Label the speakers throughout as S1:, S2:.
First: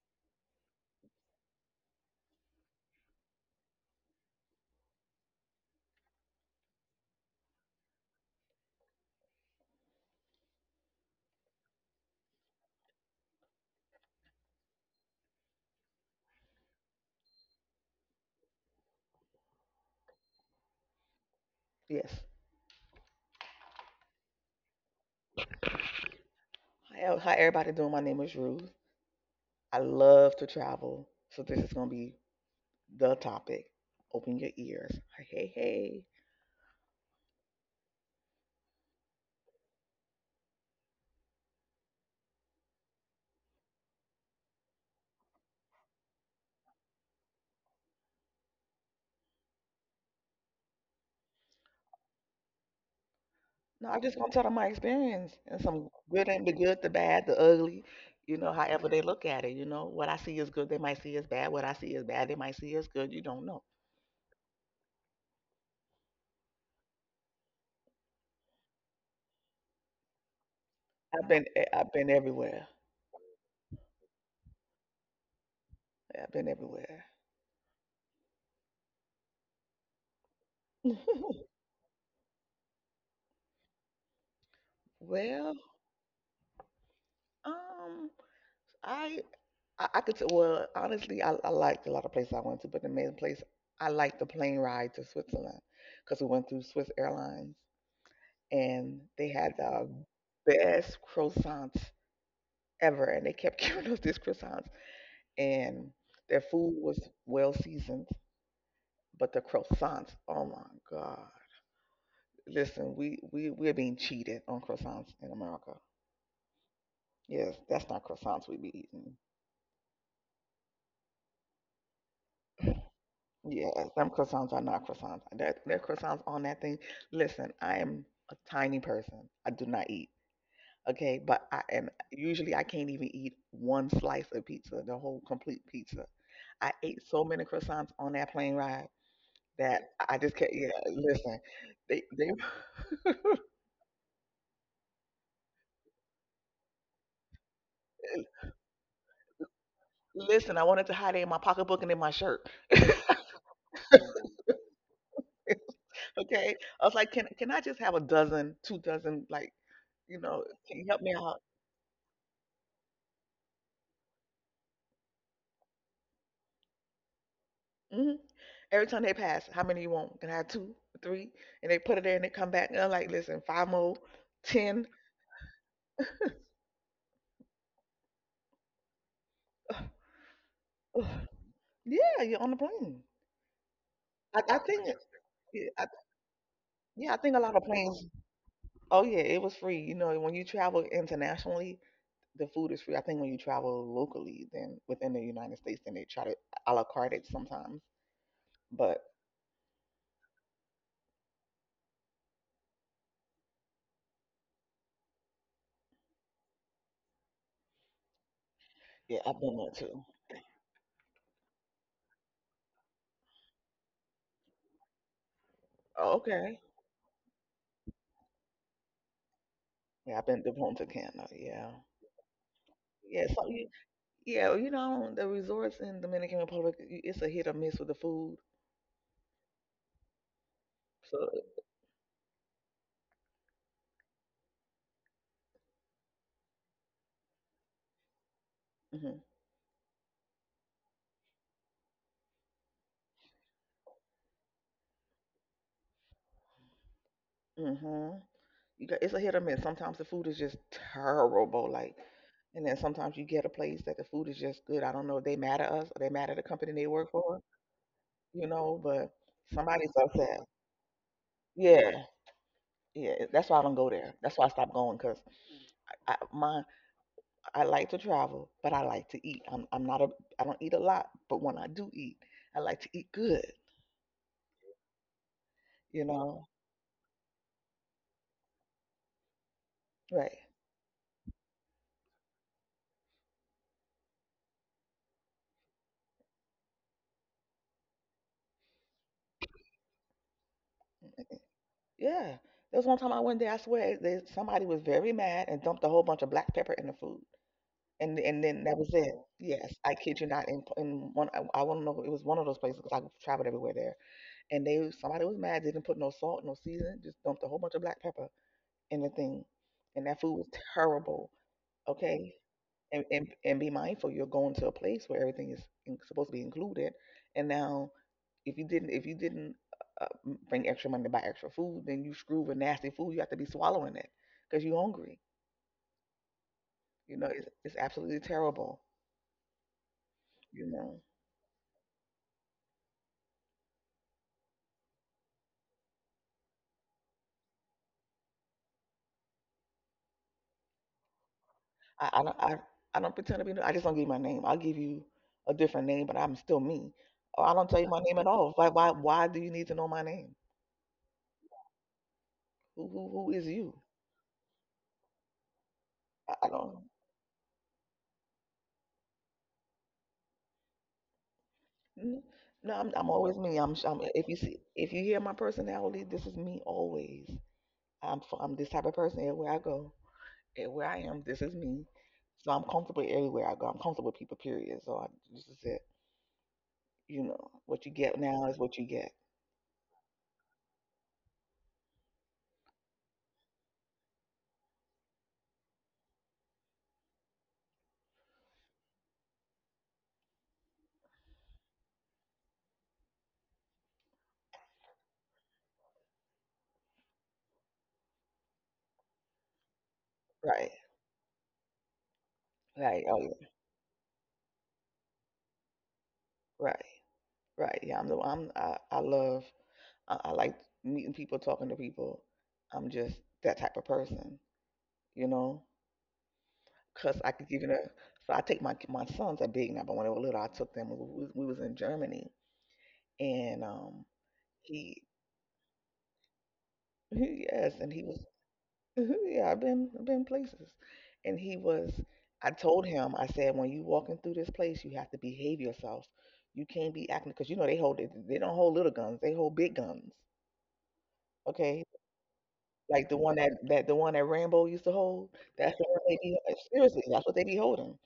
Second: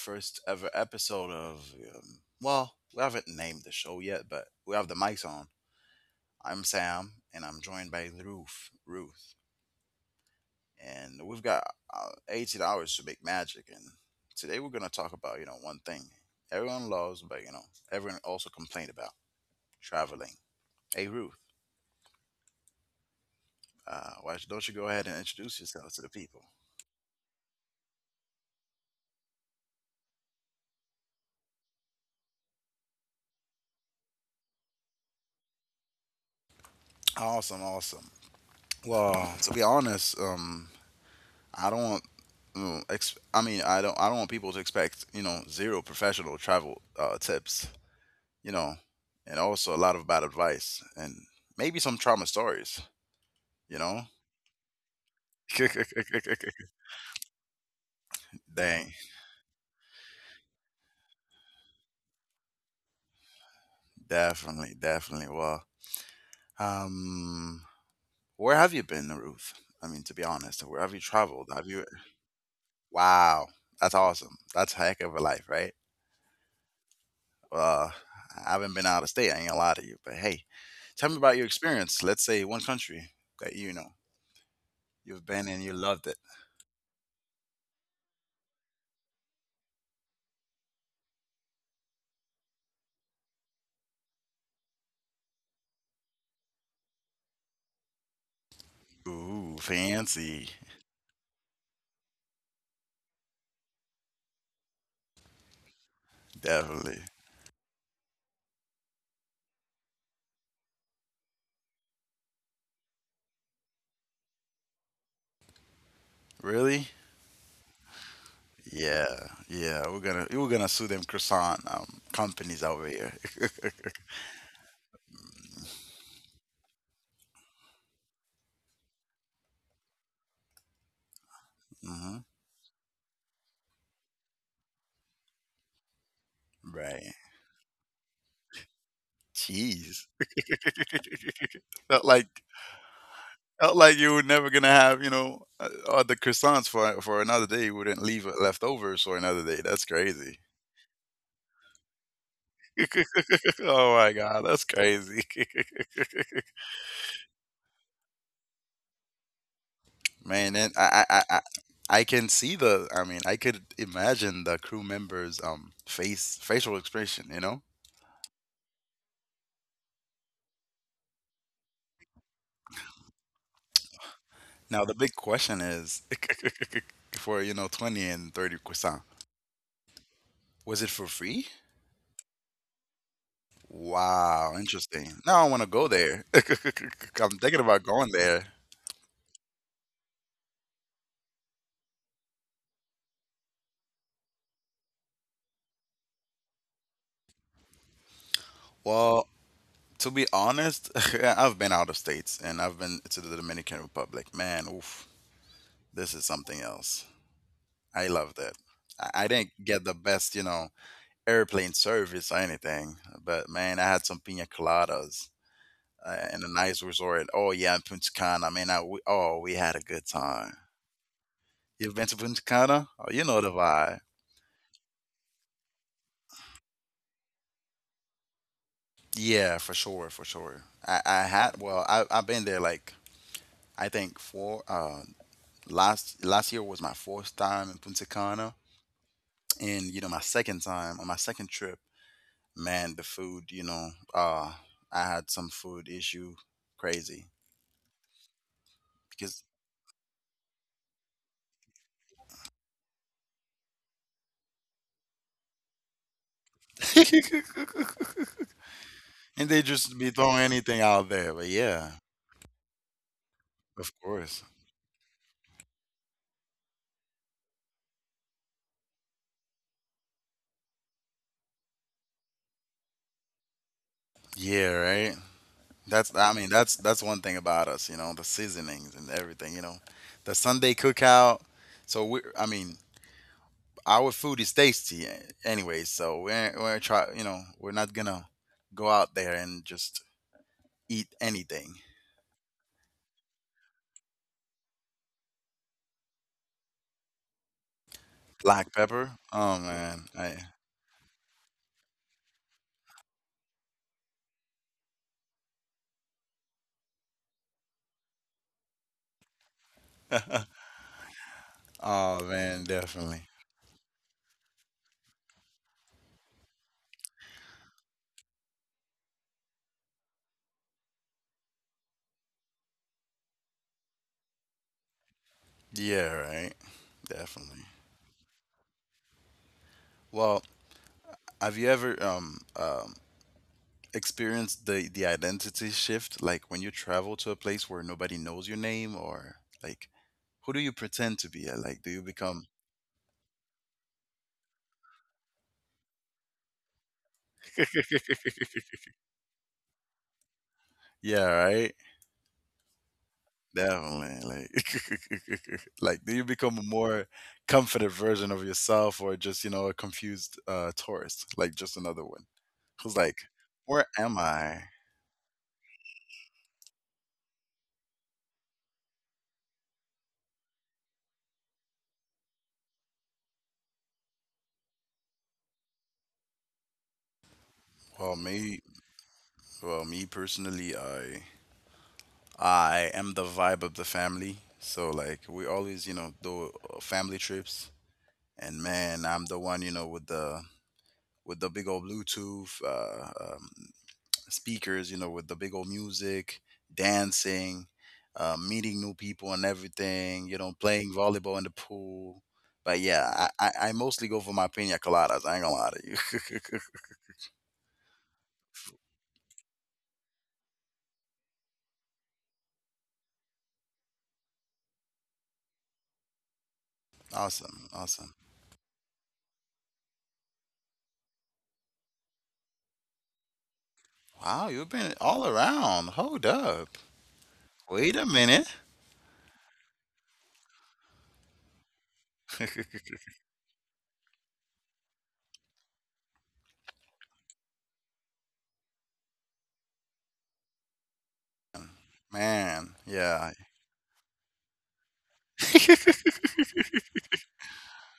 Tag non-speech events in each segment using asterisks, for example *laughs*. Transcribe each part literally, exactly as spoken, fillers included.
S1: first ever episode of, um, well, we haven't named the show yet, but we have the mics on. I'm Sam, and I'm joined by Ruth. Ruth. And we've got uh, eighteen hours to make magic, and today we're going to talk about, you know, one thing everyone loves, but, you know, everyone also complained about traveling. Hey, Ruth,
S2: Yes.
S1: uh, why don't you go ahead and introduce yourself to the people?
S2: Hi, el- everybody doing? My name is Ruth. I love to travel, so this is gonna be the topic. Open your ears. Hey, hey, hey.
S1: Awesome, awesome. Well, to be honest, um, I don't want. mm, Ex- I mean, I don't. I don't want people to expect you know zero professional travel uh, tips. You know, and also a lot of bad advice and maybe some trauma stories. You
S2: No,
S1: know.
S2: I'm just gonna tell them my experience and some good and the
S1: *laughs*
S2: good, the bad, the ugly. You know, however
S1: Dang,
S2: they look at it. You know, what I see is good, they might see as bad. What I see is bad, they might see as good. You don't know.
S1: definitely, definitely. Well, um, where have you been, Ruth? I mean, to be honest, where have you
S2: I've been,
S1: traveled?
S2: i
S1: Have you?
S2: I've been everywhere.
S1: Wow, that's awesome. That's a heck of a life, right?
S2: I've been everywhere.
S1: Uh, I haven't been out of state. I ain't gonna lie to you, but hey, tell me about your
S2: *laughs*
S1: experience. Let's say one country that you know you've been
S2: Well,
S1: and you loved it.
S2: um, I I, I could say, well, honestly, I, I liked a lot of places I went to, but the main place I liked the plane ride to Switzerland because we went through Swiss Airlines and they had
S1: Ooh,
S2: the
S1: fancy,
S2: best croissants ever, and they kept *laughs* giving us these croissants, and their food was
S1: definitely.
S2: well seasoned, but the croissants, oh my god! Listen, we we we're being cheated on croissants in America.
S1: Really?
S2: Yes, that's not croissants we be
S1: Yeah,
S2: eating.
S1: yeah. We're gonna we're gonna sue them croissant um, companies over here.
S2: Yes, them croissants are not croissants. That that croissants on that thing. Listen, I am a tiny person. I do not eat. Okay, but I
S1: *laughs*
S2: and
S1: Hmm.
S2: usually I can't even eat one slice of pizza, the whole complete pizza. I ate
S1: Right.
S2: so many croissants on that plane ride that
S1: Jeez.
S2: I just can't.
S1: *laughs*
S2: Yeah, listen, they
S1: felt
S2: they
S1: like felt like you were never gonna have you know uh, all the croissants for for another day. You wouldn't leave
S2: *laughs*
S1: leftovers for another day. That's crazy.
S2: listen. I wanted to hide it in my pocketbook and in my shirt.
S1: *laughs* Oh my god, that's crazy.
S2: *laughs* Okay, I was like, can can I just have a dozen, two dozen, like, you
S1: *laughs*
S2: know,
S1: Man, and
S2: can you help
S1: I,
S2: me
S1: I, I, I
S2: out?
S1: I can see the. I mean, I could imagine the crew members' um face facial expression. You know.
S2: Hmm. Every time they pass, how many you want? Can I have two, three? And they put it there and they come back and I'm like, listen, five more,
S1: Now
S2: ten.
S1: the big question is, *laughs* for you know twenty and thirty croissant, was it for
S2: Ugh.
S1: free?
S2: Yeah, you're on the plane. I,
S1: Wow,
S2: I think,
S1: interesting. Now I want to
S2: yeah, I,
S1: go there. *laughs*
S2: yeah, I think
S1: I'm
S2: a lot
S1: thinking
S2: of
S1: about
S2: planes.
S1: going there.
S2: Oh yeah, it was free. You know, when you travel internationally, the food is free. I think when you travel locally, then within the United States, then they try to a la carte it sometimes. But
S1: Well, to be honest, *laughs* I've been out of states and I've been to the Dominican Republic. Man, oof, this is something else. I loved it.
S2: yeah,
S1: I I
S2: I've been
S1: didn't
S2: there
S1: get the
S2: too.
S1: best, you know, airplane service or anything, but man, I had some pina coladas
S2: Oh,
S1: uh, in a
S2: okay.
S1: nice resort. Oh yeah, in Punta Cana. Man, I, we, oh, we had a good
S2: Yeah, I've been to
S1: time.
S2: Punta Cana. Yeah,
S1: You've been to Punta Cana? Oh, you
S2: yeah.
S1: know
S2: So
S1: the
S2: you,
S1: vibe.
S2: yeah, well, you know, the resorts in Dominican Republic, y- it's a hit or miss with the food.
S1: Yeah, for sure, for sure. I, I
S2: So,
S1: had well, I I've been there like I think four. Uh, last last year was my fourth time in Punta Cana,
S2: mhm,
S1: and you know my second time on my second trip. Man, the food, you know, uh, I had some food issue, crazy
S2: mhm. You got it's a hit or
S1: because,
S2: miss. Sometimes the food is just terrible, like, and then sometimes you get a place that the food is just good. I don't know if they mad at us or they mad at the company they work for,
S1: *laughs*
S2: you know, but
S1: and they
S2: somebody's
S1: just be
S2: upset.
S1: throwing anything out there. But
S2: Yeah,
S1: yeah,
S2: yeah. That's why I don't go
S1: of
S2: there. That's why
S1: course,
S2: I stopped going because I my I like to travel, but I like to eat. I'm I'm not a I don't eat a lot, but when I do eat, I like to eat good,
S1: yeah, right.
S2: you
S1: That's I
S2: know.
S1: mean that's that's one thing about us, you know, the seasonings and everything, you know, the
S2: Right.
S1: Sunday cookout. So we, I mean, our food is tasty eh, anyway. So we're we're try, you know, we're not gonna go out there and just eat anything.
S2: Yeah. There was one time I went there, I swear, there, somebody was very mad and dumped a whole bunch of black pepper in the food. And and then
S1: Black
S2: that was it.
S1: pepper. Oh
S2: Yes, I
S1: man,
S2: kid you
S1: I
S2: not. In, in one, I, I don't know, it was one of those places because I traveled everywhere there. And they somebody was mad. They didn't put no salt, no seasoning, just dumped a whole bunch of black pepper in the thing. And that food was terrible.
S1: Oh
S2: Okay.
S1: man,
S2: And,
S1: definitely.
S2: and and be mindful, you're going to a place where everything is in, supposed to be included, and now if you didn't, if you didn't uh, bring extra money to buy extra food, then you screw with nasty food. You have to be swallowing it because you're hungry.
S1: Yeah, right.
S2: You know, it's,
S1: Definitely.
S2: it's absolutely terrible.
S1: Well,
S2: You know,
S1: have you ever um um experienced the the identity shift like when you travel to a place where nobody knows your name or like who do you pretend to be? Uh, Like do you
S2: I, I don't,
S1: become
S2: I, I don't pretend to be. no- I just don't give you my name. I'll give you a different name, but I'm still me. Or I don't tell you my name at
S1: *laughs*
S2: all. Why, why, why do you need to know my name?
S1: Yeah, right?
S2: Who, who, who is you?
S1: Definitely. Like *laughs* like do you
S2: I, I
S1: become a
S2: don't.
S1: more confident version of yourself or just, you know, a confused uh tourist, like just another
S2: n-
S1: one?
S2: No, I'm,
S1: Who's
S2: I'm
S1: like,
S2: always me. I'm,
S1: "Where
S2: I'm.
S1: am
S2: If you see,
S1: I?"
S2: if you hear my personality, this is me always. I'm, f- I'm this type of person everywhere I go, and where I am, this is me. So I'm comfortable everywhere I go. I'm comfortable with people, period. So I, this is it. You know, what you get
S1: Well,
S2: now is
S1: me
S2: what you get.
S1: Well, me personally, I I am the vibe of the family. So like we always, you know, do uh, family trips, and man, I'm the one, you know, with the with the big old Bluetooth uh, um, speakers, you know, with the big old music, dancing, uh, meeting new people and everything, you know,
S2: Right.
S1: playing volleyball in the pool. But
S2: Like, oh,
S1: yeah,
S2: yeah.
S1: I, I, I mostly go for my pina coladas. I ain't gonna lie to you.
S2: Right. Right. Yeah. I'm the, I'm, I, I love, I, I like meeting people, talking to people. I'm just that type of person, you know,
S1: *laughs*
S2: cause I could give it
S1: Awesome,
S2: a,
S1: awesome.
S2: so I take my, my, sons are big now, but when they were little, I took them, we, we, we was in Germany and, um,
S1: Wow, you've been
S2: he,
S1: all around. Hold up.
S2: *laughs* yes. And
S1: Wait
S2: he
S1: a
S2: was,
S1: minute.
S2: *laughs* yeah, I've been I've been places. And he was I told
S1: *laughs*
S2: him, I said, when you walking through this place, you have to behave yourself. You can't be acting because you know they hold they they don't hold little guns, they hold big guns. Okay.
S1: Man,
S2: Like the one
S1: yeah.
S2: that, that the one that Rambo used to hold. That's the one they
S1: *laughs*
S2: be seriously, that's what they be holding.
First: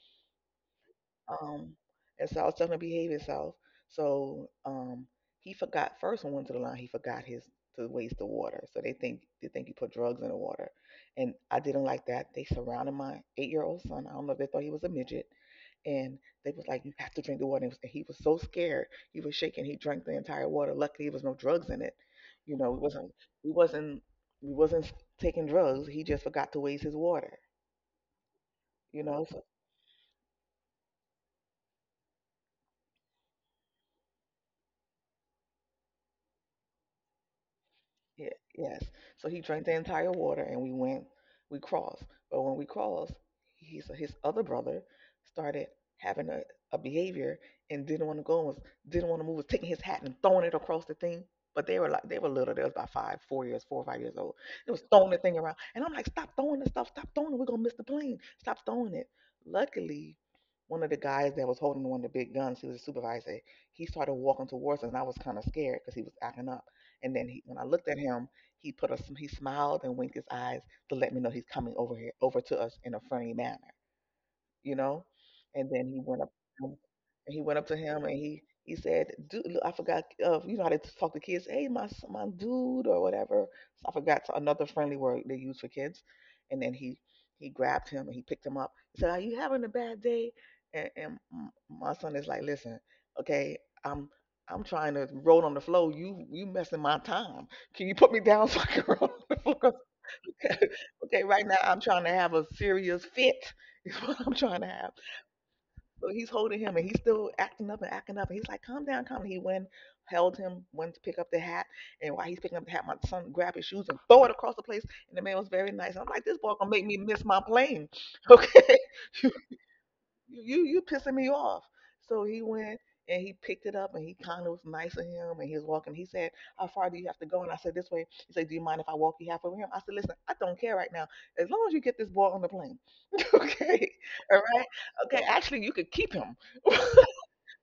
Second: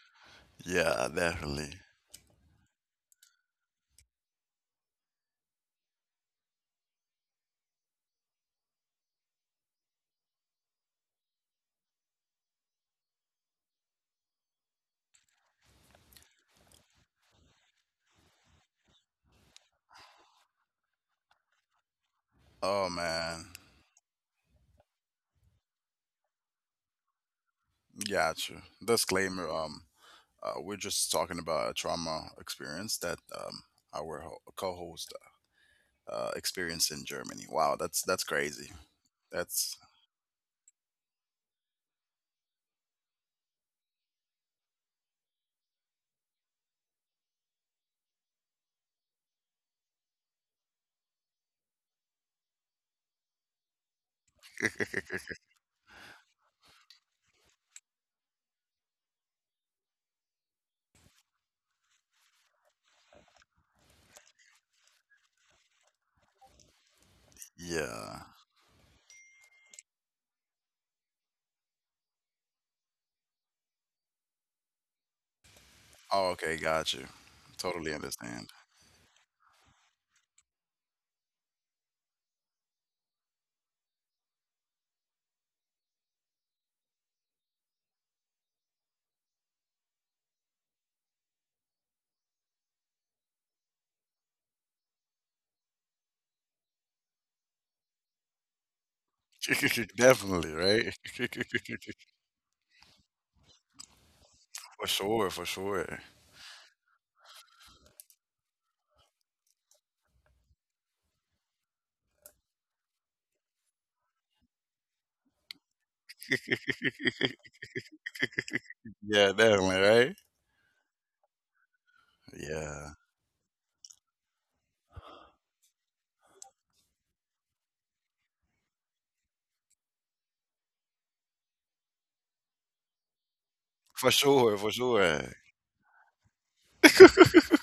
S1: Yeah, definitely.
S2: Um, and so I was telling him to behave himself. So um, he forgot first when we went to the line. He forgot his to waste the water. So they think they think he put drugs in the water, and I didn't like that. They surrounded my eight year old son. I don't know if they thought he was a midget, and they was like, "You have to drink the water." And it was- and he was so scared, he was shaking. He drank the entire water. Luckily, there was no drugs in it. You know, it
S1: Oh
S2: wasn't
S1: man,
S2: we wasn't we wasn't taking drugs. He just forgot to waste his water.
S1: got you.
S2: You know, so
S1: Disclaimer, um, uh, we're just talking about a trauma experience that um our ho- co-host uh experienced in Germany. Wow, that's that's
S2: yeah,
S1: crazy.
S2: yes. So he drank the
S1: That's
S2: entire water and we went, we crossed. But when we crossed, he's, his other brother started having a, a behavior and didn't want to go and was, didn't want to move, was taking his hat and throwing it across the thing. But they were like, they were little. They was about five, four years, four or five years old. It was throwing the thing around. And I'm like, stop throwing the stuff. Stop throwing it. We're going to miss the plane. Stop throwing it. Luckily, one of the guys that was holding one of the big guns, he was a supervisor, he started walking towards us. And I was kind of scared because he was acting up. And then he, when I looked at him,
S1: Yeah.
S2: he put us, he smiled and winked his eyes to let me know he's coming over here, over to us in a friendly manner you know. And then he went up
S1: Oh, okay,
S2: to him,
S1: got you.
S2: and he went up to
S1: Totally
S2: him and he
S1: understand.
S2: he said, "Dude, look, I forgot. Uh, you know how they talk to kids? Hey, my s- my dude or whatever. So I forgot to- another friendly word they use for kids." And then he he grabbed him and he picked him up. He said, "Are you having a bad day?" And, and m- my son is like, "Listen, okay, I'm." I'm trying to roll on the floor. You you messing my time. Can you put me down *laughs* so I can *laughs* roll on the floor?
S1: *laughs* Definitely, right?
S2: *laughs* Okay, right now I'm
S1: *laughs*
S2: trying to have a serious fit. *laughs* Is what I'm trying to
S1: For
S2: have.
S1: sure, for sure.
S2: So he's holding him and he's still acting up and acting up. And he's like, calm down, calm down. He went, held him, went to pick up the hat. And while he's picking up the hat, my son grabbed his shoes and throw it across the place. And the man was very nice. I'm like, this boy gonna make me miss
S1: *laughs*
S2: my plane. *laughs* Okay.
S1: Yeah, definitely, right?
S2: You you you pissing me off. So he went
S1: Yeah.
S2: and he picked it up and he kind of was nice to him and he was walking. He said, how far do you have to go? And I said, this way. He said, do you mind if I walk you halfway with him? I said, listen, I don't care right now. As long as you get this boy on the plane. *laughs* Okay.
S1: For
S2: All
S1: sure,
S2: right.
S1: for
S2: Okay.
S1: sure.
S2: Actually, you could keep him. *laughs*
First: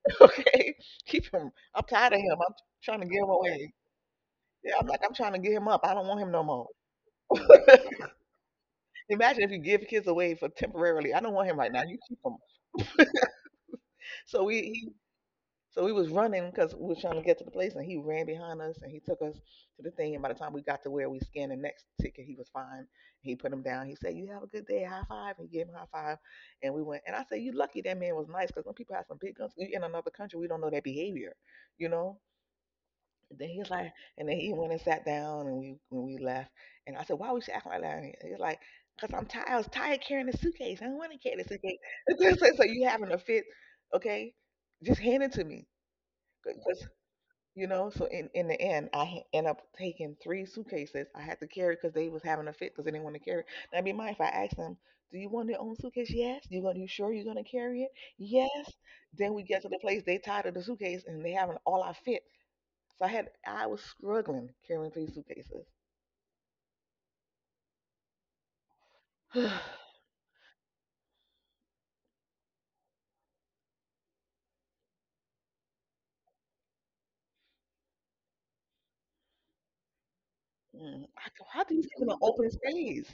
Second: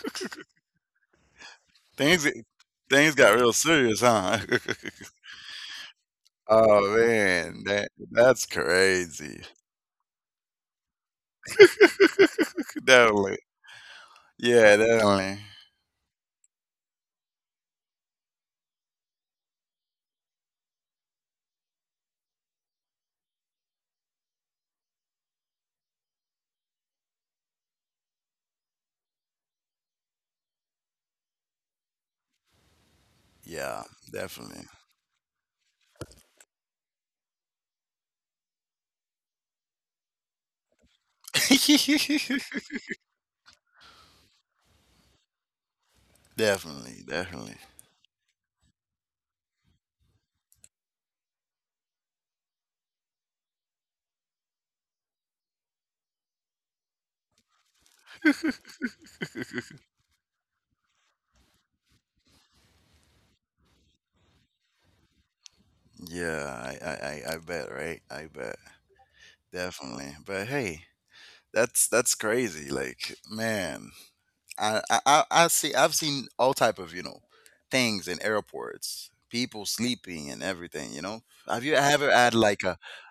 S2: *laughs* Okay, keep him. I'm tired of
S1: Things
S2: him. I'm trying to
S1: things
S2: give him
S1: got real
S2: away.
S1: serious, huh? *laughs*
S2: Yeah, I'm like, I'm trying to get him up. I don't want him no more.
S1: Oh
S2: *laughs*
S1: man, that that's crazy.
S2: Imagine if you give kids away for temporarily. I don't want him right now. You keep him.
S1: Definitely.
S2: So we,
S1: Yeah,
S2: he,
S1: definitely.
S2: so we was running because we was trying to get to the place, and he ran behind us and he took us to the thing. And by the time we got to where we scanned the next ticket, he was fine. He put him down. He said, "You have a good day. High five." And he gave him a high five, and we went. And I said, "You lucky that man was nice because when people have some big guns, you in another country, we don't know their behavior, you know." Then he's
S1: Yeah,
S2: like, and then he
S1: definitely.
S2: went and sat down, and we when we left, and I said, "Why we should act like that?" And he's like, "Cause I'm tired. I was tired carrying the suitcase. I don't want to carry the suitcase." *laughs* so, so-
S1: *laughs*
S2: so you having a fit, okay? Just hand it to me, cause
S1: Definitely, definitely.
S2: you know. So in in the end, I ha- end up taking three suitcases. I had to carry because they was having a fit because they didn't want to carry. Now, be mind if I asked them, "Do you want your own suitcase?" Yes. You gonna? You sure you're gonna carry it? Yes. Then we get to the place. They tired of the suitcase, and they having all our fit. So I had I was struggling carrying three suitcases.
S1: Yeah, I, I, I I bet, right? I bet.
S2: *sighs*
S1: Definitely. But hey, that's that's crazy. Like, man, I, I, I I see I've seen all type of, you know, things in airports, people sleeping and everything, you
S2: Mm.
S1: know.
S2: I go, how
S1: Have
S2: do
S1: you
S2: you sleep in
S1: ever
S2: an
S1: had
S2: open
S1: like a
S2: space?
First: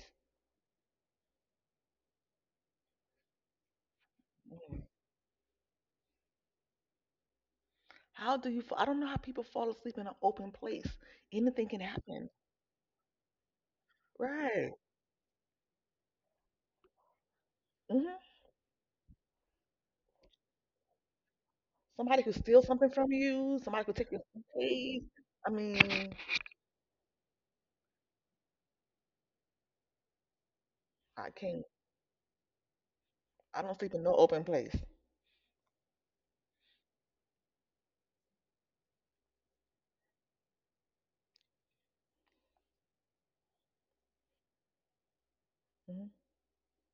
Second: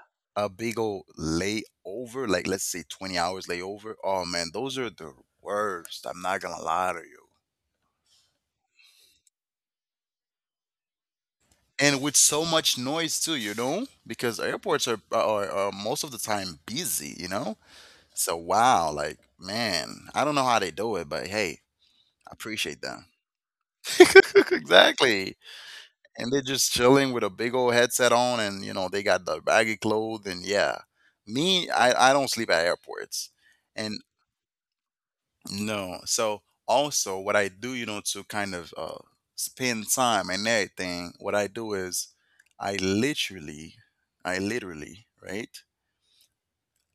S1: big old layover, like let's say twenty hours layover. Oh man, those
S2: Mm.
S1: are the worst. I'm not gonna lie to you.
S2: How do you? fa- I don't know how people fall asleep in an open place. Anything can
S1: And with
S2: happen,
S1: so much noise too, you know, because
S2: right?
S1: airports are are, are most of the time busy, you know.
S2: Hmm.
S1: So wow, like man, I don't know how they do it, but hey,
S2: Somebody
S1: I
S2: could steal
S1: appreciate
S2: something
S1: them.
S2: from you. Somebody could take your
S1: *laughs*
S2: suitcase.
S1: Exactly.
S2: I mean,
S1: And they're just chilling with a big old headset on, and you know they got the baggy clothes, and yeah,
S2: I can't.
S1: me, I I don't sleep at airports,
S2: I don't sleep
S1: and
S2: in no open place.
S1: No. So also what I do, you know, to kind of uh spend time and everything, what I do is I literally I literally, right?
S2: Mhm.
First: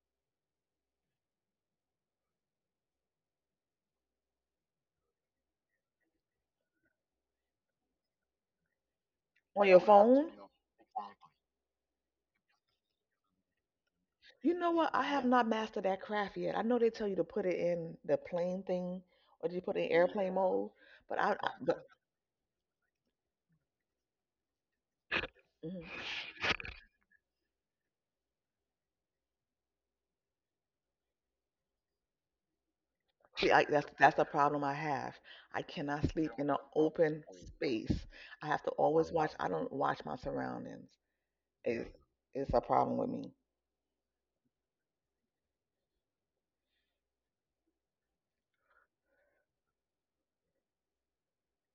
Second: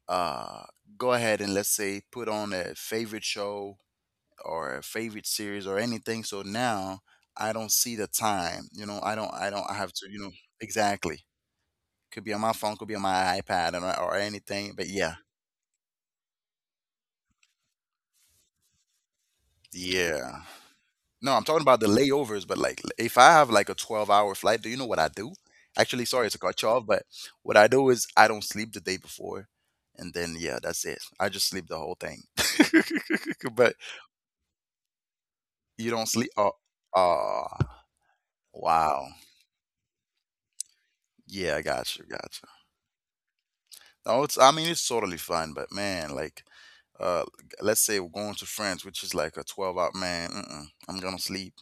S1: Uh go ahead and let's say put on a favorite show or a favorite series or anything. So now I don't see the time. You know, I don't I
S2: On
S1: don't I
S2: your
S1: have to, you
S2: phone.
S1: know,
S2: Yeah.
S1: exactly. Could be on my phone, could be on my iPad or, or
S2: You know
S1: anything. But
S2: what? I, yeah,
S1: yeah.
S2: have not mastered that craft yet. I know they tell you to put it in the plane thing, or do you put it in, yeah, airplane
S1: Yeah.
S2: mode? But I, I
S1: No,
S2: right.
S1: I'm talking about
S2: But
S1: the layovers, but like if I have like a twelve hour flight, do you know what I do?
S2: right.
S1: Actually, sorry to cut you off, but what I do is I don't sleep the day before. And then, yeah, that's it. I just sleep the whole thing.
S2: See, I,
S1: *laughs* But
S2: that's that's a problem I have. I
S1: you
S2: cannot
S1: don't
S2: sleep
S1: sleep.
S2: in
S1: Oh,
S2: an open
S1: oh,
S2: space. I have to always
S1: wow.
S2: watch. I don't watch my surroundings.
S1: Yeah, I
S2: It's
S1: got you, got
S2: it's
S1: you.
S2: a problem with me.
S1: No, it's, I mean, it's totally fine, but man, like, uh, let's say we're going to France, which is like a twelve hour, man, mm-mm, I'm gonna sleep.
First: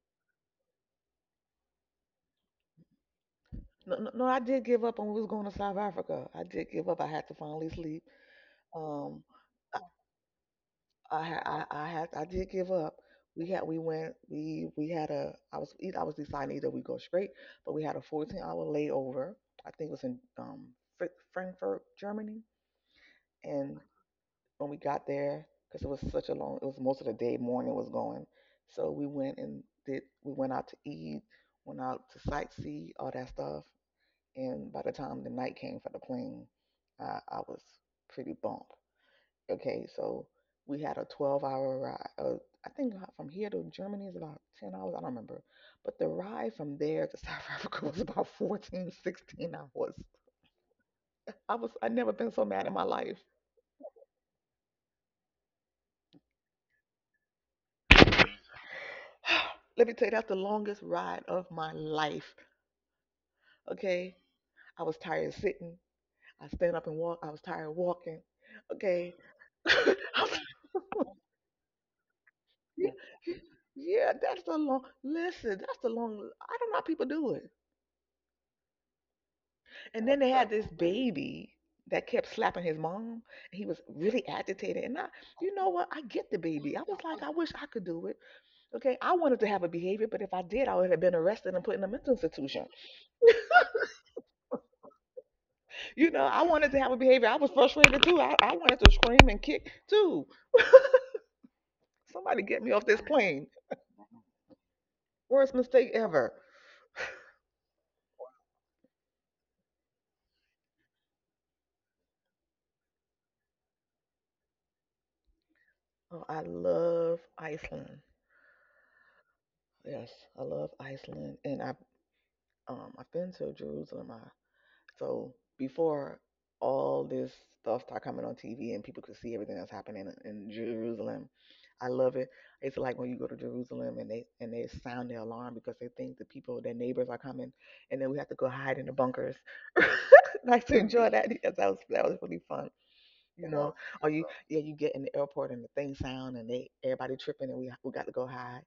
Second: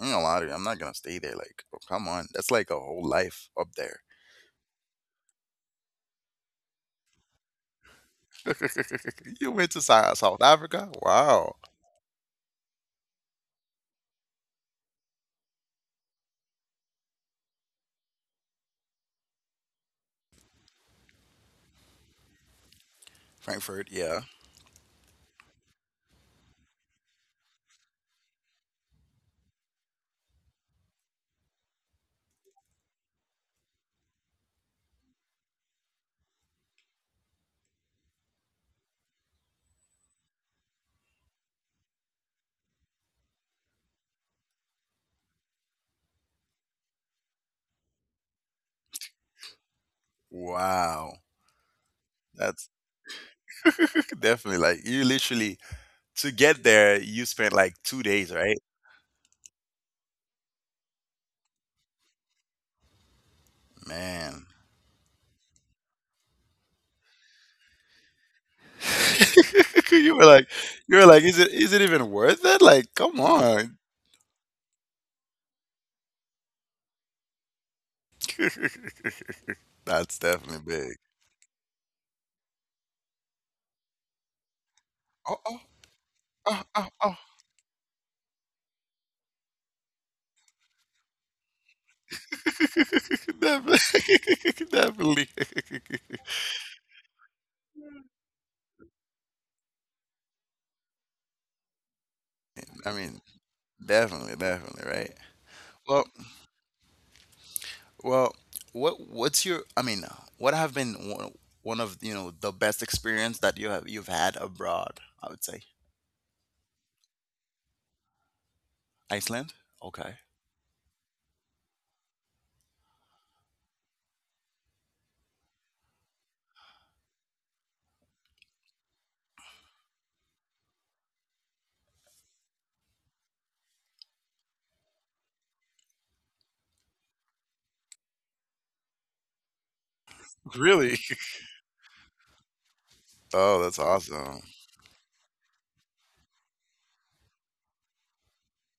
S1: I'm not gonna lie to you, I'm not gonna stay there. Like, oh, come on. That's like a whole life up
S2: No,
S1: there.
S2: no, no, I did give up when we was going to South Africa. I did give up. I had to finally sleep. Um,
S1: *laughs* You went to Sou- South Africa?
S2: I
S1: Wow.
S2: ha- I I had I did give up. We had we went we we had a I was eith- I was deciding either we go straight, but we had a fourteen hour layover. I think it was in um Fr- Frankfurt, Germany. And
S1: Frankfurt, yeah.
S2: when we got there, because it was such a long it was most of the day morning was going, so we went and did we went out to eat, went out to sightsee all that stuff. And by the time the night came for the plane, i, I was pretty bumped. Okay, so we had a twelve hour ride, uh, I think from here to Germany is about ten hours. I don't remember, but the ride from there to *laughs* South Africa was about fourteen sixteen hours.
S1: Wow.
S2: i was I never been so mad
S1: That's
S2: in my life.
S1: *laughs* definitely like you literally to get there, you spent like two days, right?
S2: *sighs* Let me tell you, that's the longest ride of my life. Okay.
S1: Man.
S2: I was tired of sitting. I stand up and walk. I was tired of walking. Okay. *laughs*
S1: *laughs*
S2: I'm
S1: You were
S2: like,
S1: like you were like, is it is it even worth it? Like,
S2: yeah,
S1: come on.
S2: yeah, that's the long, listen, that's the long, I don't know how people do it.
S1: *laughs*
S2: And
S1: That's
S2: then they had
S1: definitely
S2: this
S1: big.
S2: baby that kept slapping his mom. He was really agitated. And I,
S1: Oh, oh,
S2: you know what? I get the
S1: oh,
S2: baby.
S1: oh,
S2: I was
S1: oh.
S2: like, I wish I could do it. Okay. I wanted to have a behavior, but if I did, I would have been arrested and put in a mental institution.
S1: *laughs* Definitely. *laughs* Definitely.
S2: You know, I wanted to have a behavior. I was frustrated too. I, I wanted to scream and kick too. *laughs* Somebody get me
S1: I
S2: off this
S1: mean,
S2: plane.
S1: definitely, definitely, right?
S2: Worst mistake
S1: Well,
S2: ever.
S1: Well, what what's your? I mean, what have been one, one of you know the best experience that you have you've had abroad? I would say
S2: Oh, I love Iceland.
S1: Iceland. Okay.
S2: Yes, I love Iceland, and I've um, I've been to Jerusalem. I So before all this stuff started coming on T V and people could see everything that's happening in, in Jerusalem, I love it. It's like when you go to Jerusalem and they and they sound the alarm because they think the people, their neighbors are coming, and then we have to go hide in the bunkers. *laughs* Nice to
S1: Really?
S2: enjoy
S1: *laughs*
S2: that because that was that was really fun. You
S1: Oh, that's
S2: know, or you
S1: awesome.
S2: yeah, you get in the airport and the thing sound and they everybody tripping and we we got to go hide.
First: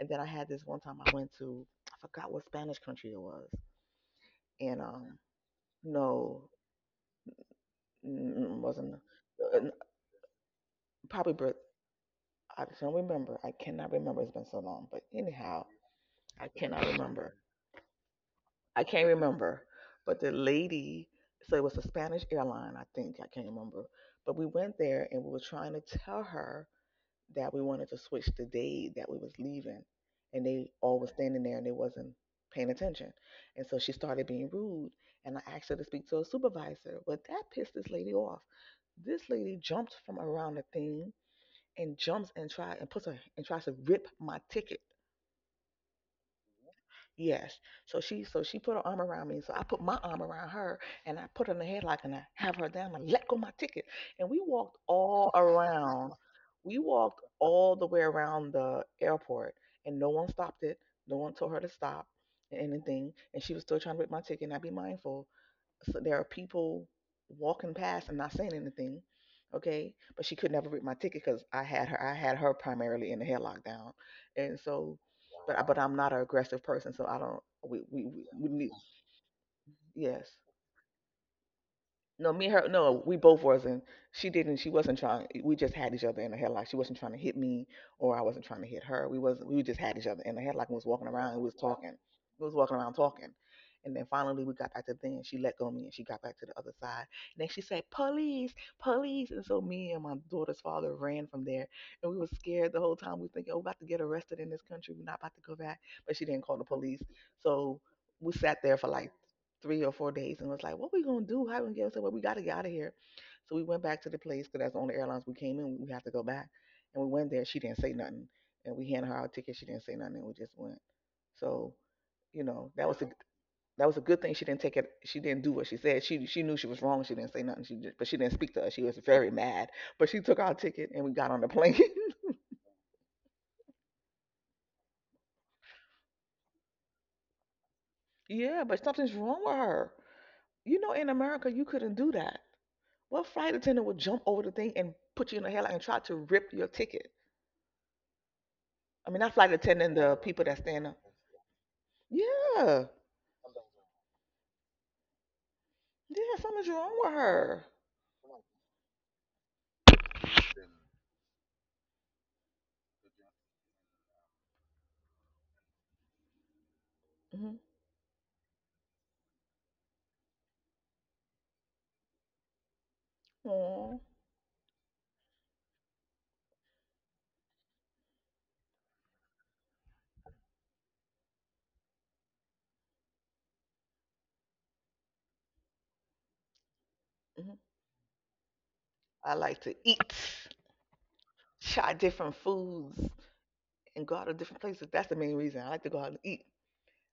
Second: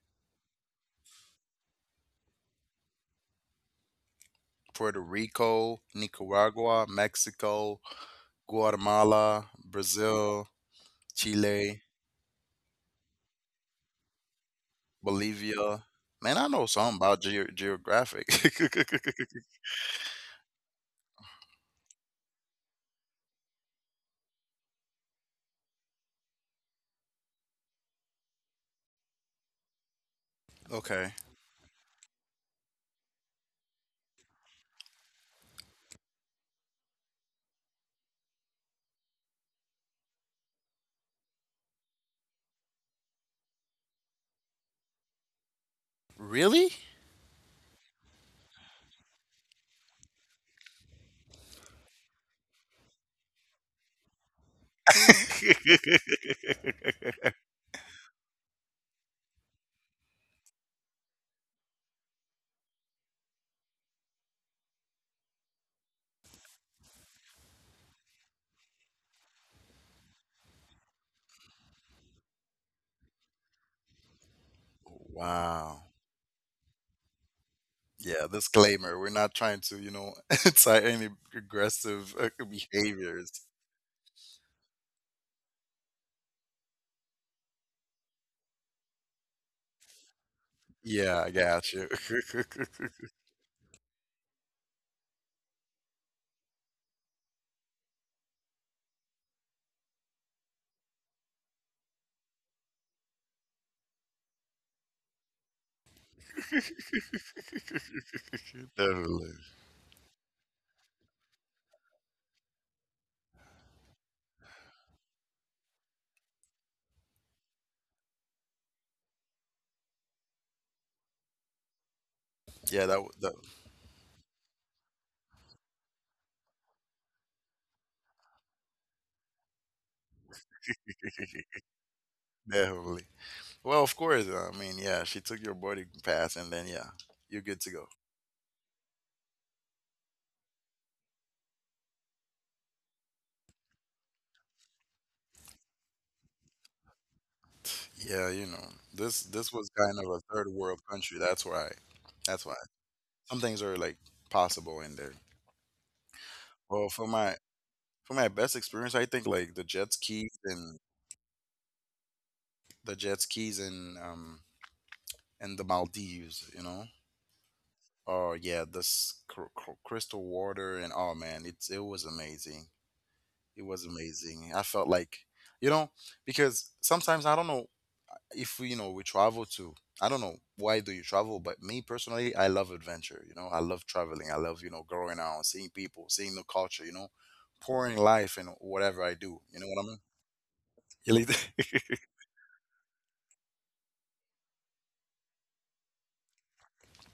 S2: And then I had this one time I went to I forgot what Spanish country it was, and
S1: Puerto
S2: um
S1: Rico,
S2: no.
S1: Nicaragua, Mexico,
S2: Mm, wasn't
S1: Guatemala,
S2: uh, n-
S1: Brazil,
S2: probably birth.
S1: Chile,
S2: I don't remember. I cannot remember. It's been so long. But anyhow,
S1: Bolivia. Man, I
S2: I
S1: know
S2: cannot
S1: something about
S2: remember.
S1: ge- geographic.
S2: I can't remember. But the lady, so it was a Spanish airline, I think. I can't remember. But we went there and we were trying to tell her that we wanted to switch the day that we was leaving, and they
S1: *laughs*
S2: all was
S1: Okay.
S2: standing there and they wasn't paying attention, and so she started being rude. And I asked her to speak to a supervisor. Well, that pissed this lady off. This lady jumped from around the thing and jumps and try and puts her and tries to rip my ticket.
S1: Really? *laughs*
S2: Yes. So she so she put her arm around me. So I put my arm around her, and I put her in the headlock, and I have her down and let go my ticket. And we walked all around. We walked all the way around the airport, and no one stopped it. No one told her to stop and anything. And she was still trying to rip my ticket, and I be mindful, so there are people walking past and not saying anything, okay, but she could never read my ticket because i had her i had her primarily in the head lockdown. And so, but I, but
S1: Wow.
S2: i'm not an aggressive person, so I don't. we we, we,
S1: Yeah,
S2: we need.
S1: disclaimer. We're not trying to, you know, *laughs*
S2: Yes.
S1: incite any aggressive uh,
S2: No, me and her. No, we
S1: behaviors.
S2: both wasn't. She didn't. She wasn't trying. We just had each other in the headlock. She wasn't trying to hit me, or I wasn't trying to hit her. We wasn't. We just had each other in the headlock and was walking
S1: Yeah, I
S2: around and was
S1: got you.
S2: talking. We was
S1: *laughs*
S2: walking around talking, and then finally we got back to the thing. And she let go of me, and she got back to the other side. And then she said, "Police, police!" And so me and my daughter's father ran from there, and we were scared the whole time. We were thinking, "Oh, we're about to get arrested in this country. We're not about to go back." But she didn't call the police, so we sat there for like
S1: Definitely.
S2: three or four days and was like, what we going to do? How we going to get? I said, well, we got to get out of here. So we went back to the place because that's the only airlines we came in. We had to go back. And we went there. She didn't say nothing. And we handed her our ticket. She didn't say nothing. And we just went. So, you know,
S1: Yeah,
S2: that
S1: that,
S2: was
S1: w-
S2: a
S1: that
S2: that was a good thing. She didn't take it. She didn't do what she said. She she knew she was wrong. She didn't say nothing. She just, but she didn't speak to us. She was very mad. But she took our ticket and we got on the plane.
S1: definitely. Well, of course. uh, I mean, yeah, she took your boarding pass, and then yeah, you're good to go.
S2: *laughs* Yeah, but something's wrong with her. You know, in America, you couldn't do that. What flight attendant would jump over the thing and put you in a headlock and try to rip your ticket?
S1: Yeah, you know,
S2: I mean,
S1: this
S2: not flight
S1: this was
S2: attendant,
S1: kind of
S2: the
S1: a
S2: people
S1: third
S2: that
S1: world
S2: stand up.
S1: country. That's why. That's why
S2: Yeah,
S1: some things are like possible in there.
S2: yeah, something's
S1: Well,
S2: wrong
S1: for
S2: with
S1: my
S2: her.
S1: for my best experience, I think like the jet skis and the jet skis in um in the Maldives, you know.
S2: Hmm.
S1: Oh yeah, this cr- cr- crystal water and oh man, it's it was amazing. It was
S2: Hmm.
S1: amazing. I felt like you know because sometimes I don't know if we, you know we travel to I don't know why do you travel, but me personally I love adventure. You know I love traveling. I love you know growing out, seeing people, seeing the culture. You know, pouring life in whatever I
S2: I
S1: do. You
S2: like
S1: know
S2: to
S1: what I
S2: eat,
S1: mean?
S2: try
S1: *laughs*
S2: different foods, and go out to different places. That's the main reason I like to go out and eat.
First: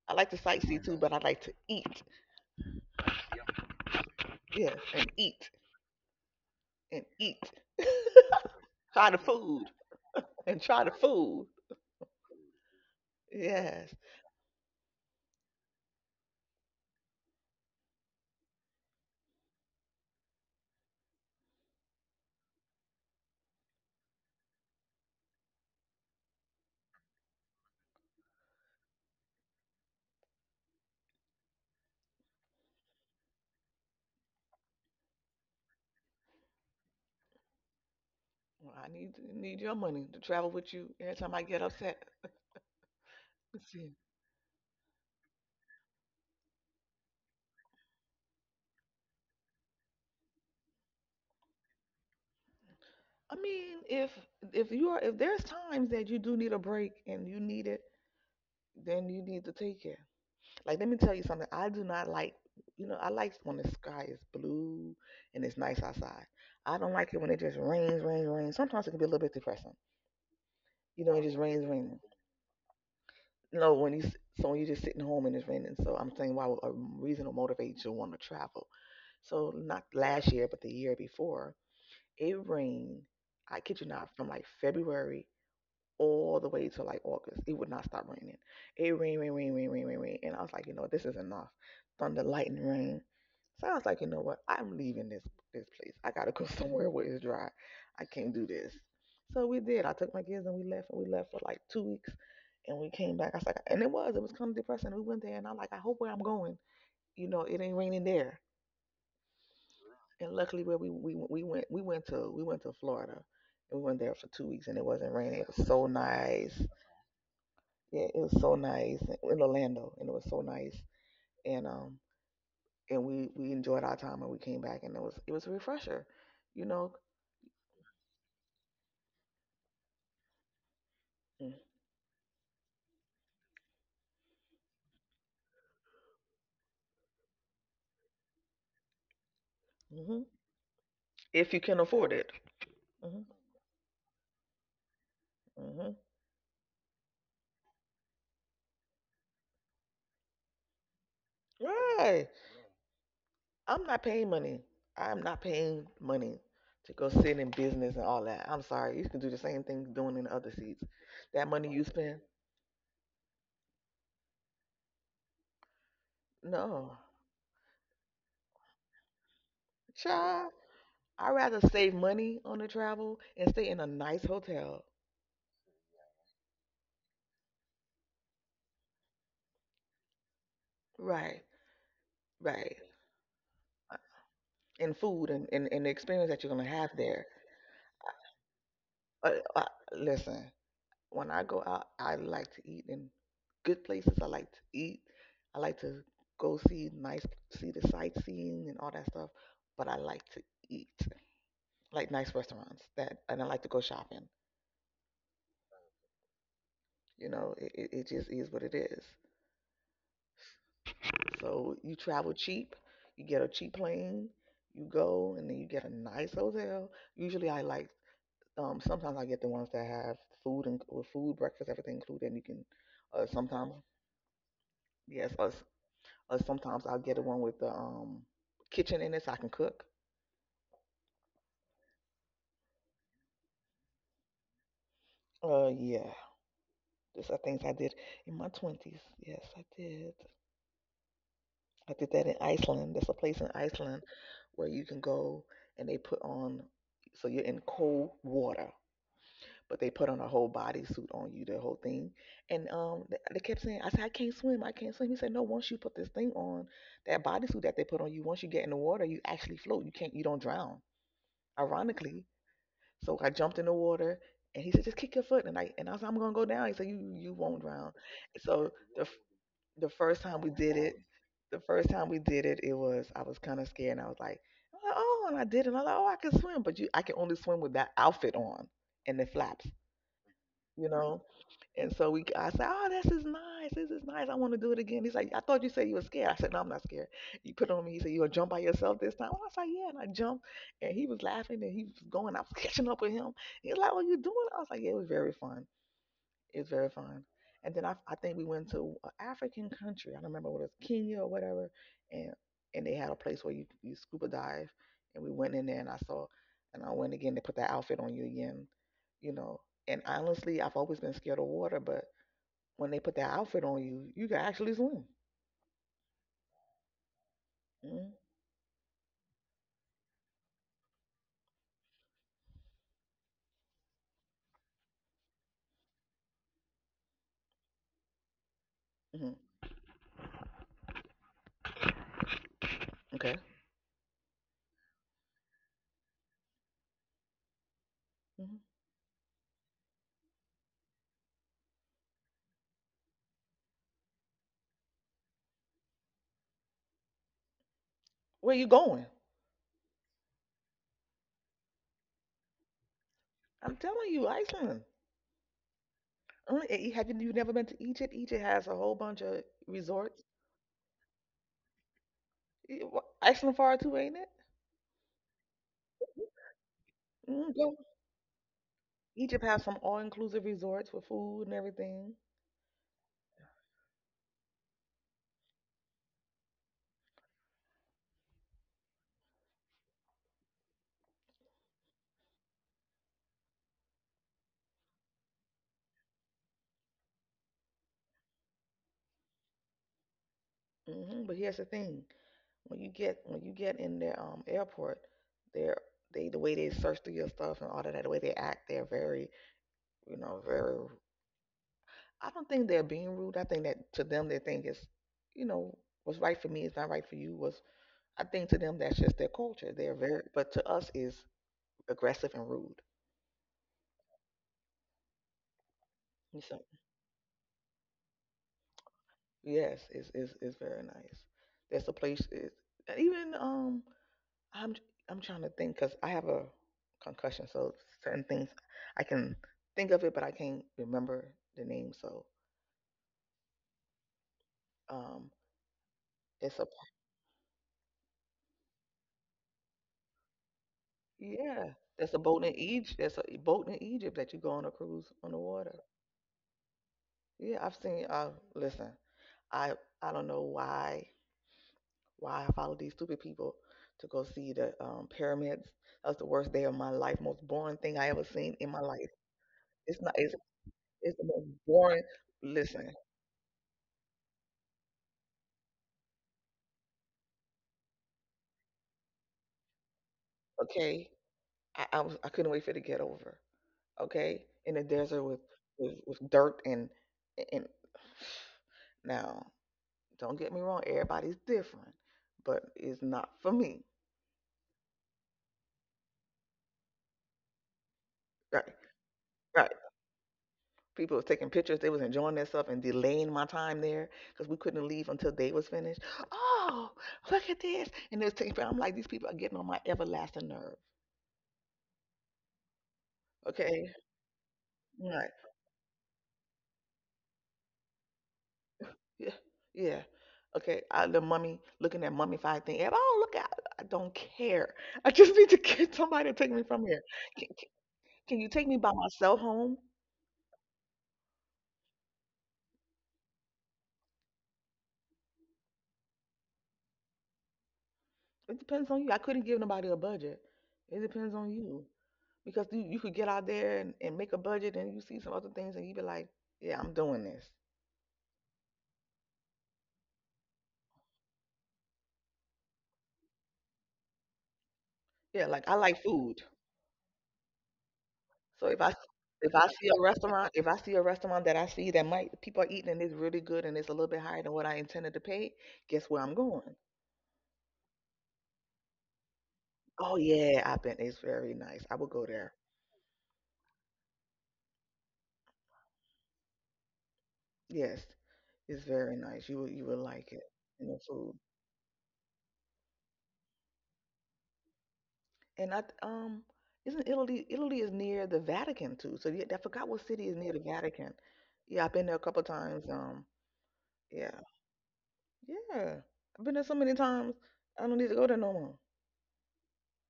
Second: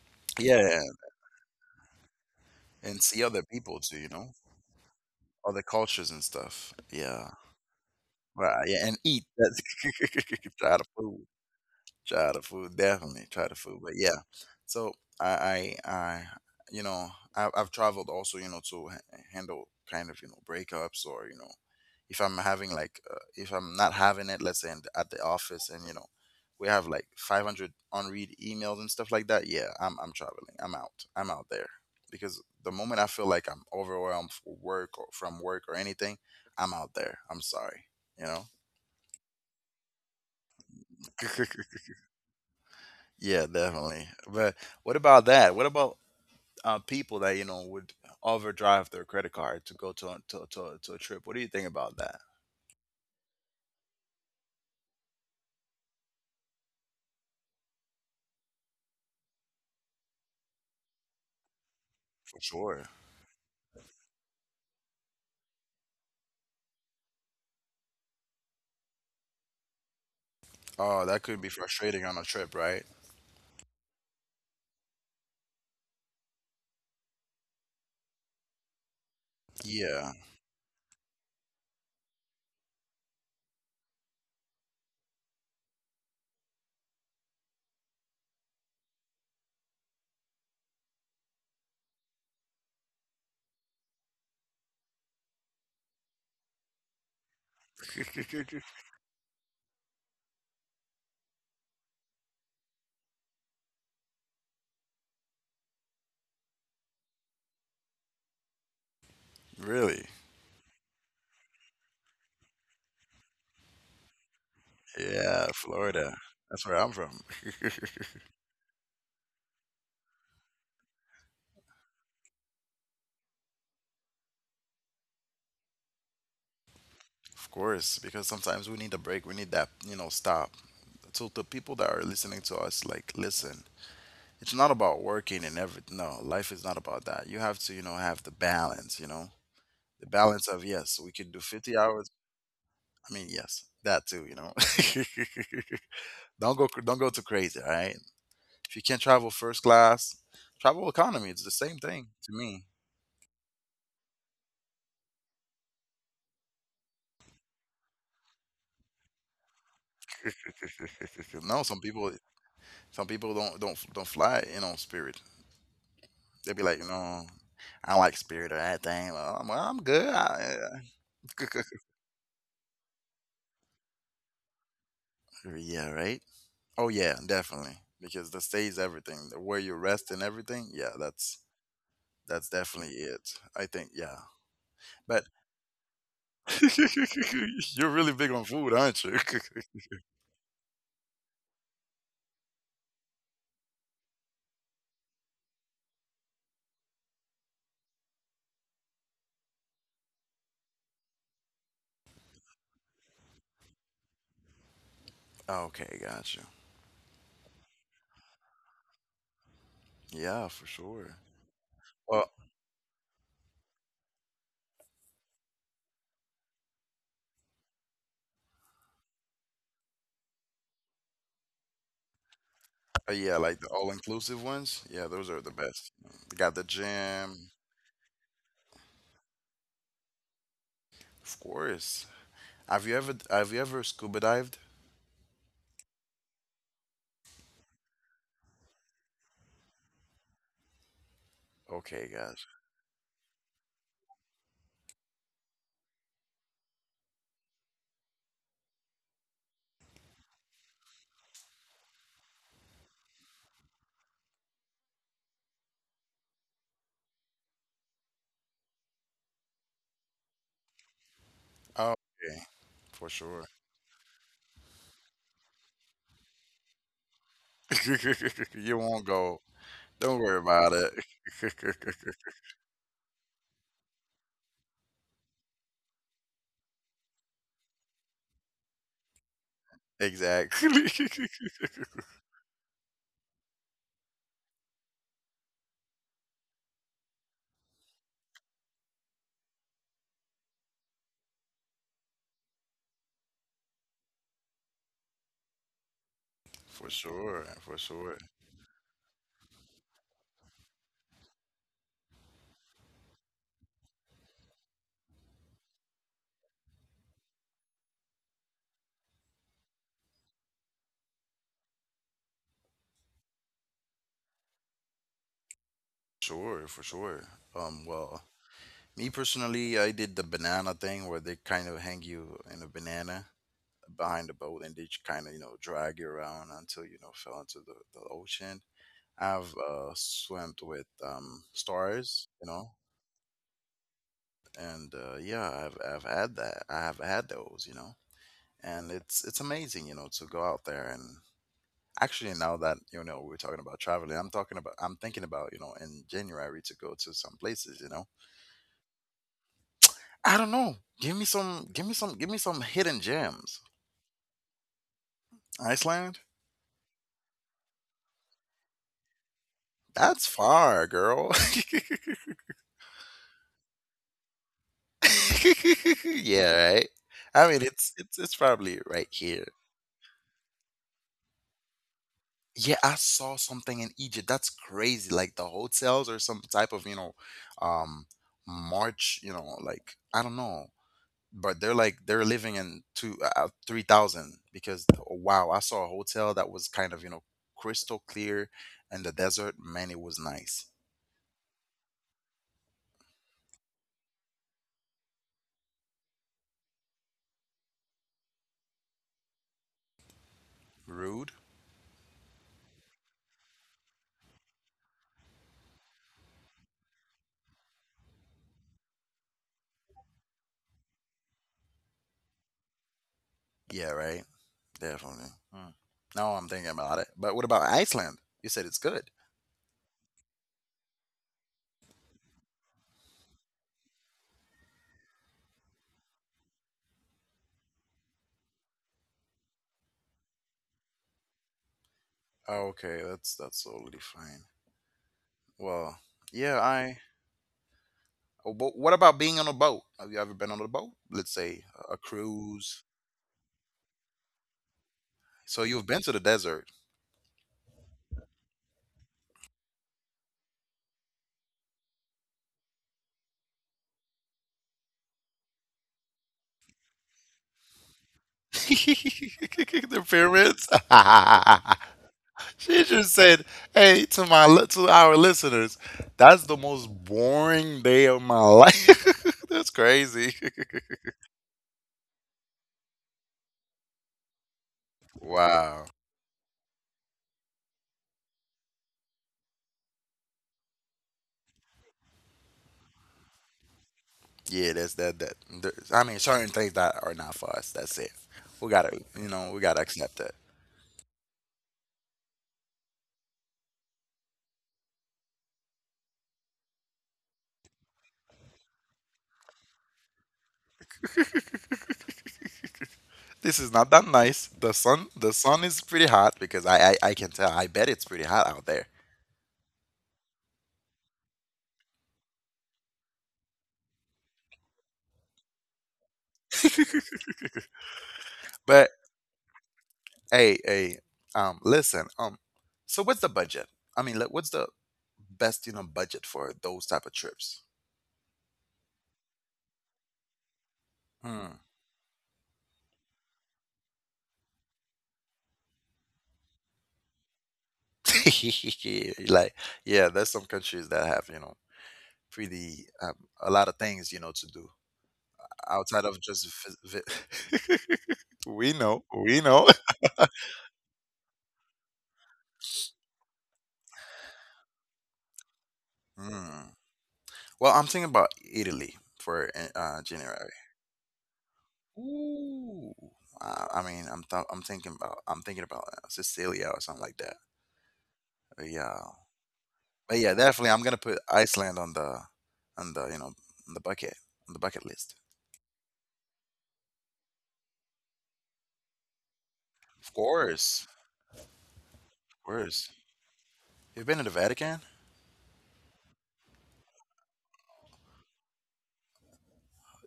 S2: I like to
S1: Yeah,
S2: sightsee too, but I like to eat.
S1: and see other people too. You know.
S2: Yes, and eat
S1: Other cultures and stuff.
S2: and
S1: Yeah.
S2: eat. *laughs*
S1: Right, yeah, and
S2: Try the
S1: eat. That's
S2: food and
S1: *laughs* tired
S2: try
S1: of
S2: the
S1: food.
S2: food.
S1: Try the food, definitely try the food. But
S2: Yes.
S1: yeah, so I, I, I you know, I, I've traveled also, you know, to ha- handle kind of, you know, breakups or, you know, if I'm having like, uh, if I'm not having it, let's say in, the- at the office and, you know, we have like five hundred unread emails and stuff like that. Yeah, I'm, I'm traveling. I'm out. I'm out there because the moment I feel like I'm overwhelmed for work or from work or anything, I'm out there. I'm sorry, you
S2: Well, I need need your money to travel with you every time I
S1: know?
S2: get
S1: *laughs*
S2: upset.
S1: Yeah,
S2: Let's see.
S1: definitely. But what about that? What about uh, people that you know would overdrive their credit card to go to a, to, to, to a trip? What do you think about that?
S2: I mean, if if you are if there's times that you do need a break and you need it, then you need to take it. Like let me tell you something. I do not like
S1: For
S2: you
S1: sure.
S2: know, I like when the sky is blue and it's nice outside. I don't like it when it just rains, rains, rains. Sometimes it can be a little bit depressing. You
S1: Oh,
S2: know, it
S1: that
S2: just
S1: could be
S2: rains, raining.
S1: frustrating on a trip, right?
S2: No, when you s- so when you're just sitting home and it's raining. So I'm saying why would a reason to motivate you to want to travel. So not
S1: Yeah.
S2: last year, but the year before, it rained. I kid you not, from like February all the way to like August. It would not stop raining. It rained, rain, rain, rain, rain, rain, rain. And I was like, you know, this is enough. Thunder, lightning, rain. So I was like, you know what? I'm leaving this this place. I gotta go *laughs* somewhere where it's dry. I can't do this.
S1: *laughs*
S2: So we did. I took my kids and we left and we left for like two weeks and we came back. I was like, and it was, it was kind of depressing. We went there and I'm like, I hope where I'm going, you know, it ain't raining there.
S1: Really?
S2: And luckily where we we, we went we went to we went to Florida and we went there for two weeks and it wasn't raining.
S1: Yeah,
S2: It was so
S1: Florida.
S2: nice.
S1: That's where I'm from. *laughs*
S2: Yeah, it was so nice in Orlando, and it was so nice. And um, and we we enjoyed our time, and we came back, and it was it was a refresher, you know.
S1: Of course, because sometimes we need a break. We need that, you know, stop. So the
S2: Mm-hmm.
S1: people that are listening to us, like, listen, it's not about working and everything. No, life is not about that. You have to, you know, have the balance, you know. The
S2: Mm-hmm.
S1: balance of, yes, we can do
S2: If you
S1: fifty
S2: can
S1: hours.
S2: afford it.
S1: I mean
S2: Hmm.
S1: yes, that too, you know.
S2: Hmm.
S1: *laughs* don't go don't go too crazy, all right? If you can't travel first class, travel economy, it's the same thing
S2: Right.
S1: to me.
S2: I'm not paying money. I'm not paying money to go sit in business and all that. I'm sorry. You can do the same thing you're doing in other seats.
S1: *laughs*
S2: That
S1: No,
S2: money
S1: some
S2: you
S1: people,
S2: spend.
S1: some people don't don't don't fly, you know, Spirit. They'll be like, you
S2: No.
S1: know, I don't like Spirit or anything. Well i'm, well, I'm good.
S2: Child,
S1: I,
S2: I'd rather save money on the travel and stay in a nice hotel.
S1: *laughs* yeah, right. Oh yeah, definitely, because the stay is everything, where you rest and everything. yeah that's
S2: Right.
S1: that's
S2: Right.
S1: definitely it, I think. Yeah,
S2: And
S1: but
S2: food and, and, and the experience that you're going to have
S1: *laughs*
S2: there.
S1: you're really big on food, aren't you?
S2: Uh,
S1: *laughs*
S2: uh, Listen, when I go out, I like to eat in good places. I like to eat. I like to go see nice, see the sightseeing and all that stuff. But I like to eat, like nice restaurants. That, and I like to go shopping.
S1: Okay, gotcha.
S2: You know, it, it, it just is what it is.
S1: Yeah, for sure.
S2: So you
S1: Well,
S2: travel cheap. You get a cheap plane. You go and then you get a nice hotel. Usually, I like. Um, sometimes I get the ones that have food, and with food, breakfast, everything included, and you can.
S1: uh,
S2: Uh,
S1: yeah, like the
S2: sometimes
S1: all-inclusive ones. Yeah, those
S2: yes,
S1: are the
S2: us.
S1: best. They
S2: Uh,
S1: got the
S2: sometimes I'll get the one
S1: gym,
S2: with the um kitchen in it, so I can cook.
S1: of course. Have you ever have you ever scuba dived?
S2: Uh, yeah, those are things I did in my twenties. Yes, I did. I
S1: Okay,
S2: did that in
S1: gotcha.
S2: Iceland. There's a place in Iceland where you can go and they put on, so you're in cold water, but they put on a whole bodysuit on you, the whole thing. And um, th- they kept saying, I said, I can't swim, I can't swim. He said, "No, once you put this thing on, that bodysuit that they put on you, once you get in the water, you actually float. You can't, you don't drown."
S1: Oh,
S2: Ironically,
S1: okay, for
S2: so I
S1: sure.
S2: jumped in the water, and he said, "Just kick your foot," and I and I was like, I'm gonna go down. He said, You you won't drown."
S1: *laughs*
S2: So
S1: You won't
S2: the f-
S1: go.
S2: the
S1: Don't
S2: first
S1: worry
S2: time we
S1: about
S2: did
S1: it.
S2: it, the
S1: *laughs*
S2: first time we did it, it was, I was kind of scared, and I was like, I'm like, oh, and I did, it. And I was like, oh, I can swim, but you, I can only swim with that outfit on and the flaps
S1: Exactly.
S2: you know.
S1: *laughs*
S2: And so we, I said, "Oh, this is nice. This is nice. I want to do it again." He's like, "I thought you said you were scared." I said, "No, I'm not scared. You put it on me." He said, "You gonna jump by yourself this time?" I said, "Yeah," and I jumped, and he was laughing and he was going. I was *laughs* catching up with him. He was like, "What you doing?" I was like, "Yeah, it was very fun." It's
S1: For
S2: very fun.
S1: sure, for
S2: And then I,
S1: sure.
S2: I think we went to an African country. I don't remember what it was, Kenya or whatever. And and they had a place where you, you scuba dive. And we went in there and I saw, and I went again. They put that outfit on you again, you know. And honestly, I've always been scared of water, but when they put that outfit on you, you can actually swim.
S1: Sure, for sure. Um,
S2: Mm-hmm.
S1: well, Me personally, I did the banana thing where they kind of hang you in a banana behind a boat, and they kind of, you know, drag you around until, you know, fell into the, the ocean. I've uh, swimmed with um, stars, you know,
S2: Okay.
S1: and uh, yeah, I've, I've had that. I have had those, you know,
S2: Hmm.
S1: and it's it's amazing, you know, to go out there and actually now that, you know, we're talking about traveling, I'm talking about, I'm thinking about, you know, in January, to go to some places, you know.
S2: Where you going?
S1: I don't know. Give me some, give me some, give me some hidden gems.
S2: I'm telling you, Iceland.
S1: Iceland?
S2: Only- eh, eh, Have you, you never been to Egypt? Egypt has a whole bunch of resorts.
S1: That's far, girl.
S2: Eh, Iceland far too, ain't it?
S1: *laughs* Yeah, right. I
S2: Mm,
S1: mean,
S2: go.
S1: it's it's it's probably right here.
S2: Egypt has some all-inclusive resorts with food and everything.
S1: Yeah, I saw something in Egypt. That's crazy. Like the hotels, or some type of, you know, um March, you know, like I don't know. But they're like they're living in two uh, three thousand because, wow, I saw a hotel that was kind of, you know, crystal clear in the desert. Man, it was nice.
S2: hmm But here's the thing: when you get when you get in their um airport, they're they the way they search through your stuff and all of that, the way they act, they're very, you know very.
S1: Rude?
S2: I don't think they're being rude. I think that to them they think it's, you know what's right for me is not right for you. Was, I think to them that's just their culture. They're very, but to us is aggressive and rude.
S1: Yeah, right. Definitely. Mm. No, I'm
S2: So
S1: thinking about it. But what about Iceland? You said it's good.
S2: yes, it's it's, it's very nice. That's a place is even um I'm I'm trying to think because I have a concussion, so certain things I can think of it, but I can't remember the name. So
S1: Okay, that's that's totally fine.
S2: um,
S1: Well, yeah,
S2: it's a
S1: I. Oh, but what about being on a boat? Have you ever been on a boat? Let's say
S2: yeah,
S1: a a
S2: there's a boat in
S1: cruise.
S2: Egypt. There's a boat in Egypt that you go on a cruise on the
S1: So
S2: water.
S1: you've been to the desert.
S2: Yeah, I've seen. Uh, listen, I I don't know why why I follow these stupid people to go see the um, pyramids. That was the worst day of my life, most boring thing I ever
S1: *laughs*
S2: seen in my life. It's
S1: The
S2: not. It's
S1: pyramids.
S2: it's the most
S1: *laughs*
S2: boring.
S1: She
S2: Listen,
S1: just said, "Hey, to my li- to our listeners, that's the most boring day of my life. *laughs* That's crazy." *laughs*
S2: okay. I, I was I couldn't wait for it to get over. Okay, in the desert with
S1: Wow.
S2: with, with dirt and and *sighs* now, don't get me wrong, everybody's different, but it's not for me.
S1: Yeah, that's that that there's, I mean, certain things that are not for us. That's it.
S2: Right,
S1: We gotta, you know, we
S2: right.
S1: gotta accept it.
S2: People was taking pictures. They was enjoying themselves and delaying my time there because we couldn't leave until they was finished. Oh, look at this! And they was taking. I'm like, these people are getting on my everlasting nerve.
S1: This is not
S2: Okay,
S1: that nice. The sun
S2: right.
S1: the sun is pretty hot because I I, I can tell, I bet it's pretty hot out there.
S2: Yeah, yeah. Okay, I, the mummy, looking at mummified thing. And, oh, look out! I don't care. *laughs* I just need to get somebody to take me from here. Can, can, can you take me
S1: But
S2: by myself home?
S1: hey, hey, um listen, um so what's the budget? I mean, like, what's the best, you know, budget for those type of trips?
S2: It depends on you. I couldn't give nobody a budget. It depends on
S1: Hmm.
S2: you, because you, you could get out there and, and make a budget, and you see some other things, and you be like, yeah, I'm doing this.
S1: *laughs* Like, yeah, there's some countries that have, you know, pretty um, a lot of things, you know, to do.
S2: Yeah, like I like
S1: Outside of
S2: food.
S1: just vi- vi- *laughs*
S2: So
S1: we
S2: if I
S1: know, we
S2: if I
S1: know.
S2: see a restaurant, if I see a restaurant that I see that might people are eating and it's really good and it's a little bit higher than what I intended to pay, guess where I'm
S1: Mm.
S2: going?
S1: Well, I'm thinking about Italy for uh, uh,
S2: Oh
S1: January.
S2: yeah, I've been. It's very nice. I will go there.
S1: Ooh, I, I mean, I'm th- I'm thinking about, I'm thinking about uh, Sicilia or something like that.
S2: Yes,
S1: But
S2: it's
S1: yeah,
S2: very nice. You would you will
S1: but
S2: like
S1: yeah,
S2: it,
S1: definitely, I'm
S2: and the
S1: gonna put
S2: food.
S1: Iceland on the on the, you know, on the bucket on the bucket list.
S2: And I th- um, isn't Italy? Italy is near the Vatican too. So yeah, I forgot what
S1: Of
S2: city is near the
S1: course,
S2: Vatican. Yeah, I've been there a couple
S1: of
S2: times.
S1: course.
S2: Um,
S1: You've been to the
S2: yeah,
S1: Vatican?
S2: yeah, I've been there so many times. I don't need to go there no more.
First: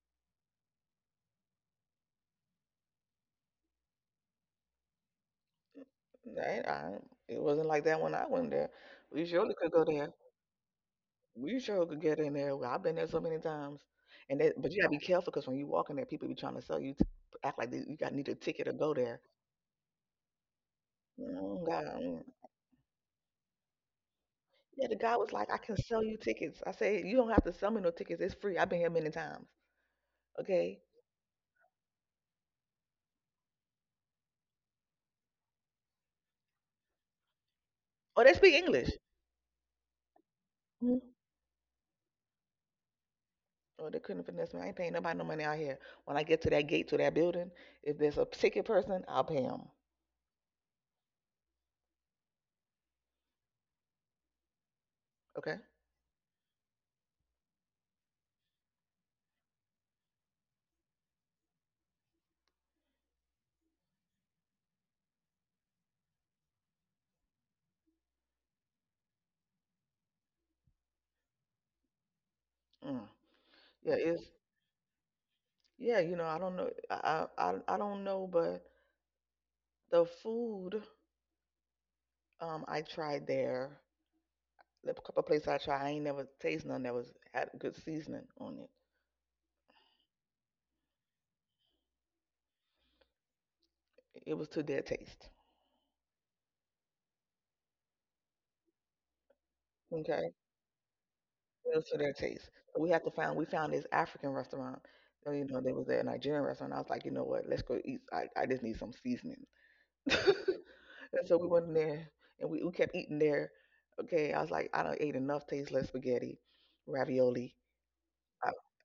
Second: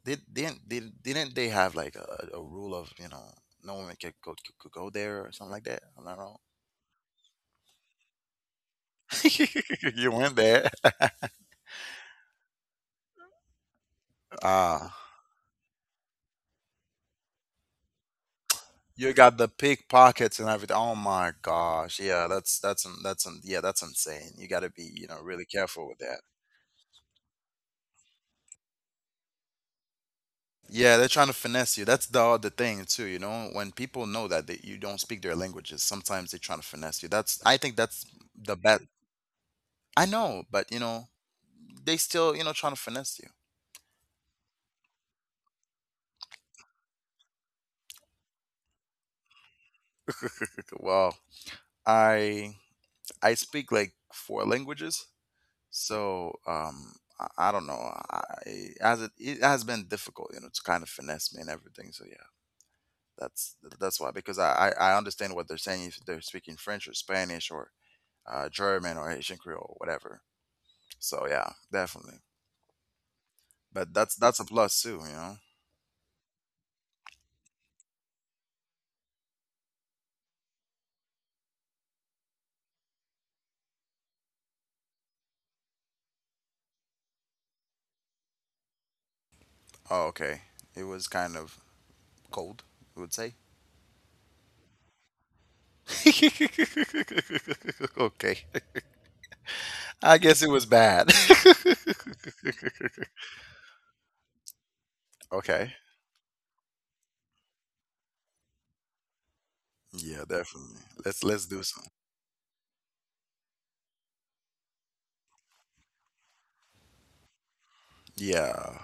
S1: Did didn't did, didn't they have like a, a rule of, you know, no one could go could go there or something like that? I'm not wrong.
S2: I, I, it wasn't like that when I went there. We surely could go
S1: *laughs* You
S2: there.
S1: went there. *laughs*
S2: We sure could get in there. well, I've been there so many times, and that, but you gotta
S1: Ah,
S2: be careful, because when you walk in there, people be trying to sell you, t- act like they, you got need a ticket to go
S1: you
S2: there.
S1: got the pickpockets and everything. Oh my
S2: Mm, God,
S1: gosh,
S2: mm.
S1: yeah, that's that's that's yeah, that's insane. You got to
S2: Yeah,
S1: be,
S2: the
S1: you
S2: guy
S1: know,
S2: was
S1: really
S2: like, "I can
S1: careful with
S2: sell you
S1: that.
S2: tickets." I said, "You don't have to sell me no tickets. It's free. I've been here many times. Okay."
S1: Yeah, they're trying to finesse you. That's the other thing too, you know. When people know that, that you don't speak their languages, sometimes they're trying to finesse you. That's I think that's
S2: Oh, they speak
S1: the best.
S2: English.
S1: I know, but you
S2: Mhm.
S1: know, they still, you know, trying to finesse you.
S2: Oh, they couldn't finesse me. I ain't paying nobody no money out here. When I get to that gate to that building, if there's a ticket person, I'll pay him.
S1: Well, I I speak like four languages.
S2: Okay.
S1: So um, I, I don't know. I, as it, it has been difficult, you know, to kind of finesse me and everything. So yeah, that's that's why, because I I I understand what they're saying if they're speaking French or Spanish or uh, German or Haitian Creole or whatever. So yeah, definitely.
S2: Mm.
S1: But
S2: Yeah,
S1: that's
S2: it's
S1: that's a plus too, you know.
S2: yeah. You know, I don't know. I I I I don't know, but the food. Um, I tried there. The couple places I tried, I ain't never taste none that was had good seasoning on it.
S1: Oh okay, it was kind of cold. You would say.
S2: It was to their taste.
S1: *laughs* Okay, I
S2: Okay,
S1: guess it was bad.
S2: it was to their taste. So we had to
S1: *laughs*
S2: find. We found this African restaurant. So, you know,
S1: Okay.
S2: there was a Nigerian restaurant. I was like, you know what? Let's go eat. I, I just need some seasoning. *laughs* And
S1: Yeah, definitely. Let's
S2: so
S1: let's
S2: we
S1: do
S2: went in
S1: some.
S2: there, and we, we kept eating there. Okay, I was like, I don't ate enough tasteless spaghetti, ravioli. I've,
S1: Yeah,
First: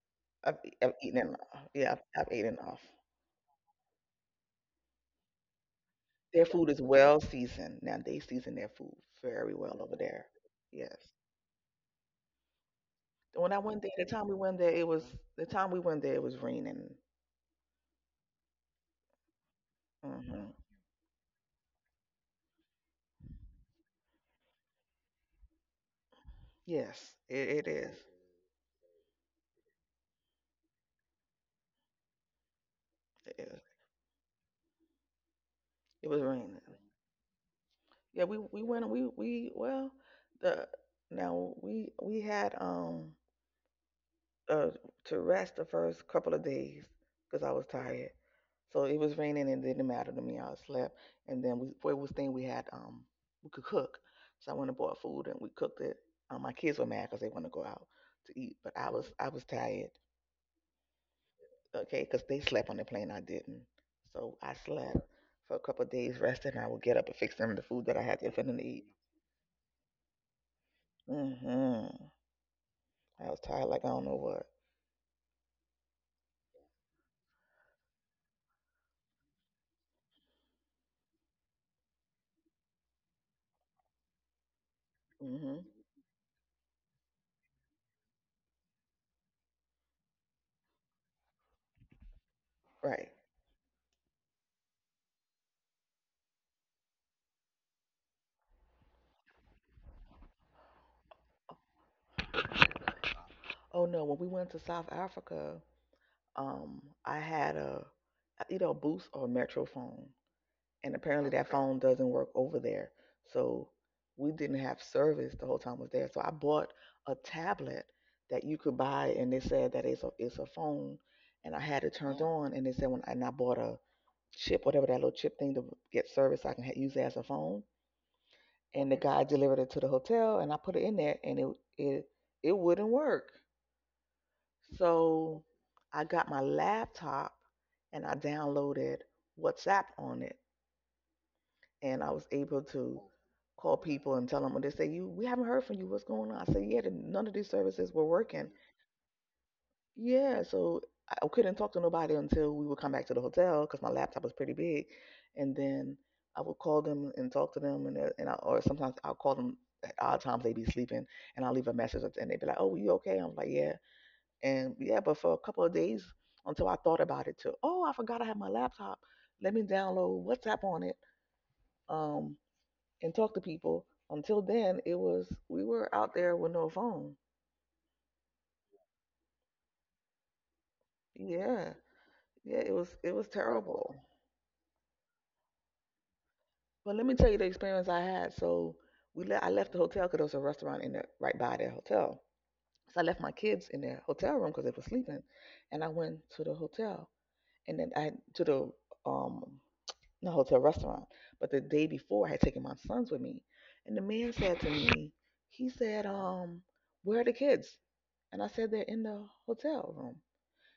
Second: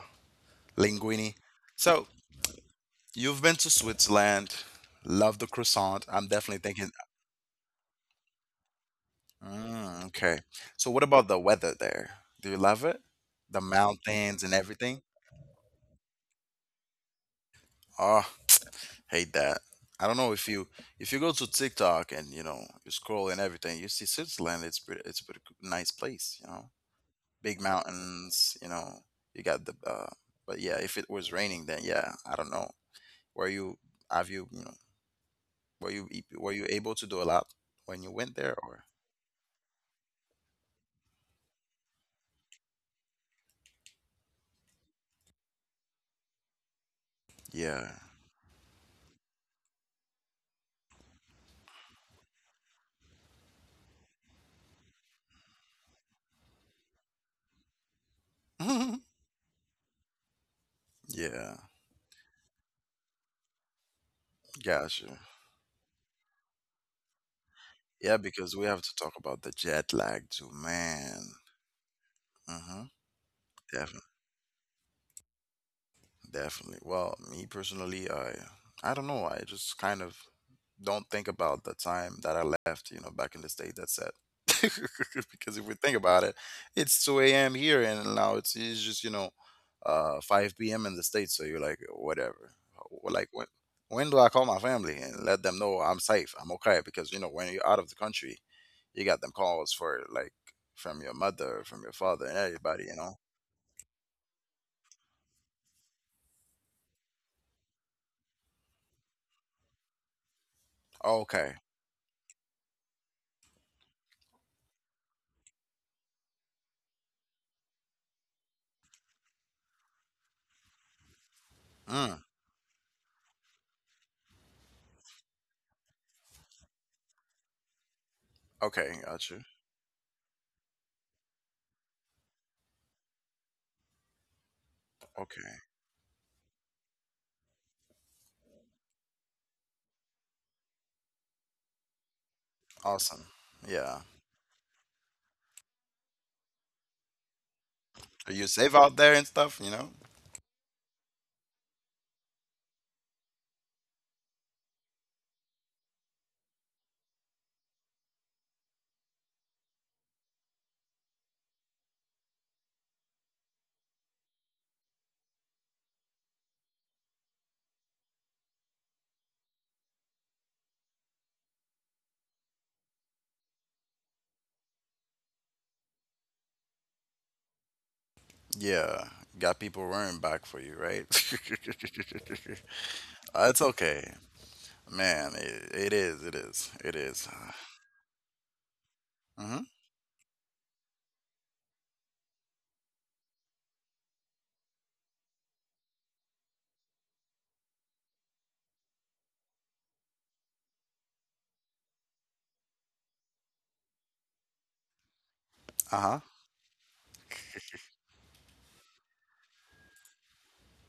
S2: I've, I've eaten
S1: linguine.
S2: enough. Yeah, I've,
S1: So
S2: I've eaten enough.
S1: you've been to Switzerland, love the croissant. I'm
S2: Their
S1: definitely
S2: food is
S1: thinking,
S2: well seasoned. Now they season their food very well over
S1: mm,
S2: there.
S1: okay. So
S2: Yes.
S1: what about the weather there? Do you love it?
S2: When I
S1: The
S2: went there, the time we
S1: mountains and
S2: went there, it
S1: everything?
S2: was the time we went there, it was raining.
S1: Oh, hate that. I don't know if
S2: hmm
S1: you if you go to TikTok and you know you scroll and everything, you see Switzerland. It's pretty, it's a pretty g- nice place, you know.
S2: Yes, it,
S1: Big
S2: it is.
S1: mountains, you know. You got the, uh, but yeah, if it was raining, then yeah, I don't know.
S2: It,
S1: Where
S2: is.
S1: you have you, you know, Were you
S2: It was
S1: e- were
S2: raining.
S1: you able to do a lot when you
S2: Yeah,
S1: went
S2: we
S1: there
S2: we
S1: or?
S2: went. We we well, the now we we had um uh to rest the first couple of days because I was
S1: Yeah.
S2: tired. So it was raining and it didn't matter to me. I slept. And then we, for was thing we had, um, we could cook. So I went and bought food and we cooked it. Um, my kids were mad because they wanted to go out to eat, but I was
S1: *laughs*
S2: I was tired,
S1: Yeah.
S2: okay, because they slept on the plane. I didn't, so I slept
S1: Gotcha.
S2: for a couple of days, rested, and I would get up and fix them the food that I
S1: Yeah,
S2: had to
S1: because
S2: finna
S1: we have
S2: eat.
S1: to talk about the jet lag too, man.
S2: hmm
S1: Mm-hmm.
S2: I was tired like I
S1: Definitely.
S2: don't know what.
S1: Definitely. Well, me personally, I I don't know. I just kind of don't think about the time that I left, you know, back in the state. That's it. *laughs* Because if
S2: hmm
S1: we think about it, it's two a m here and now it's, it's just, you know, uh, five p m in the States. So you're like, whatever. Wh-
S2: Right.
S1: Like, when, when do I call my family and let them know I'm safe? I'm okay. Because, you know, when you're out of the country, you got them calls for like from your mother, from your father, and everybody, you know?
S2: Oh no, when we went to South Africa, um, I had a either a Boost or a Metro phone. And
S1: Oh,
S2: apparently
S1: okay.
S2: that phone doesn't work over there. So we didn't have service the whole time I was there. So I bought a tablet that you could buy, and they said that it's a it's a phone, and I had it
S1: Mm,
S2: turned on, and they said when and I bought a chip, whatever that little chip thing to get service, so I can ha- use it as a phone.
S1: okay.
S2: And the
S1: Got
S2: guy
S1: you.
S2: delivered it to the hotel, and I put it in there, and it it it wouldn't work. So
S1: Okay.
S2: I got my laptop, and I downloaded WhatsApp on it and I was able to
S1: Awesome.
S2: call
S1: Yeah.
S2: people and tell them when they say you we haven't heard from you what's going on I said yeah the, none of these services were
S1: Are you
S2: working.
S1: safe out there and stuff, you know?
S2: Yeah, so I couldn't talk to nobody until we would come back to the hotel because my laptop was pretty big and then I would call them and talk to them and uh, and I, or sometimes I'll call them at odd times they'd be sleeping and I'll leave a message and they'd be like oh you okay I'm like yeah and yeah but for a couple of days until I thought about it too oh I forgot I had my laptop, let me download WhatsApp on it um and talk to people. Until then, it was we were out there with no phone.
S1: Yeah, got people running back for you, right? *laughs*
S2: Yeah, yeah, it was it was
S1: Uh, it's
S2: terrible.
S1: okay, man. It, it is. It is. It
S2: But let me
S1: is.
S2: tell you the experience I had. So we left. I
S1: Mm-hmm.
S2: left the hotel because there was a restaurant in the right by their hotel. So I left my kids in their hotel room because they were sleeping, and I went to the hotel and then I to the um the hotel restaurant. But the day before, I had taken my sons with me, and the man said to me, he
S1: Uh
S2: said,
S1: huh.
S2: um, where are the kids? And I said they're in the hotel room.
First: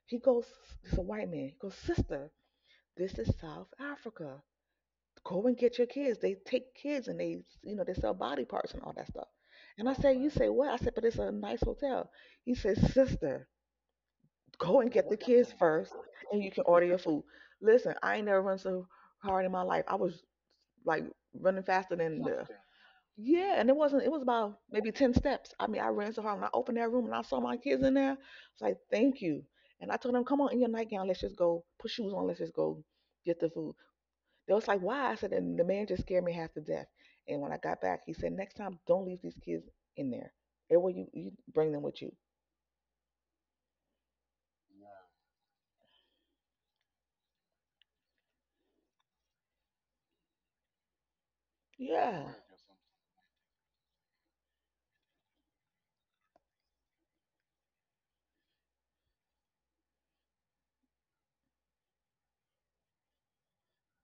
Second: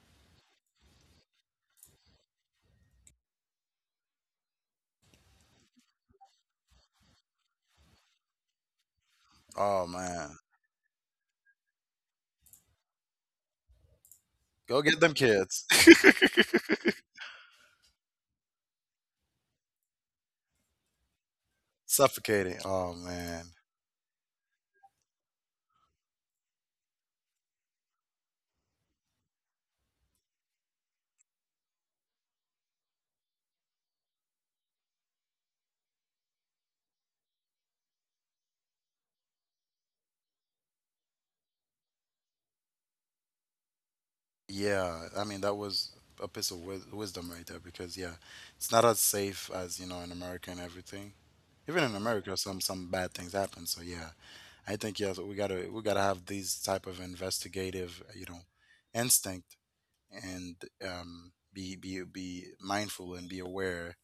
S2: He goes, it's a white man. He goes, sister, this is South Africa. Go and get your kids. They take kids and they, you know, they sell body parts and all that stuff.
S1: Oh
S2: And I say, you
S1: man,
S2: say what? I said, but it's a nice hotel. He says, sister, go
S1: go
S2: and
S1: get
S2: get
S1: them
S2: the kids
S1: kids.
S2: first and you can order your food. Listen, I ain't never run so hard in my life. I was like running
S1: *laughs*
S2: faster than the,
S1: Suffocating. Oh man.
S2: yeah, and it wasn't, it was about maybe ten steps. I mean, I ran so hard when I opened that room and I saw my kids in there. I was like, thank you. And I told them, come on in your nightgown, let's just go put shoes on, let's just go get the food. They was like, why? I said, and the man just scared me half to death. And when I got back, he said, next time, don't leave these kids in there. Everywhere you, you bring them with you.
S1: Yeah. I mean, that was a piece of wis- wisdom right there because yeah, it's not as safe as you know in America and everything. Even in
S2: Yeah,
S1: America, some some bad things happen. So yeah, I think, yeah, we gotta, we gotta have these type of investigative, you know, instinct and um, be be be mindful and be aware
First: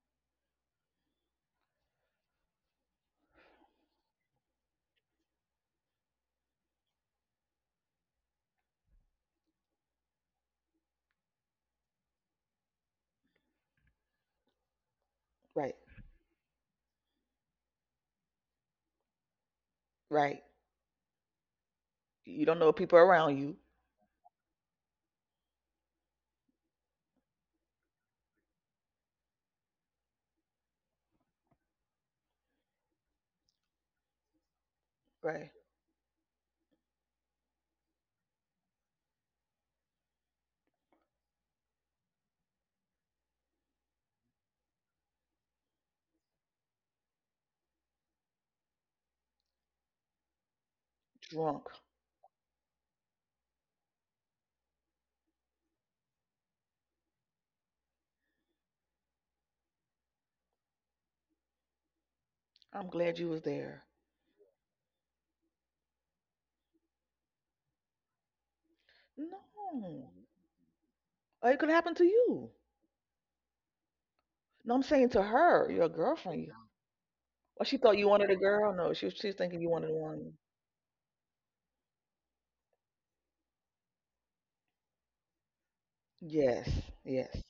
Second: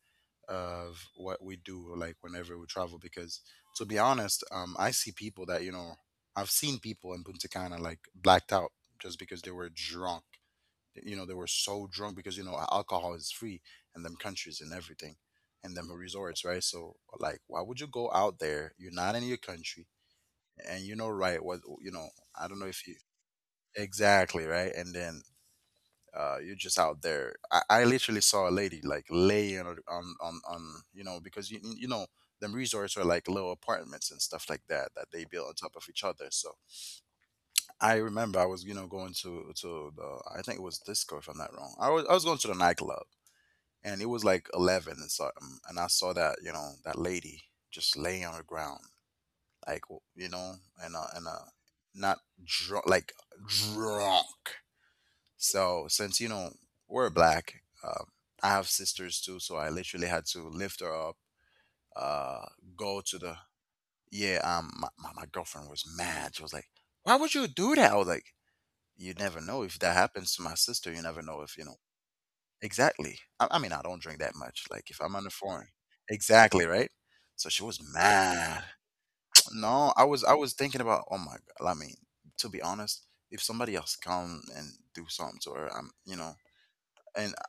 S1: of what we do, like whenever we travel, because to be honest, um I see people that, you know, I've seen people in Punta Cana like blacked out just because they were drunk. You know, they were so drunk because, you know, alcohol is free in them countries and everything,
S2: right,
S1: and them resorts, right? So, like, why would you go out there? You're not in your country,
S2: right.
S1: and you know, right, what you know.
S2: You
S1: I don't
S2: don't
S1: know
S2: know
S1: if you,
S2: people around you,
S1: exactly, right? And then uh, you're just out there. I, I literally saw a lady like laying on, on on on, you know, because you you know, them resorts are like little apartments and stuff like that, that they build
S2: right?
S1: on top of each other. So I remember I was, you know, going to to the, I think it was disco, if I'm not wrong. I was I was going to the nightclub, and it was like eleven and something, and I saw that, you know, that lady just laying on the ground like w- you know. And uh, and uh
S2: Drunk.
S1: Not drunk, like drunk. So, since you know we're black, um, I have sisters too, so I literally had to lift her up, uh,
S2: I'm
S1: go to
S2: glad you
S1: the
S2: was there.
S1: yeah. Um, my, my my girlfriend was mad. She was like, "Why would you do that?" I was like, "You never know if that
S2: No,
S1: happens to my sister. You never know
S2: or
S1: if
S2: it
S1: you
S2: could
S1: know
S2: happen to you.
S1: exactly." I, I mean, I don't drink that much.
S2: No, I'm
S1: Like if
S2: saying
S1: I'm
S2: to
S1: under the foreign,
S2: her, your girlfriend. you-
S1: exactly right. So she
S2: Well, she
S1: was
S2: thought you wanted a
S1: mad.
S2: girl.
S1: *tsk*
S2: No, she was she's thinking you wanted
S1: No, I was I
S2: one.
S1: was thinking about, oh my god. I mean, to be honest, if somebody else come and do something to her, I'm you know.
S2: Yes,
S1: And
S2: yes.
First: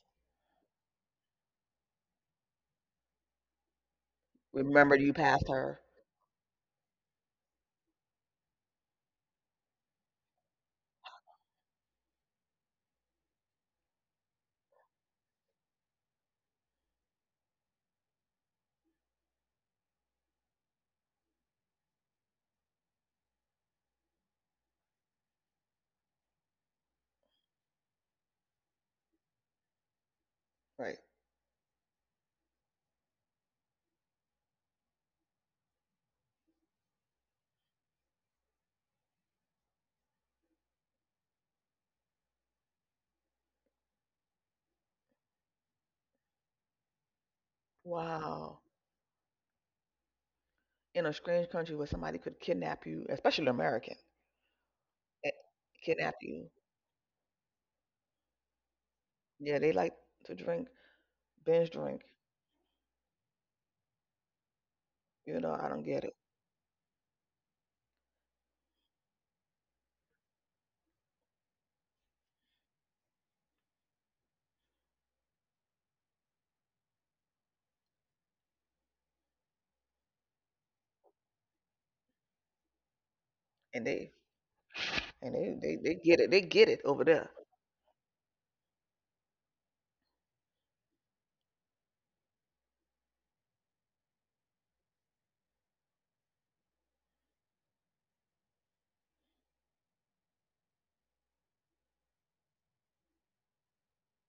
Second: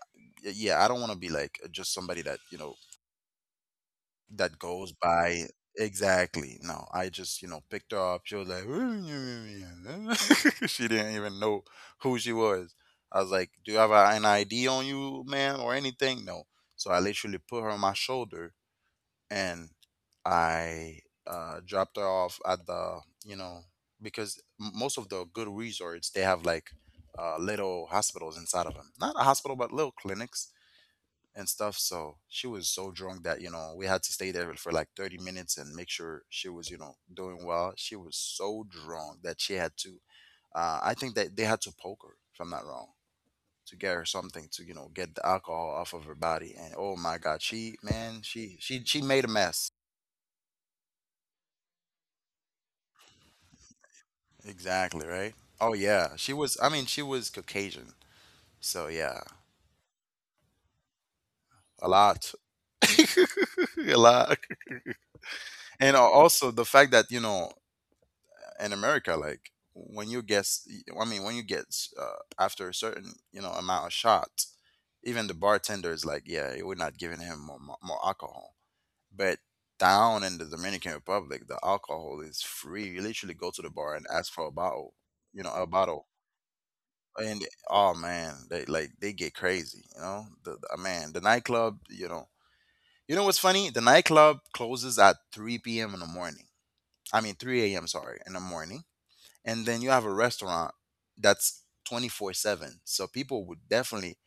S1: yeah, I don't want to be like just somebody that, you know, that goes
S2: Remember, you passed
S1: by
S2: her.
S1: exactly. No, I just, you know, picked her up. She was like, *laughs* she didn't even know who she was. I was like, "Do you have a- an I D on you, man, or anything?" No. So I literally put her on my shoulder and I uh, dropped her off at the, you know, because m- most of the good resorts, they have like uh, little hospitals inside of them. Not a hospital, but little clinics
S2: Right.
S1: and stuff. So she was so drunk that, you know, we had to stay there for like thirty minutes and make sure she was, you know, doing well. She was so drunk that she had to, uh, I think that they had to poke her, if I'm not wrong, to get her something to, you know, get the alcohol off of her body. And oh my God, she, man,
S2: Wow.
S1: she, she, she made a mess.
S2: In a strange country where somebody could kidnap you, especially an American,
S1: Exactly,
S2: eh,
S1: right? Oh
S2: kidnap
S1: yeah, she
S2: you.
S1: was, I mean, she was Caucasian. So yeah,
S2: Yeah, they like to drink, binge
S1: a
S2: drink.
S1: lot. *laughs* A lot.
S2: You know, I don't
S1: And
S2: get
S1: al-
S2: it.
S1: also the fact that, you know, in America, like when you get, s- I mean, when you get uh, after a certain you know amount of shots, even the bartender is like, yeah, we're not giving him more, more more alcohol. But down in the Dominican Republic, the alcohol is free. You literally go to the
S2: And
S1: bar and
S2: they,
S1: ask for a bottle,
S2: And
S1: you know,
S2: they,
S1: a
S2: they, they
S1: bottle.
S2: get it. They get it over there.
S1: And oh man, they like they get crazy, you know. The, the uh, Man, the nightclub, you know. You know what's funny? The nightclub closes at three p m in the morning. I mean three a m. Sorry, in the morning, and then you have a restaurant that's twenty-four seven, so people would definitely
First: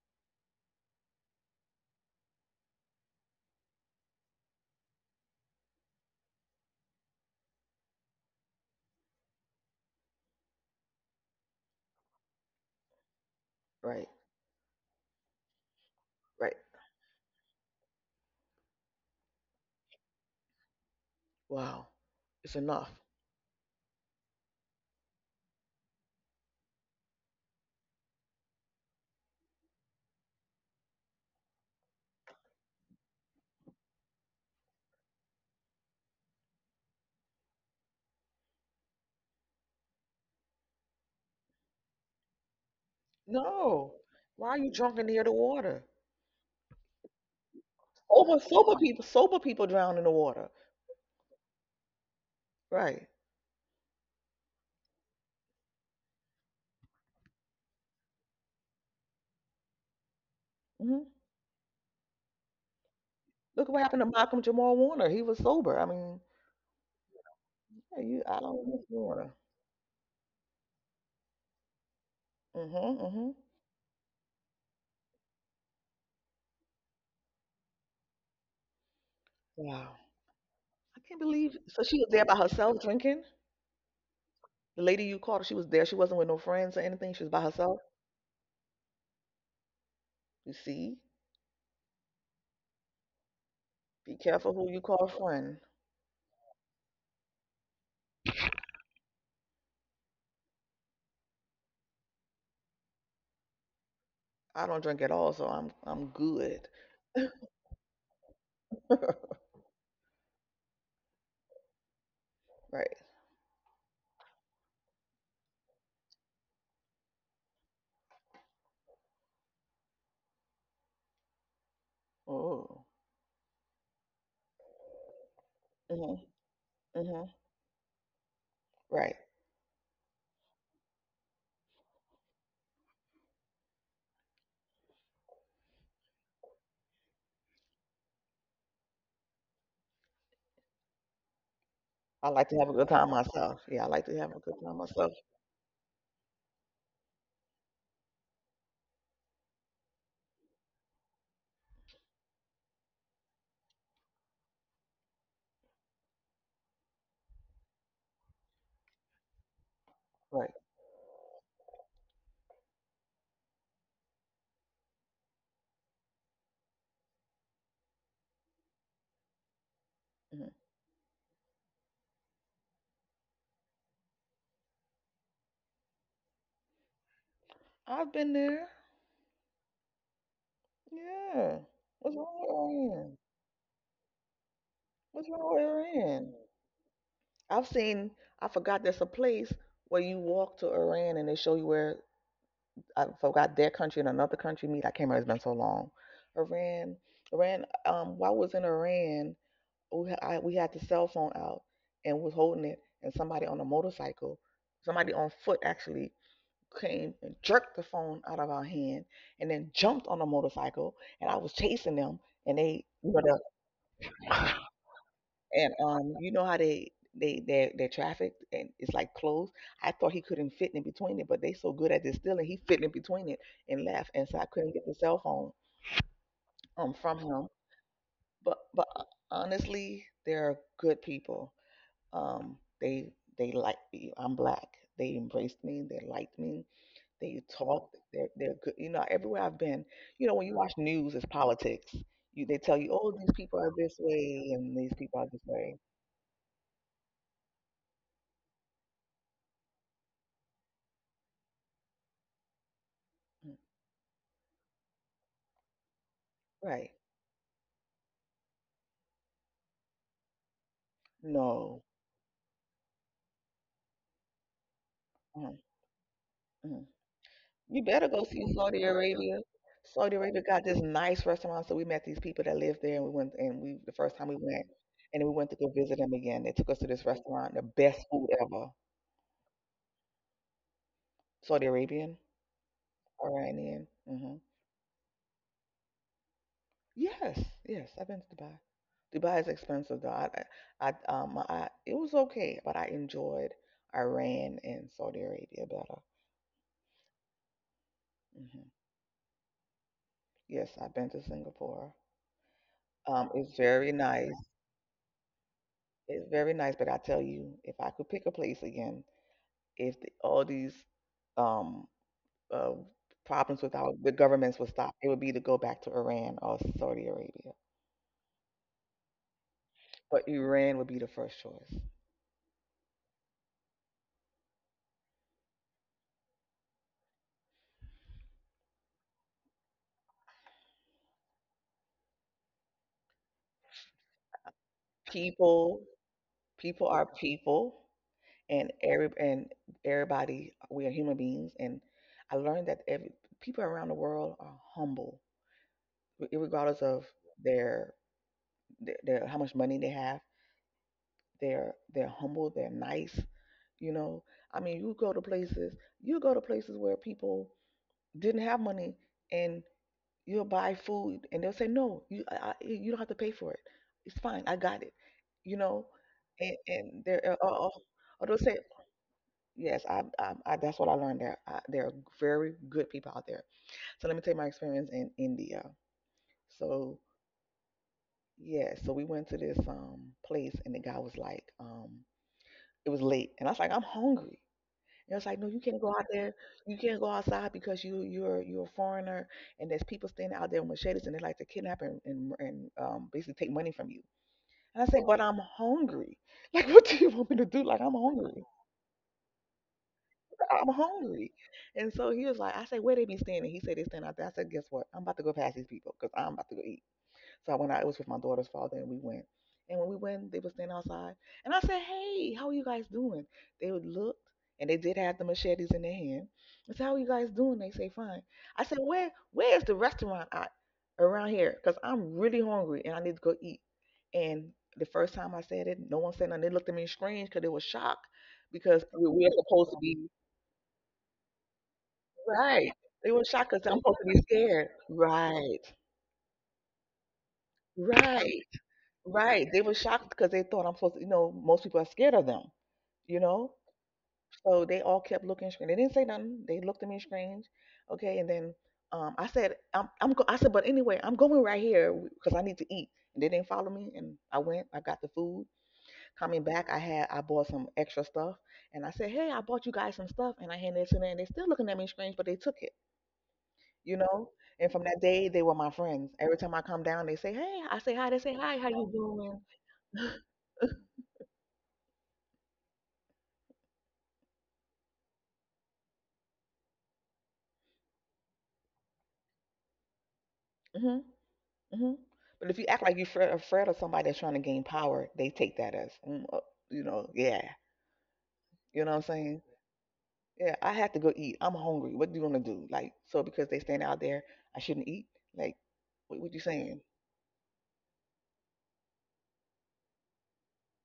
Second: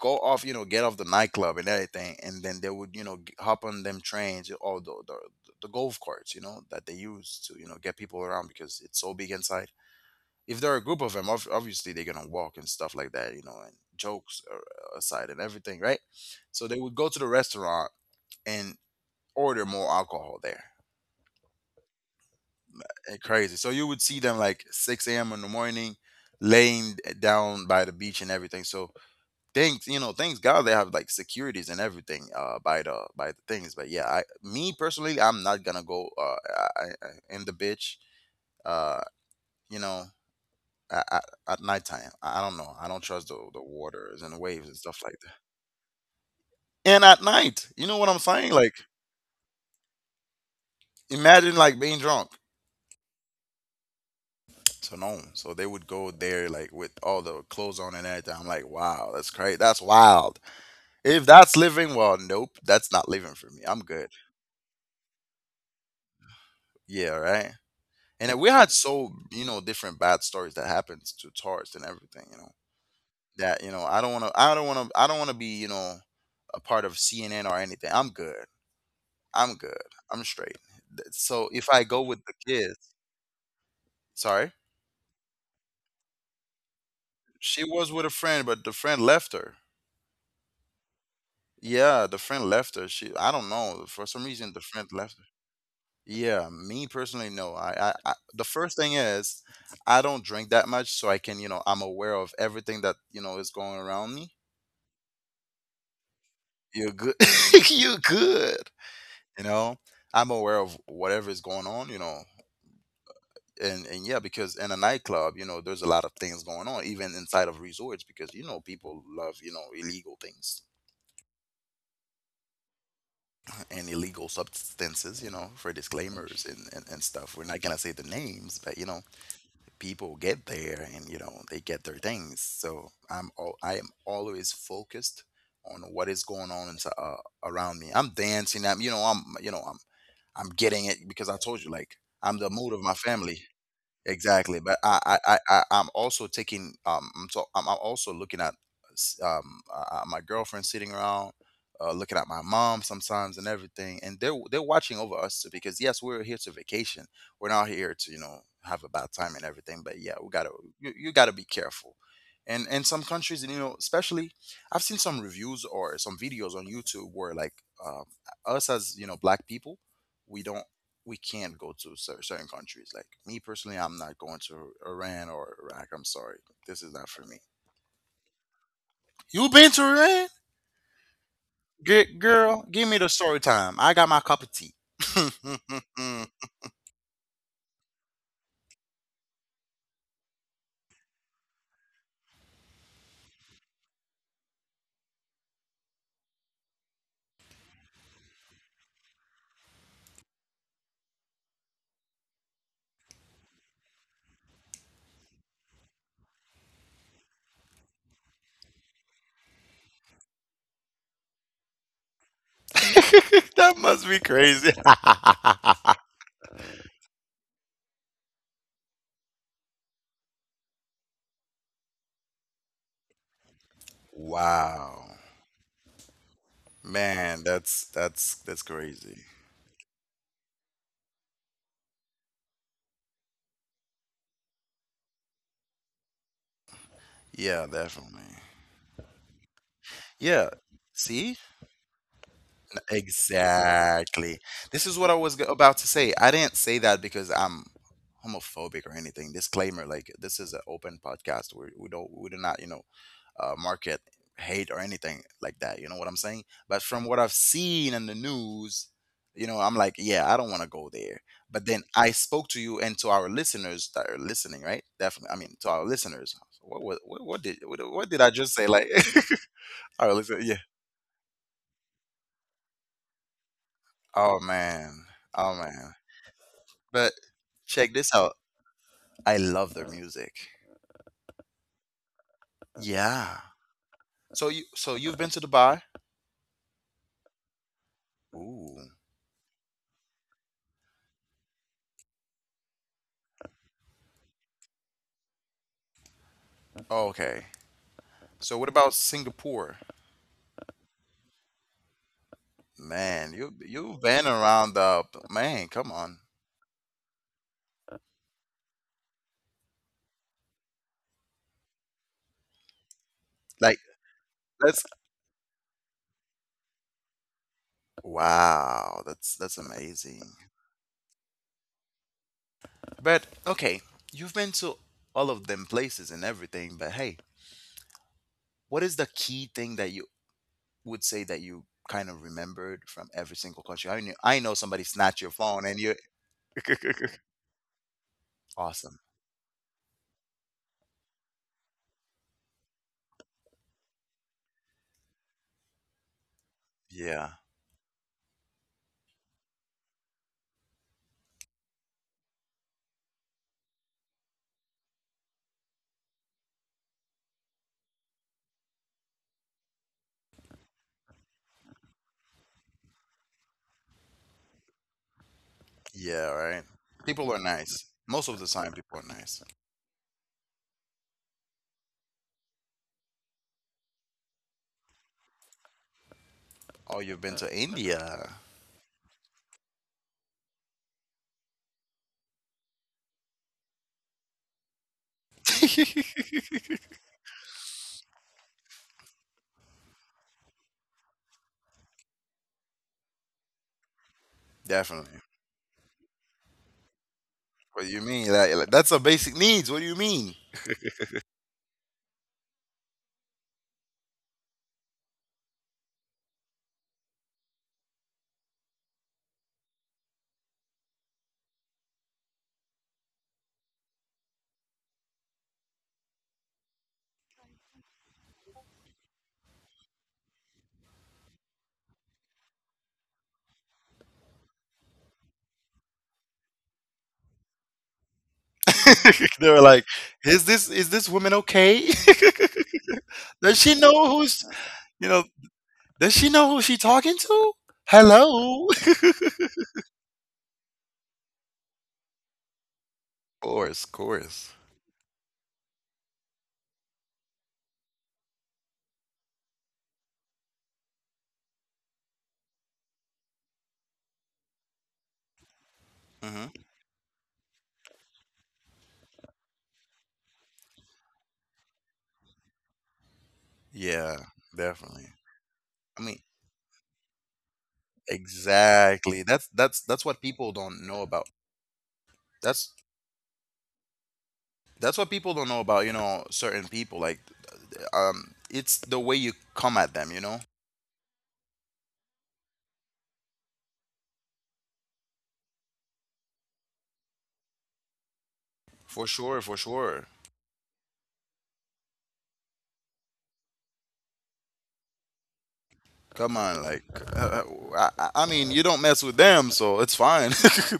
S1: go off, you know, get off the nightclub and everything, and then they would, you know, g- hop on them trains, or the, the the golf carts, you know, that they use to, you know, get people around because it's so big inside. If there are a group of them, ob- obviously they're gonna walk and stuff like that, you know, and
S2: Right,
S1: jokes a- aside and everything, right?
S2: right.
S1: So they would go to the restaurant and order more alcohol there,
S2: Wow. It's enough.
S1: and crazy. So you would see them like six a m in the morning, laying down by the beach and everything. So thanks, you know, thanks God they have like securities and everything, uh, by the by the things. But yeah, I me personally, I'm not gonna go, uh, I, I, in the beach. Uh, you know. At, at, at nighttime, I I don't know. I don't trust the, the
S2: No.
S1: waters and the
S2: Why are
S1: waves
S2: you
S1: and stuff
S2: drunk and
S1: like
S2: near the
S1: that.
S2: water?
S1: And at night, you know what I'm
S2: Over
S1: saying? Like,
S2: sober people, sober people drown in the water.
S1: imagine like being drunk.
S2: Right.
S1: So no, so they would go there like with all the clothes on and everything. I'm like, wow, that's crazy. That's wild.
S2: hmm
S1: If that's living, well, nope, that's not living for me.
S2: Look what
S1: I'm
S2: happened to
S1: good.
S2: Malcolm Jamal Warner. He was sober. I mean,
S1: Yeah, right.
S2: yeah, you
S1: And then
S2: out
S1: we
S2: on
S1: had
S2: this
S1: so
S2: Warner.
S1: you know different bad stories that happened to tourists and everything. You know
S2: Mm-hmm. Mm-hmm.
S1: that, you know, I don't want to. I don't want to. I don't want to be, you know, a part of C N N or anything. I'm good. I'm good.
S2: Wow.
S1: I'm straight.
S2: I
S1: Th-
S2: can't
S1: So
S2: believe.
S1: if
S2: So
S1: I
S2: she
S1: go
S2: was
S1: with
S2: there
S1: the
S2: by
S1: kids,
S2: herself drinking.
S1: sorry,
S2: The lady you called, she was there. She wasn't with no friends or anything. She was by
S1: she
S2: herself.
S1: was with a friend, but the friend left her.
S2: You see?
S1: Yeah, the friend left her. She, I don't know. For
S2: Be
S1: some reason,
S2: careful
S1: the
S2: who you
S1: friend
S2: call a
S1: left her.
S2: friend.
S1: Yeah, me personally, no. I, I, I, the first thing is, I don't drink that much, so I can, you know, I'm aware of everything that, you know, is going around me.
S2: I don't drink at all, so I'm I'm good.
S1: You're good. *laughs* You're good. You know, I'm aware of whatever is going on, you know.
S2: Right.
S1: And, and yeah, because in a nightclub, you know, there's a lot of things going on, even inside of resorts, because, you know, people love, you know, illegal things
S2: Oh.
S1: and illegal substances, you know, for
S2: Mhm.
S1: disclaimers and, and, and
S2: Mhm.
S1: stuff. We're not gonna say the names, but you know,
S2: Right.
S1: people get there and you know they get their things. So I'm all, I am always focused on what is going on inside, uh, around me. I'm dancing. I'm you know I'm you know I'm I'm getting it because I told you like
S2: I
S1: I'm
S2: like
S1: the
S2: to have a
S1: mood of
S2: good
S1: my
S2: time
S1: family.
S2: myself. Yeah, I like to have a good
S1: Exactly,
S2: time
S1: but I
S2: myself.
S1: I I I- I'm also taking um I'm so I'm, I'm also looking at s- um uh, my girlfriend sitting around, uh, looking at my mom sometimes and everything, and they're they're watching over us too because yes we're here to vacation, we're not here to, you know, have a bad time and everything, but yeah we
S2: Right.
S1: gotta, you, you gotta be careful, and in some countries, and you know, especially I've seen some reviews or some videos on YouTube where like, um, us, as you know, black people, we
S2: hmm
S1: don't we can't go to cer- certain countries. Like me personally, I'm not going to Iran or Iraq. I'm sorry, this is not for me.
S2: I've been there.
S1: You been to Iran?
S2: Yeah. What's
S1: Gi-
S2: wrong with
S1: girl, give me the
S2: Orion?
S1: story time. I got my cup of tea. *laughs*
S2: What's wrong with Orion? I've seen. I forgot there's a place where you walk to Iran and they show you where I forgot their country and another country meet. I can't remember. It's been so long. Iran, Iran. Um, while I was in Iran, we I, we had the cell phone out and was holding it, and somebody on a motorcycle, somebody on foot actually came and jerked the phone out of our hand, and then jumped on a motorcycle, and I was chasing them, and they, you know, the
S1: That must be crazy.
S2: and um,
S1: *laughs*
S2: you know how they they their their traffic and it's like closed. I thought he couldn't fit in between it, but they so good at distilling, he fit in between it and left. And so I couldn't get the
S1: Wow,
S2: cell phone um from
S1: man,
S2: him.
S1: that's that's
S2: But
S1: that's
S2: but uh,
S1: crazy.
S2: honestly, they're good people. Um, they they like me. I'm black. They embraced me. They liked me. They
S1: Yeah,
S2: talked.
S1: definitely.
S2: They're they're good. You know, everywhere I've been, you know, when
S1: Yeah,
S2: you watch news, it's
S1: see,
S2: politics. You they tell you, oh, these people are this
S1: exactly.
S2: way and
S1: This
S2: these
S1: is what I
S2: people are
S1: was
S2: this
S1: go-
S2: way.
S1: about to say. I didn't say that because I'm homophobic or anything. Disclaimer, like this is an open podcast. We we don't we do not, you know,
S2: Mm,
S1: uh, market hate or anything like that. You know what I'm saying? But
S2: right.
S1: from what I've seen in the news, you know, I'm like, yeah, I don't want to go there. But
S2: No.
S1: then I spoke to you and to our listeners that are listening, right? Definitely. I mean, to our listeners. So
S2: Mm-mm.
S1: What what what, what did what,
S2: You better
S1: what
S2: go
S1: did I
S2: see
S1: just say?
S2: Saudi
S1: Like,
S2: Arabia.
S1: *laughs* all
S2: Saudi
S1: right,
S2: Arabia
S1: listen. Yeah.
S2: got this nice restaurant. So we met these people that live there, and we went. And we the first time we
S1: Oh
S2: went,
S1: man.
S2: and then we went to
S1: Oh
S2: go
S1: man.
S2: visit them again. They took us to this
S1: But
S2: restaurant, the
S1: check
S2: best
S1: this
S2: food
S1: out.
S2: ever.
S1: I love their music.
S2: Saudi Arabian,
S1: Yeah.
S2: Iranian. Mm-hmm.
S1: So you so you've been to Dubai?
S2: Yes, yes, I've been to Dubai.
S1: Ooh.
S2: Dubai is expensive though. I, I, I- um, I, it was okay, but I enjoyed Iran and Saudi Arabia better.
S1: Okay. So
S2: hmm
S1: what about Singapore?
S2: Yes, I've been to Singapore. Um,
S1: Man, you
S2: it's very
S1: you've been *laughs*
S2: nice.
S1: around the, man, come on.
S2: It's very nice, but I tell you, if I could pick a place again, if the, all these um, uh, problems with
S1: Like
S2: our the governments would
S1: that's
S2: stop, it would be to go back to Iran or Saudi Arabia.
S1: wow, that's that's amazing.
S2: But Iran would be the first choice.
S1: But okay, you've been to all of them places and everything, but hey, what is the key thing that you would say that you kind of remembered from every single country? I knew, I know somebody snatched your phone
S2: People,
S1: and you
S2: people are
S1: *laughs*
S2: people, and
S1: awesome.
S2: every and everybody, we are human beings. And I learned that every people around the world are humble, re- regardless of
S1: Yeah.
S2: their, their, their how much money they have. They're they're humble. They're nice. You know, I mean, you go to places, you go to places where people didn't have money, and you'll buy food, and they'll say, "No, you, I, I- you don't have to pay for it. It's fine. I got it." You know,
S1: Yeah,
S2: and
S1: right?
S2: and they're,
S1: People are
S2: or, or
S1: nice.
S2: or
S1: Most
S2: they'll
S1: of the
S2: say,
S1: time, people are nice.
S2: "Yes, I, I, I that's what I learned. There, I, there are very good people out there." So let me tell you my experience in India. So
S1: Oh, you've been to India.
S2: yeah, so we went to this um place, and the guy was like, um, it was late, and I was like, "I'm hungry." It was like, no, you can't go out there.
S1: *laughs*
S2: You can't go outside because you you're you're a foreigner, and there's people standing out there with machetes, and they like to kidnap and and, and um, basically take money from you. And I say, but
S1: Definitely.
S2: I'm hungry. *laughs* Like, what do you want me to do? Like, I'm
S1: What do you mean?
S2: hungry.
S1: That, like, that's a basic needs. What do you mean?
S2: I'm hungry. And so he was like, I say, where they be standing? He said they stand out there. I said, guess what? I'm about to go past these people because I'm about to go eat. So I went out. It was with my daughter's father, and we went. And when we went, they were standing outside, and I said, "Hey, how are you guys doing?" They would look, and they did have the machetes in their hand. I said, "How are you guys doing?" They say, "Fine." I said, "Where Where is the restaurant at around here? Cause I'm really hungry, and I need to go eat." And the first time I said it, no one said nothing. They looked at me strange because they were shocked because we we were
S1: *laughs* They were
S2: supposed to
S1: like,
S2: be
S1: "Is this is this woman okay? *laughs*
S2: right. They were shocked
S1: Does
S2: because I'm
S1: she
S2: supposed to
S1: know
S2: be
S1: who's,
S2: scared.
S1: you know?
S2: Right.
S1: Does she know who she talking to?
S2: Right.
S1: Hello."
S2: Right. They were shocked because they thought I'm supposed to, you know, most people are scared of them, you
S1: *laughs*
S2: know?
S1: Course, course.
S2: So they all kept looking strange. They didn't say nothing. They looked at me strange. Okay. And then um, I said, I'm, I'm go- I said, but anyway, I'm going right here because I need to eat. And they didn't follow me. And I went, I got the food. Coming
S1: Hmm.
S2: back, I had, I bought some extra stuff. And I said, hey, I bought you guys some stuff. And I handed it to them. And they're still looking at me strange, but they took it, you
S1: Yeah,
S2: know? And from that
S1: definitely.
S2: day, they were my
S1: I
S2: friends.
S1: mean,
S2: Every time I come down, they say, hey, I say hi. They say, hi, how you
S1: exactly. That's that's that's
S2: doing?
S1: what people
S2: *laughs*
S1: don't know about. That's that's what people don't know about, you know, certain people, like, um it's the way you come at them, you know.
S2: hmm hmm But if you act like you're afraid, afraid of somebody that's trying to gain power, they take that as, mm, uh, you know, yeah. You know what I'm
S1: For
S2: saying?
S1: sure for sure.
S2: Yeah, I have to go eat. I'm hungry. What do you want to do? Like, so because they stand out there, I shouldn't eat? Like, what, what you
S1: Come on,
S2: saying?
S1: like, uh, uh, I, I I mean you don't mess with them so it's fine.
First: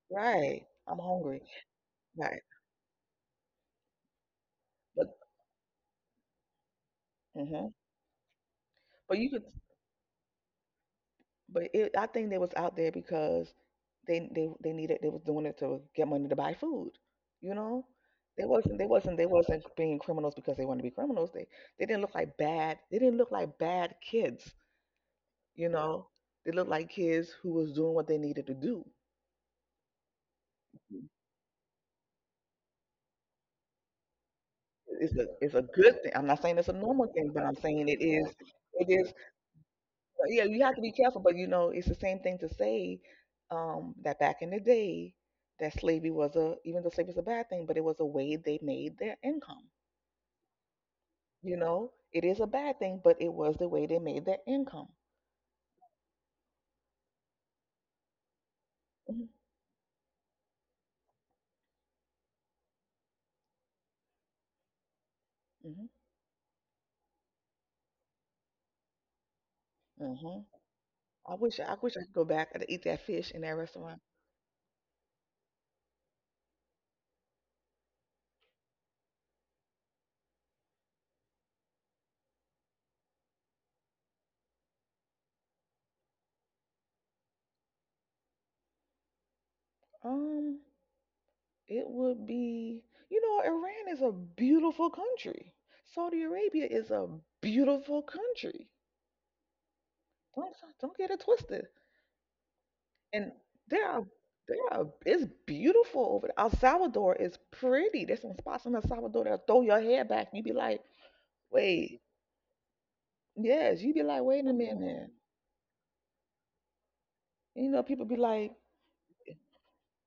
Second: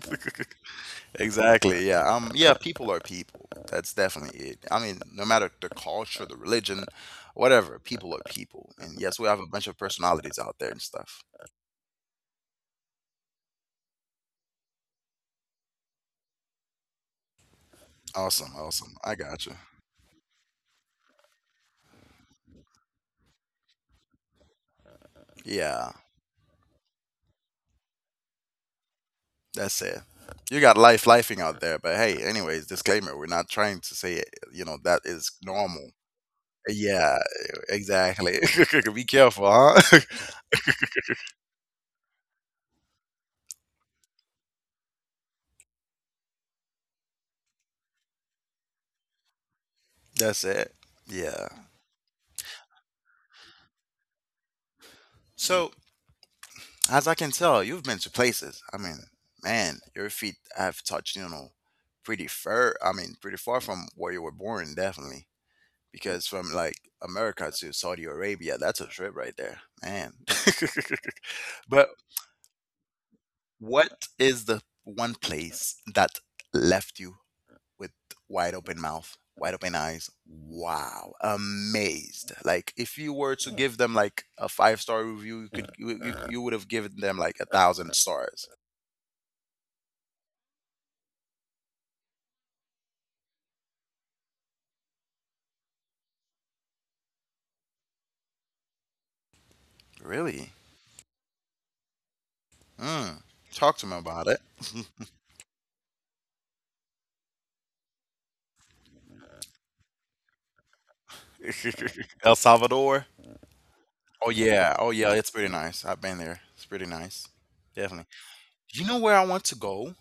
S2: Right. I'm
S1: *laughs*
S2: hungry.
S1: Exactly, yeah. Um
S2: Right.
S1: yeah, people are people, that's definitely it. I mean,
S2: But,
S1: no matter the culture, the religion,
S2: hmm
S1: whatever, people are people, and
S2: but
S1: yes we
S2: you
S1: have
S2: could,
S1: a bunch of personalities out there and stuff.
S2: But it, I think they was out there because they they they needed they was doing it to get money to buy food. You know, they
S1: Awesome
S2: wasn't they
S1: awesome, I
S2: wasn't they
S1: got you.
S2: wasn't being criminals because they wanted to be criminals. They they didn't look like bad they didn't look like bad kids. You
S1: Yeah.
S2: know, they looked like kids who was doing what they needed to do.
S1: That's it. You got life lifing out there, but hey, anyways, disclaimer: we're not trying to say you know that
S2: It's a
S1: is
S2: it's a
S1: normal.
S2: good thing. I'm not saying it's a normal
S1: Yeah,
S2: thing, but I'm saying it is.
S1: exactly.
S2: It
S1: *laughs* Be
S2: is.
S1: careful, huh?
S2: So, yeah, you have to be careful, but you know, it's the same thing to say um, that back in the day, that slavery was a, even though slavery was a bad thing, but it was a way they made their income.
S1: *laughs* That's it. Yeah.
S2: You know, it is a bad thing, but it was the way they made their income.
S1: So as I can tell, you've been to places. I mean,
S2: hmm
S1: man, your feet have touched, you know, pretty far. I mean, pretty far from where you were born, definitely.
S2: hmm
S1: Because from like America to Saudi Arabia, that's a trip right there, man.
S2: hmm
S1: *laughs*
S2: I wish, I
S1: But
S2: wish I could go back and eat that fish in that restaurant.
S1: what is the one place that left you with wide open mouth, wide open eyes? Wow, amazed. Like if you were to give them like a five star review, you could you, you, you would have given them like a thousand stars.
S2: Um, it would be, you know, Iran is a beautiful country. Saudi Arabia is a beautiful country.
S1: Really?
S2: Don't, don't get it twisted.
S1: Mm.
S2: And
S1: Talk
S2: there
S1: to me
S2: are
S1: about it.
S2: there are it's beautiful over there. El Salvador is pretty. There's some spots in El Salvador that'll throw your hair back and you be like, wait,
S1: *laughs* El Salvador.
S2: yes, you be like,
S1: Oh
S2: wait a
S1: yeah, oh
S2: minute.
S1: yeah, it's pretty nice. I've been there. It's pretty nice.
S2: And, you know, people
S1: Definitely.
S2: be like,
S1: You know where I want to go?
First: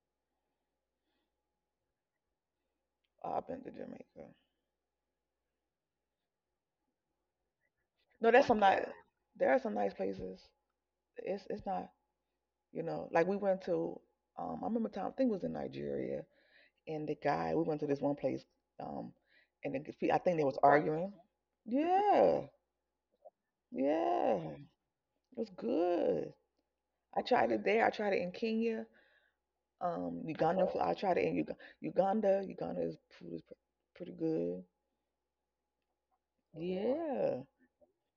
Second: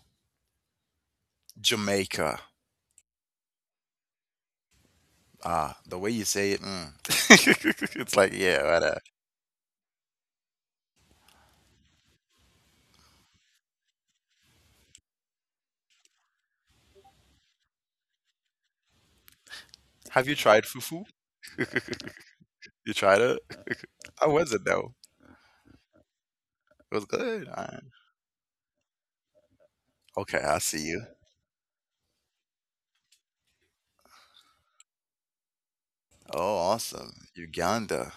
S1: Jamaica.
S2: oh, I've been to Jamaica.
S1: Ah, the way you say it, mm. *laughs* It's
S2: No,
S1: like,
S2: there's some
S1: yeah,
S2: nice
S1: right, uh,
S2: there are some nice places. It's it's not, you know, like we went to um I remember a time I think it was in Nigeria and the guy we went to this one place, um, and the, I
S1: have you
S2: think they was
S1: tried fufu?
S2: arguing. Yeah,
S1: You tried it? How
S2: yeah.
S1: was it
S2: It
S1: though?
S2: was good.
S1: It was
S2: I
S1: good.
S2: tried it
S1: Uh,
S2: there. I tried it in Kenya, um,
S1: okay, I
S2: Uganda.
S1: see
S2: I
S1: you.
S2: tried it in Uga- Uganda. Uganda is food is pr- pretty good.
S1: Oh, awesome.
S2: Yeah,
S1: Uganda.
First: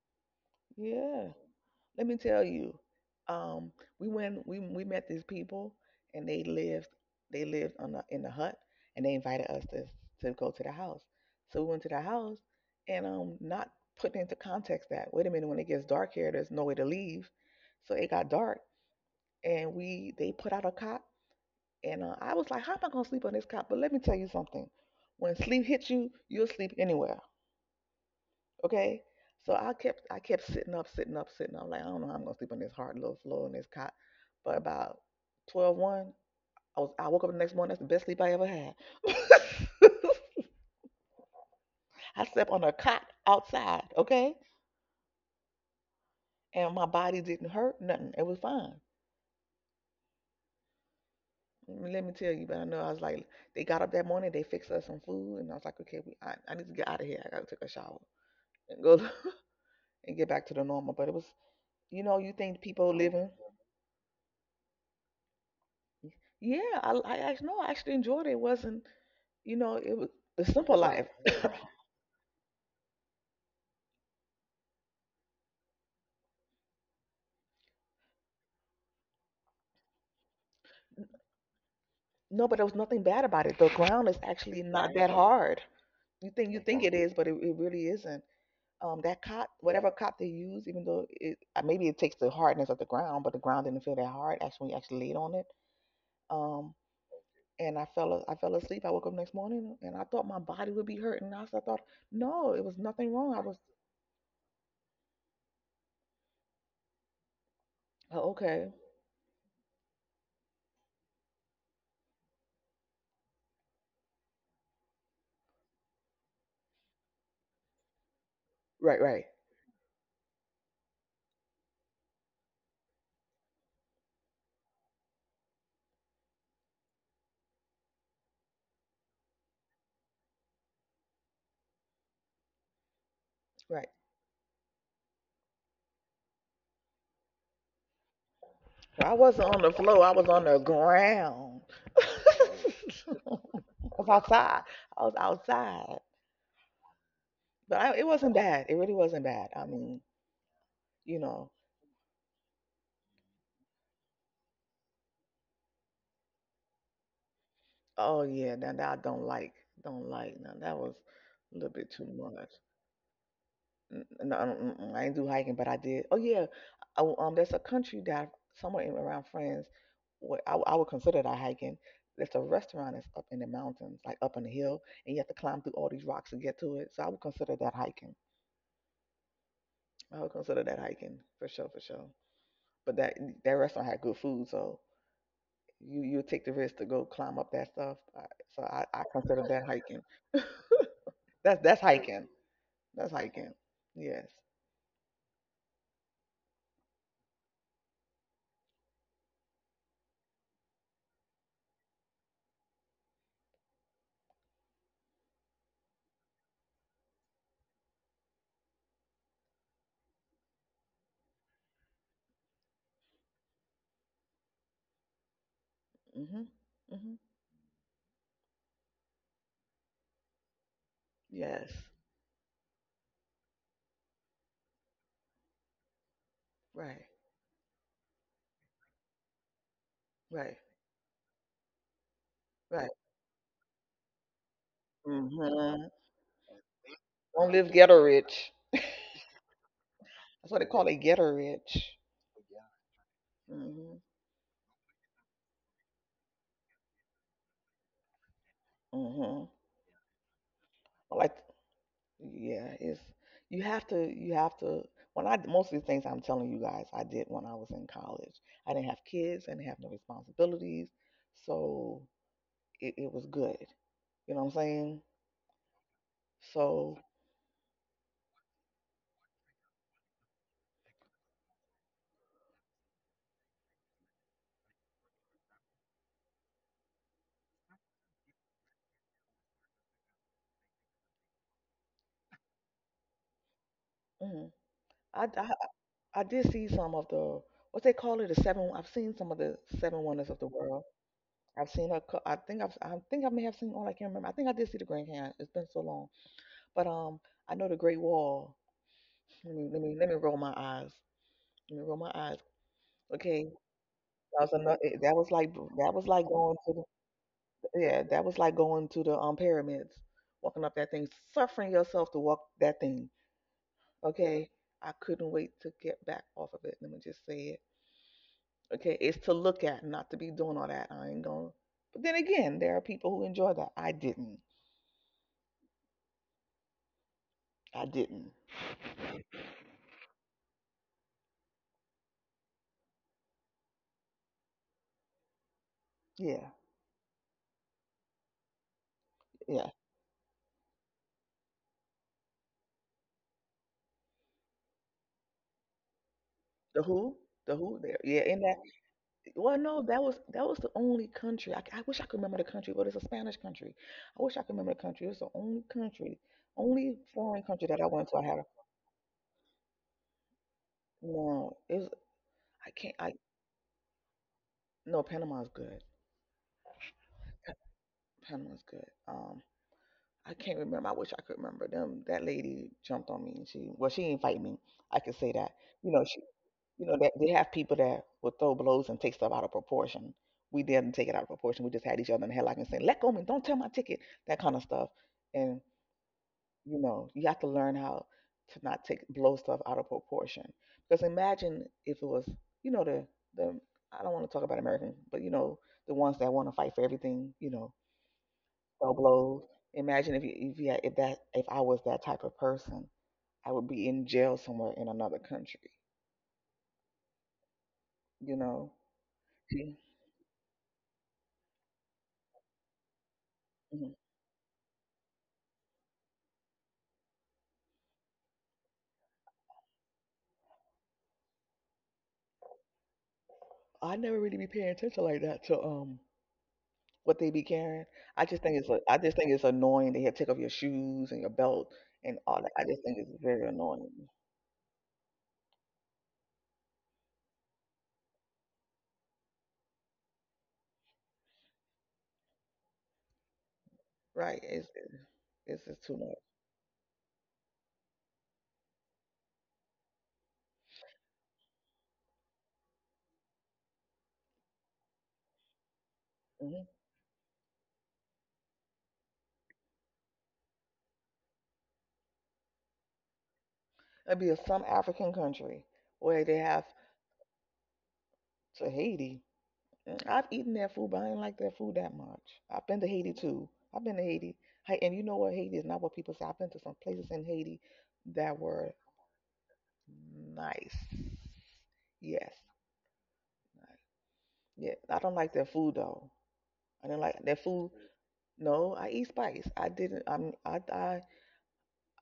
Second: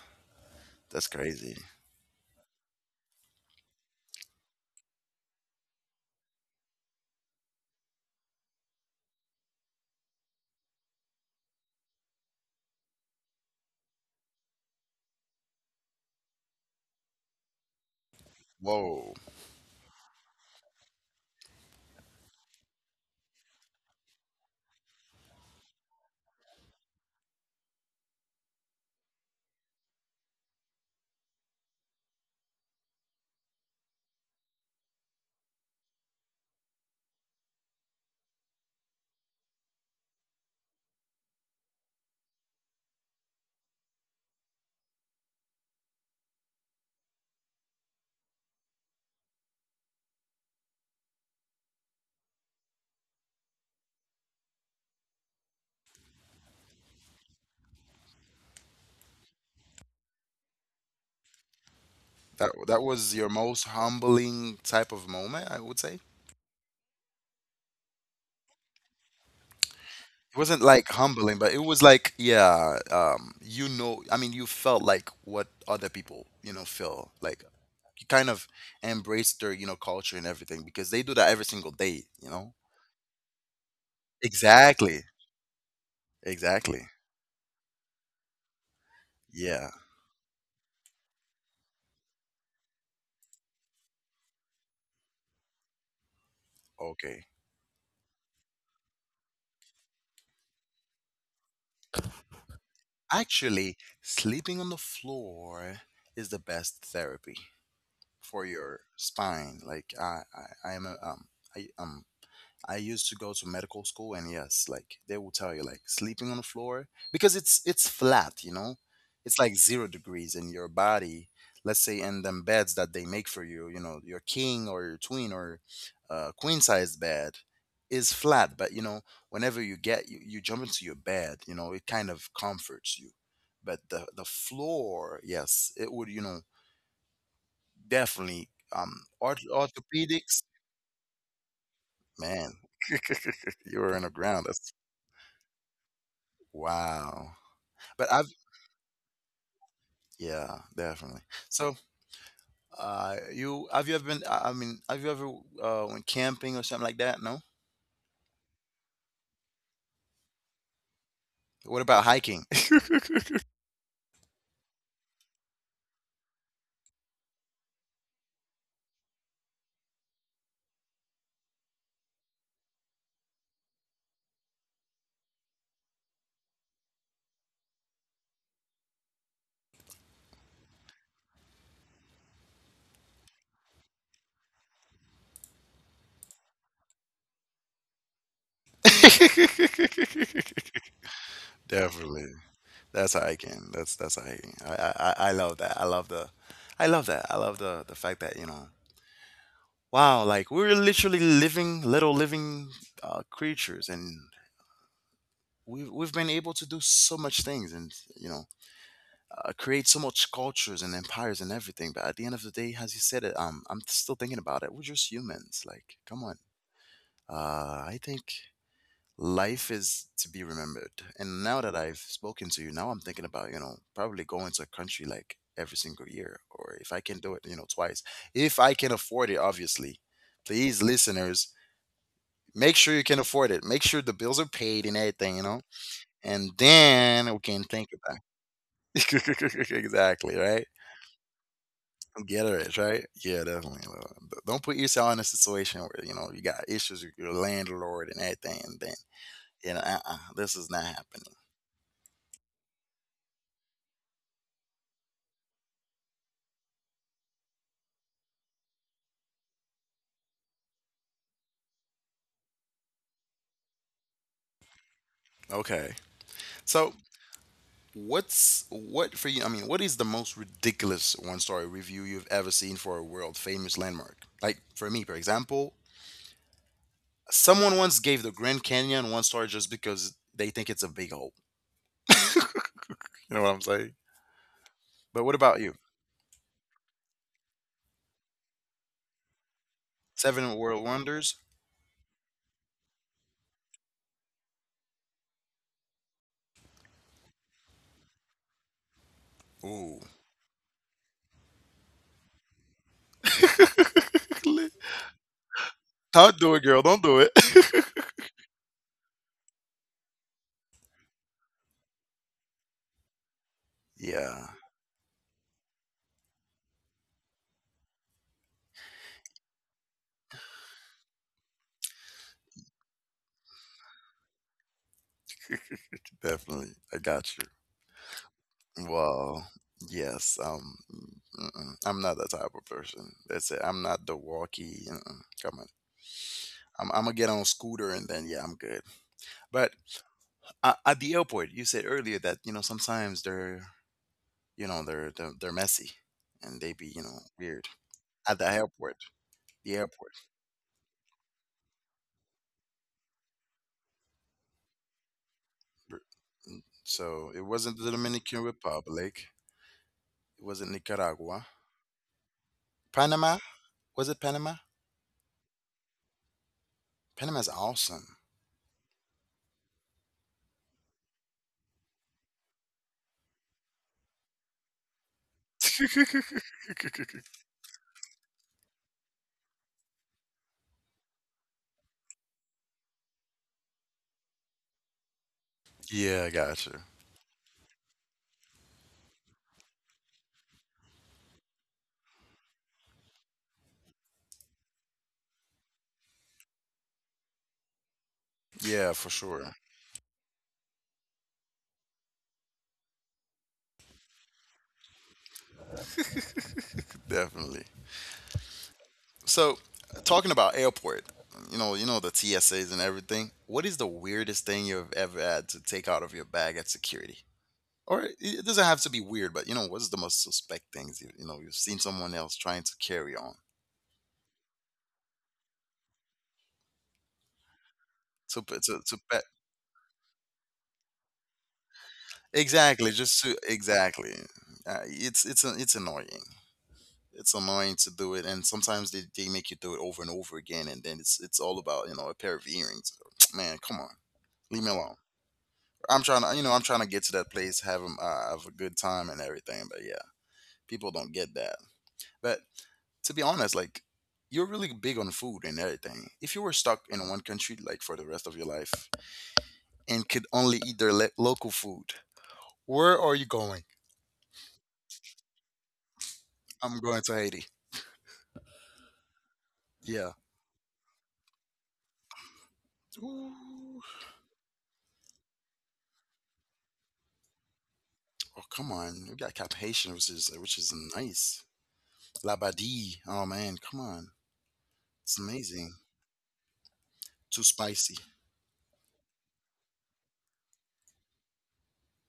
S1: That's
S2: yeah.
S1: crazy.
S2: Let me tell you, um, we went. We we met these people, and they lived. They lived on the, in the hut, and they invited us to to go to the house. So we went to the house, and um, not putting into context that wait a minute, when it gets dark here, there's no way to leave. So it got dark,
S1: Whoa.
S2: and we they put out a cot. And uh, I was like, how am I going to sleep on this cot? But let me tell you something. When sleep hits you, you'll sleep anywhere. Okay. So I kept, I kept sitting up, sitting up, sitting up. I'm Like, I don't know how I'm going to sleep on this hard little floor on this cot. But about twelve, one, I was, I woke up the next morning. That's the best sleep I ever had. *laughs* I slept on a cot outside. Okay. And my body didn't hurt nothing. It was fine. Mm, Let me tell you, but I know I was like, they got up that morning, they fixed us some food, and I was like, okay, we, I, I need to get out of here. I gotta take a shower and go *laughs* and get back to the normal. But it was, you know, you
S1: That
S2: think
S1: that
S2: people
S1: was your
S2: living.
S1: most humbling type of moment, I would say.
S2: Yeah, I, I actually no, I actually enjoyed it. It wasn't, you know, it was
S1: It
S2: the
S1: wasn't
S2: simple
S1: like
S2: life.
S1: humbling,
S2: *laughs*
S1: but it was like, yeah, um, you know, I mean, you felt like what other people, you know, feel like, kind of embrace their you know culture and everything because they do that every single day,
S2: *coughs*
S1: you
S2: No, but
S1: know.
S2: there was nothing bad about it. The ground is actually not
S1: Exactly.
S2: that hard. You think you think
S1: Exactly.
S2: it is, but it, it really isn't. Um, that cot,
S1: Yeah.
S2: whatever cot they use, even though it uh, maybe it takes the hardness of the ground, but the ground didn't feel that hard. Actually, when you actually laid on it. Um,
S1: Okay.
S2: and I fell I fell asleep. I woke up next morning and I thought my body would be hurting. I, I thought no, it was nothing wrong. I was
S1: Actually, sleeping on the floor is the best therapy
S2: oh,
S1: for
S2: okay.
S1: your spine, like i i i am a, um i um I used to go to medical school, and yes, like they will tell you, like sleeping on the floor because it's it's flat, you know,
S2: Right, right,
S1: it's like zero degrees in your body. Let's say in them beds that they make for you, you know, your king or your twin or uh, queen sized bed is flat, but you know, whenever you get you, you jump into your bed, you know, it kind of comforts you. But
S2: right.
S1: the the floor, yes, it would, you know, definitely um
S2: So I
S1: orth-
S2: wasn't on the floor. I was
S1: orthopedics,
S2: on the ground. *laughs*
S1: man. *laughs*
S2: I
S1: You were on
S2: was
S1: the ground.
S2: outside. I was outside,
S1: Wow.
S2: but I, it
S1: But I've
S2: wasn't bad. It really wasn't bad. I mean,
S1: yeah,
S2: you
S1: definitely.
S2: know.
S1: So, uh, you have you ever been? I I mean, have you ever uh went camping or something like that? No.
S2: Oh yeah, now that I don't like, don't like. Now that was a little
S1: What
S2: bit
S1: about
S2: too
S1: hiking?
S2: much. N- n- No, mm, mm, I didn't do hiking, but I did. Oh yeah, oh, um, there's a country that somewhere in, around France. What I, w- I would consider that hiking. There's a restaurant that's up in the mountains, like up on the hill, and you have to climb through all these rocks to get to it. So I would consider that hiking. I would consider that hiking for sure, for sure. But that that restaurant had good food, so you you take the risk to go climb up that stuff. I, so I, I consider that
S1: *laughs*
S2: hiking. *laughs* That's that's hiking.
S1: Definitely.
S2: That's
S1: That's
S2: hiking.
S1: hiking. That's that's
S2: Yes.
S1: hiking. I, I I I love that. I love the, I love that. I love the the fact that you know, wow, like we're literally living little living uh, creatures, and we've we've been able to do so much things, and you know, uh, create so much cultures and empires and everything. But at the end of the day, as you said it, um, I'm still thinking about it. We're just humans. Like, come on.
S2: Mhm. Mhm.
S1: Uh, I think life is to be remembered. And now
S2: Yes.
S1: that I've spoken to you, now I'm thinking about you know probably going to a country like every single year, or if I
S2: Right.
S1: can do it, you know, twice, if I can afford it. Obviously,
S2: Right,
S1: please, listeners. Make
S2: right.
S1: sure you can afford it. Make sure the bills are paid and everything, you know?
S2: Mm-hmm.
S1: And then we
S2: Don't
S1: can
S2: live
S1: think
S2: ghetto rich.
S1: about *laughs* exactly,
S2: That's what
S1: right?
S2: they call it, ghetto rich.
S1: Get it right? Yeah, definitely.
S2: Mm-hmm.
S1: Uh, d- Don't put yourself in a situation where you know you got issues with your landlord and everything, and then
S2: Mm-hmm.
S1: you know, uh-uh, this is not
S2: I
S1: happening.
S2: like, yeah, it's you have to, you have to. When I most of the things I'm telling you guys, I did when I was in college. I didn't have kids, I didn't have no responsibilities, so it, it was good. You know what I'm saying?
S1: Okay, so
S2: So
S1: what's what for you? I mean, what is the most ridiculous one-story review you've ever seen for a world-famous landmark? Like for me, for example, someone once gave the Grand Canyon one star just because they think it's a big hole. You know what I'm saying?
S2: mhm.
S1: But
S2: I,
S1: what
S2: I
S1: about you?
S2: I did see some of the what they call it, the seven. I've seen some of the seven wonders of the
S1: Seven world
S2: world.
S1: wonders?
S2: I've seen her. cou- I think I've. I think I may have seen all. I can't remember. I think I did see the Grand Canyon. It's been so long. But um, I know the Great Wall. Let me let
S1: Ooh.
S2: me let me roll my eyes. Let me roll my eyes. Okay, that was
S1: *laughs*
S2: another. That was like that was like
S1: Don't do it,
S2: going
S1: girl.
S2: to the
S1: Don't do it.
S2: yeah. That was like going to the um pyramids, walking up that thing, suffering yourself to walk that thing.
S1: *laughs* Yeah,
S2: Okay, I couldn't wait to get back off of it. Let me just say it. Okay, it's to look at, not to be doing all that. I ain't gonna. But then again, there are people who enjoy that. I didn't.
S1: *laughs* definitely. I got you.
S2: I didn't.
S1: Well, yes. Um, mm-mm. I'm not that type of person. That's it. I'm not the walkie. Mm-mm. Come on.
S2: Yeah.
S1: I'm, I'm gonna get on a scooter and then yeah, I'm good. But
S2: Yeah.
S1: uh, at the airport, you said earlier that you know sometimes they're you know they're they're, they're messy and they be
S2: The
S1: you know
S2: Who?
S1: weird
S2: The Who there. Yeah,
S1: at the
S2: in that
S1: airport.
S2: well
S1: The
S2: no,
S1: airport.
S2: that was that was the only country. I, I wish I could remember the country, but it's a Spanish country. I wish I could remember the country. It's the only country, only
S1: So it
S2: foreign country
S1: wasn't
S2: that
S1: the
S2: I went to. I
S1: Dominican
S2: had a
S1: Republic. It wasn't Nicaragua.
S2: no, it was I can't I
S1: Panama. Was it Panama?
S2: no, Panama's good.
S1: Panama's awesome.
S2: Panama's good. Um I can't remember. I wish I could remember them. That lady jumped on me and she well, she didn't fight me. I could say that. You know, she
S1: *laughs*
S2: you know, that they have people that will throw blows and take stuff out of proportion. We didn't take it out of proportion. We just had each other in the headlock and saying, "Let go of me! Don't tell my ticket!" That kind of stuff. And
S1: Yeah, I got you.
S2: you know, you have to learn how to not take blow stuff out of proportion. Because imagine if it was, you know, the the I don't want to talk about American, but you know, the ones that want to fight for everything, you know,
S1: Yeah,
S2: throw
S1: for sure.
S2: blows. Imagine if you if you had, if that if I was that type of person, I would be in jail somewhere in another country.
S1: Definitely.
S2: You know.
S1: So, talking about airport, you know, you know the T S As and everything. What is the
S2: Mhm.
S1: weirdest thing you've ever had to take out of your bag at security? Or it it doesn't have to be weird, but you know, what's the most suspect things you, you know you've seen someone else trying to carry on
S2: I never really be paying attention like that to um what they be carrying.
S1: to
S2: I
S1: p-
S2: just think
S1: to
S2: it's a,
S1: to
S2: I
S1: pet
S2: just think it's annoying. They have to take off your shoes and your belt and all that. I
S1: exactly
S2: just think
S1: just to
S2: it's very annoying.
S1: exactly uh, it's it's it's annoying. It's annoying to do it and sometimes they, they make you do it over and over again and then it's it's all about you know a pair of earrings *tsk* man come on
S2: Right?
S1: leave me
S2: It's
S1: alone.
S2: it's just
S1: I'm
S2: too
S1: trying
S2: much.
S1: to you know I'm trying to get to that place have 'em, uh, have a good time and everything but yeah people don't get that but to be honest like you're really big on food and everything. If you were
S2: hmm
S1: stuck in one country like for the rest of your life and could only eat their le- local food, where are you going?
S2: It'd be a, some African country where they have
S1: I'm going to Haiti.
S2: Tahiti.
S1: Yeah.
S2: Mm, I've eaten their food, but I didn't like their food that much. I've been to Haiti too.
S1: Ooh.
S2: I've been to Haiti, Hey, and you know what? Haiti is not what people say. I've been to some places in Haiti
S1: Oh
S2: that
S1: come
S2: were
S1: on, we got cap haitian which is which is
S2: nice.
S1: nice.
S2: Yes.
S1: Labadi. Oh man,
S2: Nice.
S1: come on.
S2: Yeah, I
S1: It's
S2: don't like their
S1: amazing.
S2: food though. I didn't like
S1: Too
S2: that food.
S1: spicy.
S2: No, I eat spice. I didn't. I'm. I. I.